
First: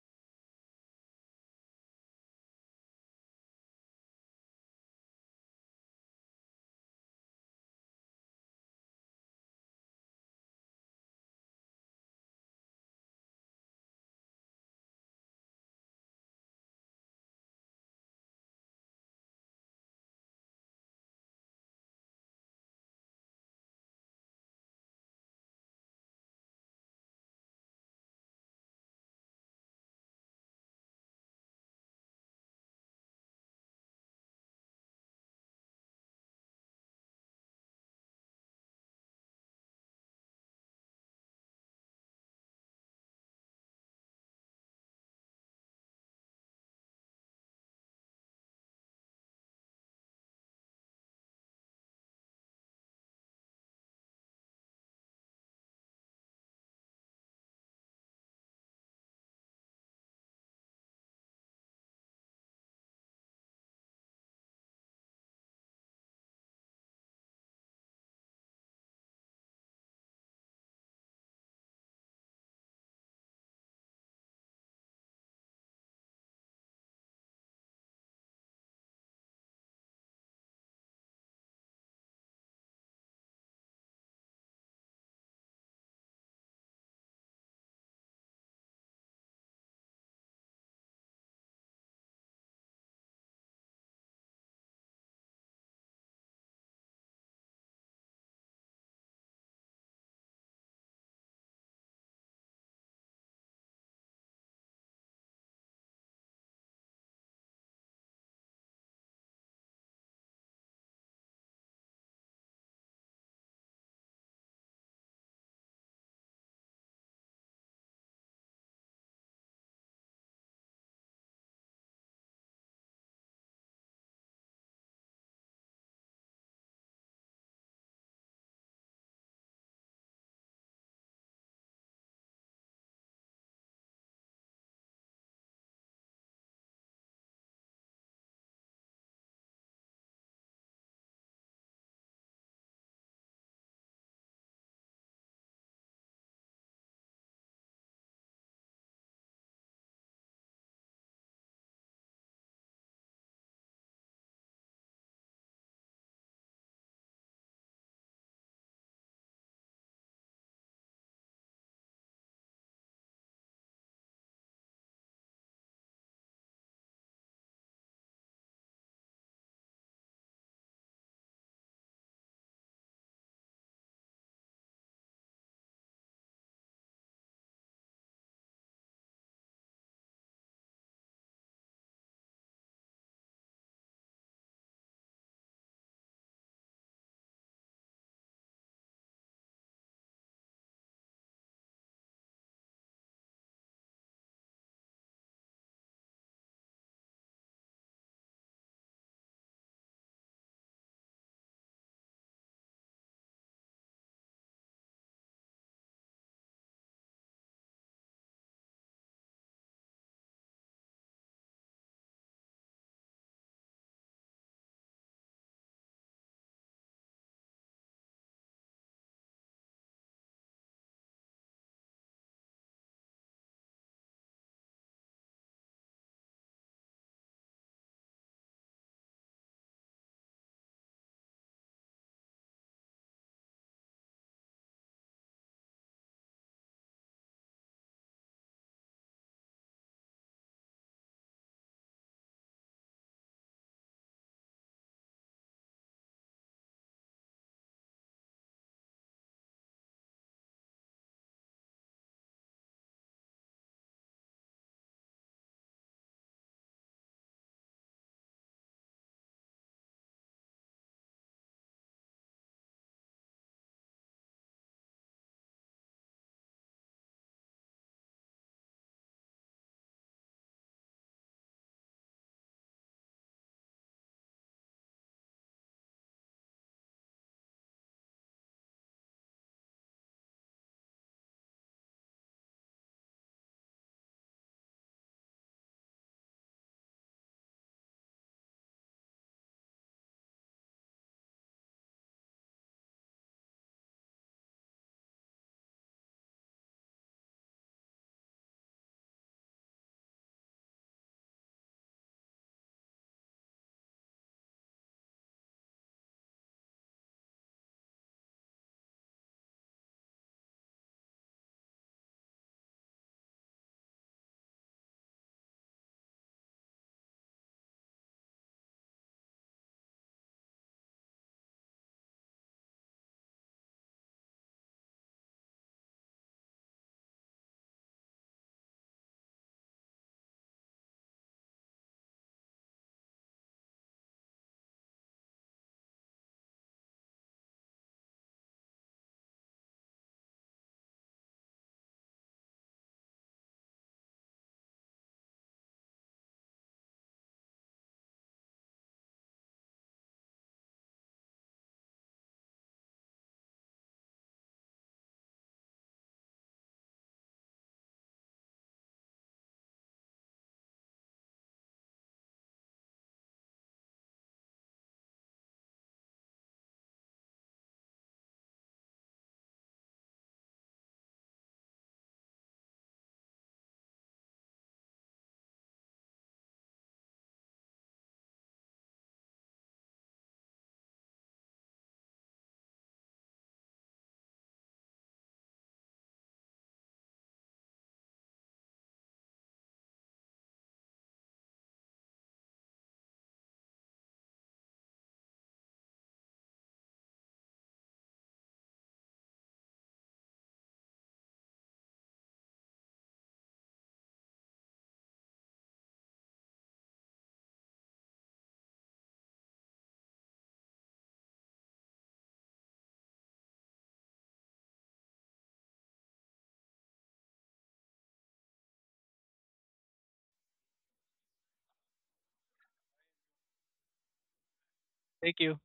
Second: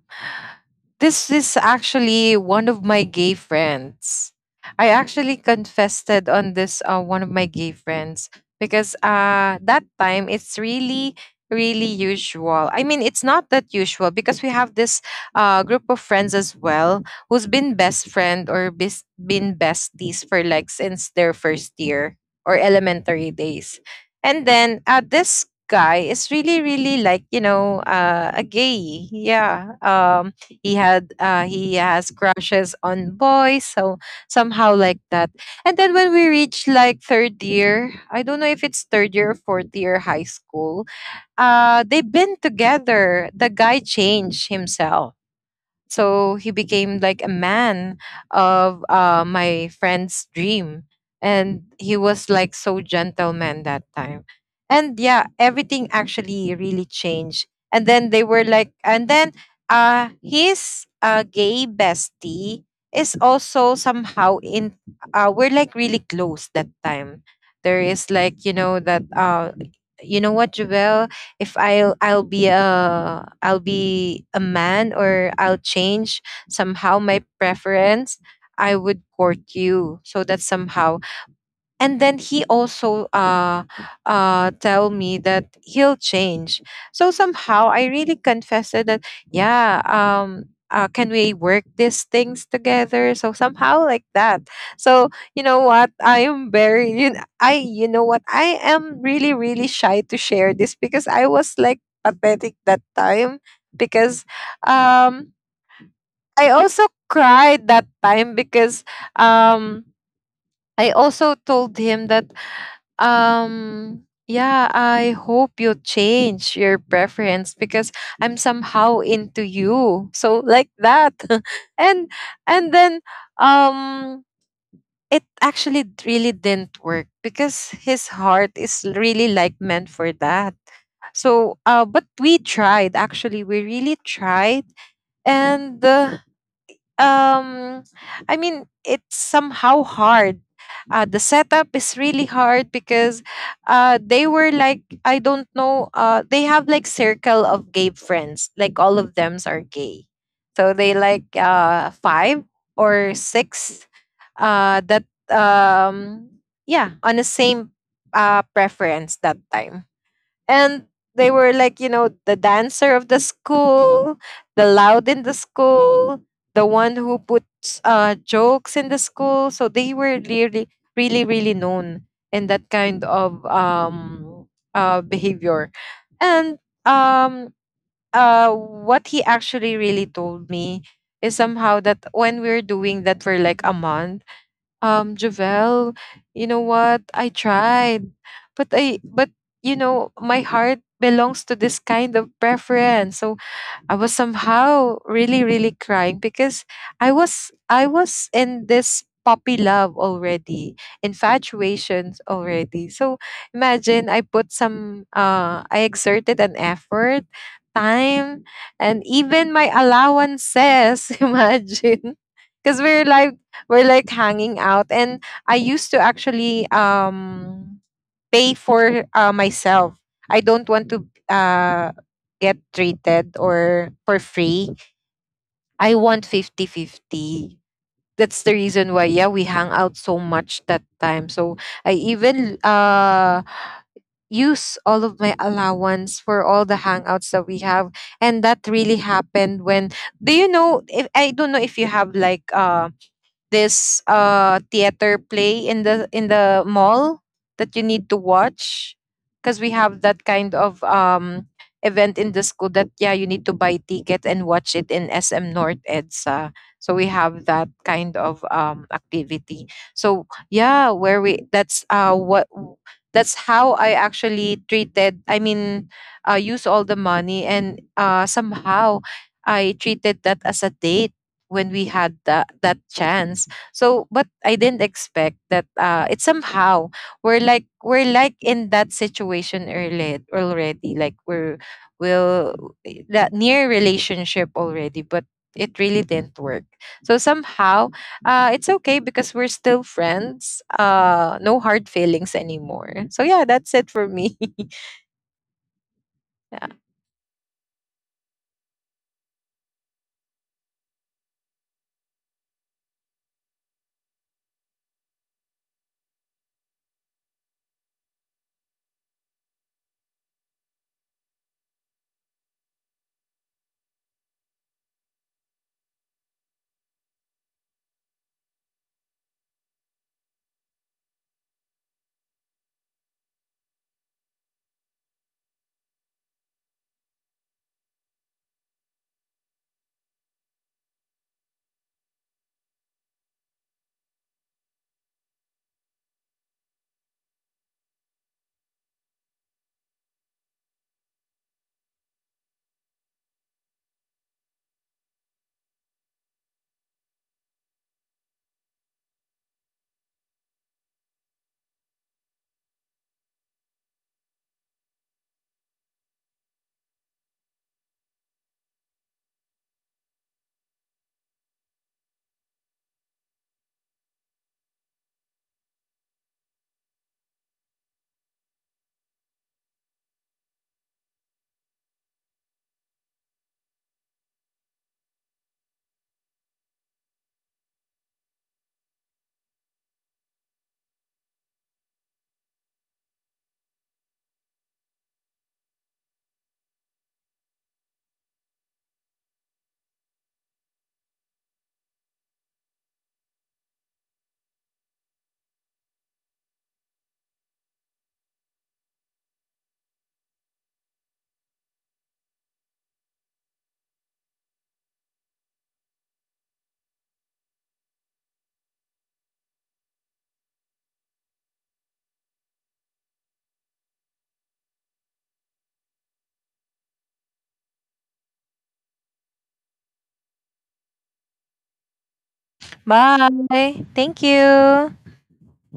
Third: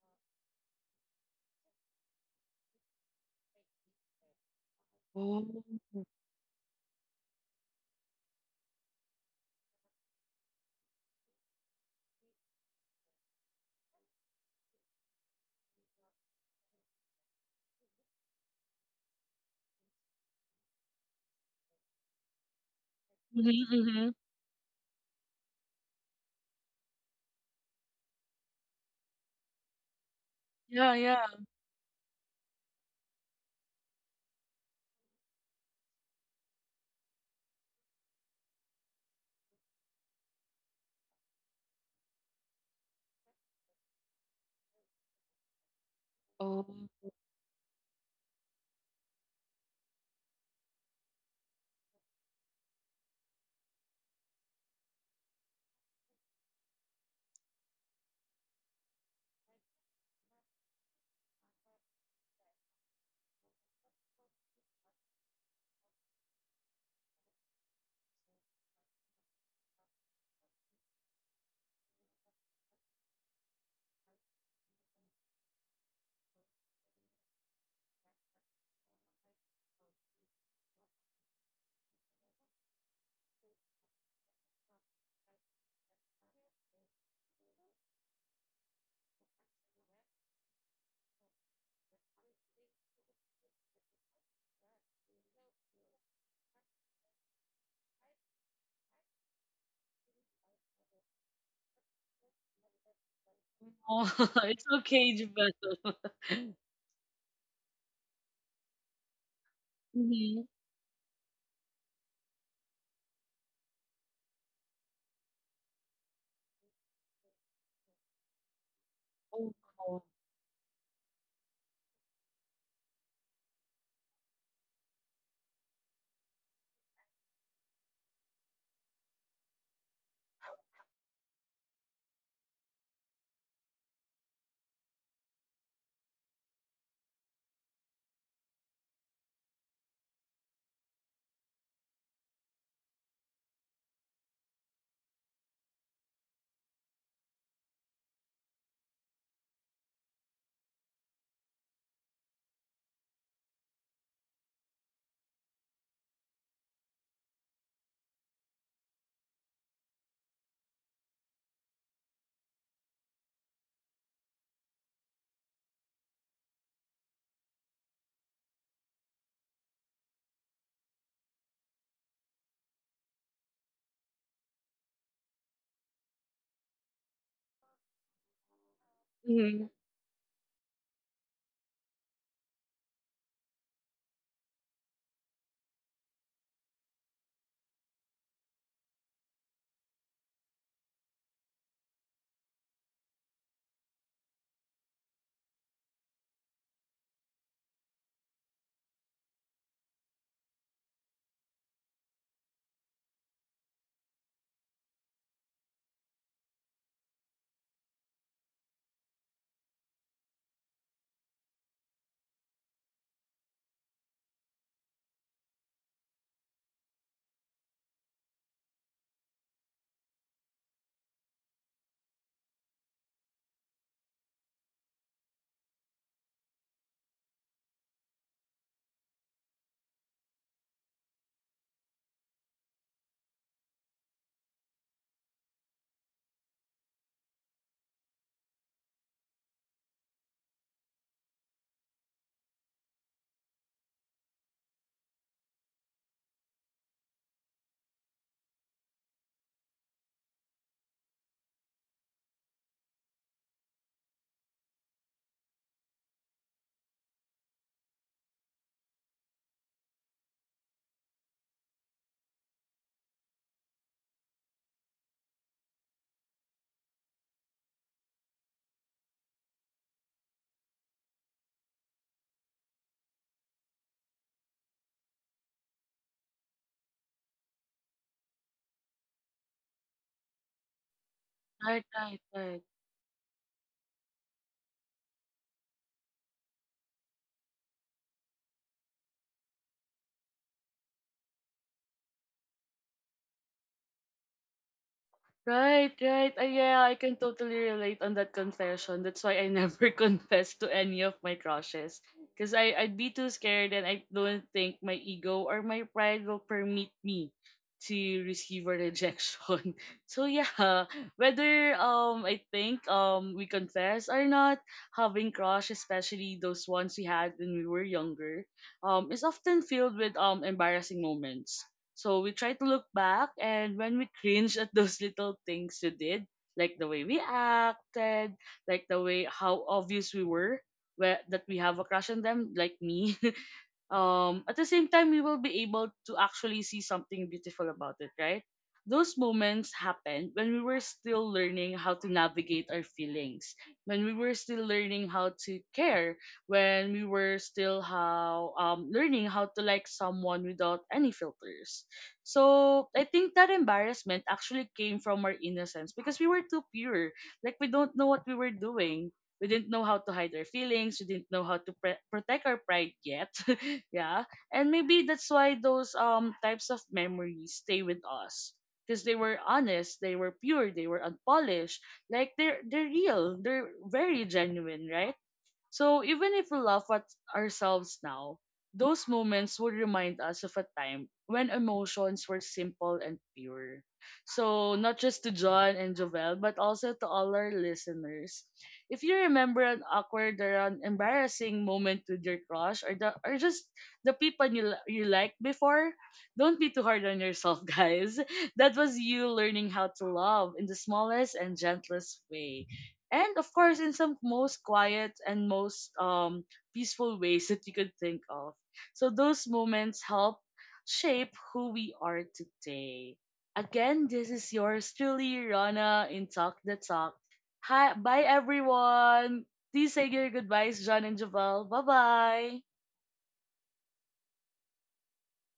B: this is actually one of my gay friends. I actually
A: Oh.
B: confessed on this uh, one of my gay friends because uh that time it's really really usual. I mean, it's not that usual because we have this uh group of friends as well who's been best friend or bis- been besties for like since their first year or elementary
A: Mhm,
B: days.
A: mhm.
B: And then uh this guy is really really like, you know, uh a gay. Yeah. Um, he had
A: Yeah,
B: uh,
A: yeah.
B: he has crushes on boys, so somehow like that. And then when we reached like third year, I don't know if it's third year or fourth year high school, uh they've been together. The guy changed himself, so he
A: Oh.
B: became like a man of uh, my friend's dream, and he was like so gentleman that time. And yeah, everything actually really changed. And then they were like and then uh His uh gay bestie is also somehow in, uh we're like really close that time. There is like, you know, that uh you know what, Javel? If I'll, I'll be a I'll be a man, or I'll change somehow my preference, I would court you, so that somehow. And then he also uh uh tell me that he'll change. So somehow I really confessed that, yeah. Um uh, can we work these things together, so somehow like that? So you know what I am very you know, I you know what, I am really really shy to share this because I was like pathetic that time.
A: Oh,
B: Because
A: it's
B: um
A: okay, Jubel.
B: I also cried that time because um
A: Mhm.
B: I also told him that, um yeah, I hope you change your preference because I'm somehow into
A: Oh. Wow.
B: you, so like that. and and then um it actually d- really didn't work because his heart is really like meant for that. So uh but we tried, actually we really tried. And uh, um I mean, it's somehow hard. Uh, the setup is really hard because uh, they were like, I don't know, uh, they have like circle of gay friends, like all of them are gay. So they like uh, five or six, uh, that um yeah, on the same uh, preference that time. And they were like, you know, the dancer of the school, the loud in the school, the one who puts uh, jokes in the school. So they were really really really known in that kind of um uh, behavior. And um uh what he
A: Mhm.
B: actually really told me is somehow that when we're doing that for like a month, um Javel, you know what? I tried. But I but you know, my heart belongs to this kind of preference. So I was somehow really, really crying because I was I was in this puppy love already, infatuations already. So imagine, I put some uh I exerted an effort, time, and even my allowances, imagine. Because we're like we're like hanging out, and I used to actually um pay for uh, myself. I don't want to uh, get treated or for free. I want fifty-fifty. That's the reason why, yeah, we hang out so much that time. So I even uh, use all of my allowance for all the hangouts that we have. And that really happened when, do you know, if, I don't know if you have like, uh, this uh theater play in the in the mall that you need to watch, because we have that kind of um event in the school that, yeah, you need to buy ticket and watch it in S M North E D S A. So we have that kind of um activity. So yeah, where we that's uh what that's how I actually treated, I mean, uh use all the money, and uh somehow I treated that as a date when we had that that chance. So but I didn't expect that, uh it's somehow we're like we're like in that situation early already, like we're
A: Right, right, right.
B: will that near relationship already. But it really didn't work. So somehow, uh it's okay because we're still friends, uh no hard feelings anymore. So yeah, that's it for me.
A: Right, right. Uh,
B: Yeah.
A: yeah, I can totally relate on that confession. That's why I never confessed to any of my crushes. Because I'd be too scared and I don't think my ego or my pride will permit me to receive a rejection. So yeah, whether um I think um we confess or not, having crush, especially those ones we had when we were younger, um is often filled with um embarrassing moments. So we try to look back, and when we cringe at those little things we did, like the way we acted, like the way how obvious we were, where, that we have a crush on them, like me, um at the same time we will be able to actually see something beautiful about it, right? Those moments happened when we were still learning how to navigate our feelings, when we were still learning how to care, when we were still how um learning how to like someone without any filters. So I think that embarrassment actually came from our innocence, because we were too pure, like we don't know what we were doing. We didn't know how to hide our feelings. We didn't know how to pre- protect our pride yet. Yeah. And maybe that's why those um types of memories stay with us, because they were honest, they were pure, they were unpolished, like they're they're real, they're very genuine, right? So even if we laugh at ourselves now, those moments would remind us of a time when emotions were simple and pure. So not just to John and Jovel, but also to all our listeners. If you remember an awkward or an embarrassing moment with your crush or the or just the people you li- you liked before, don't be too hard on yourself, guys. That was you learning how to love in the smallest and gentlest way, and of course in some most quiet and most um peaceful ways that you could think of. So those moments help shape who we are today. Again, this is yours truly, Rana, in Talk the Talk. Hi, bye everyone. Please say your goodbyes, John and Javel. Bye bye.
B: Bye, thank you.
C: Thank you.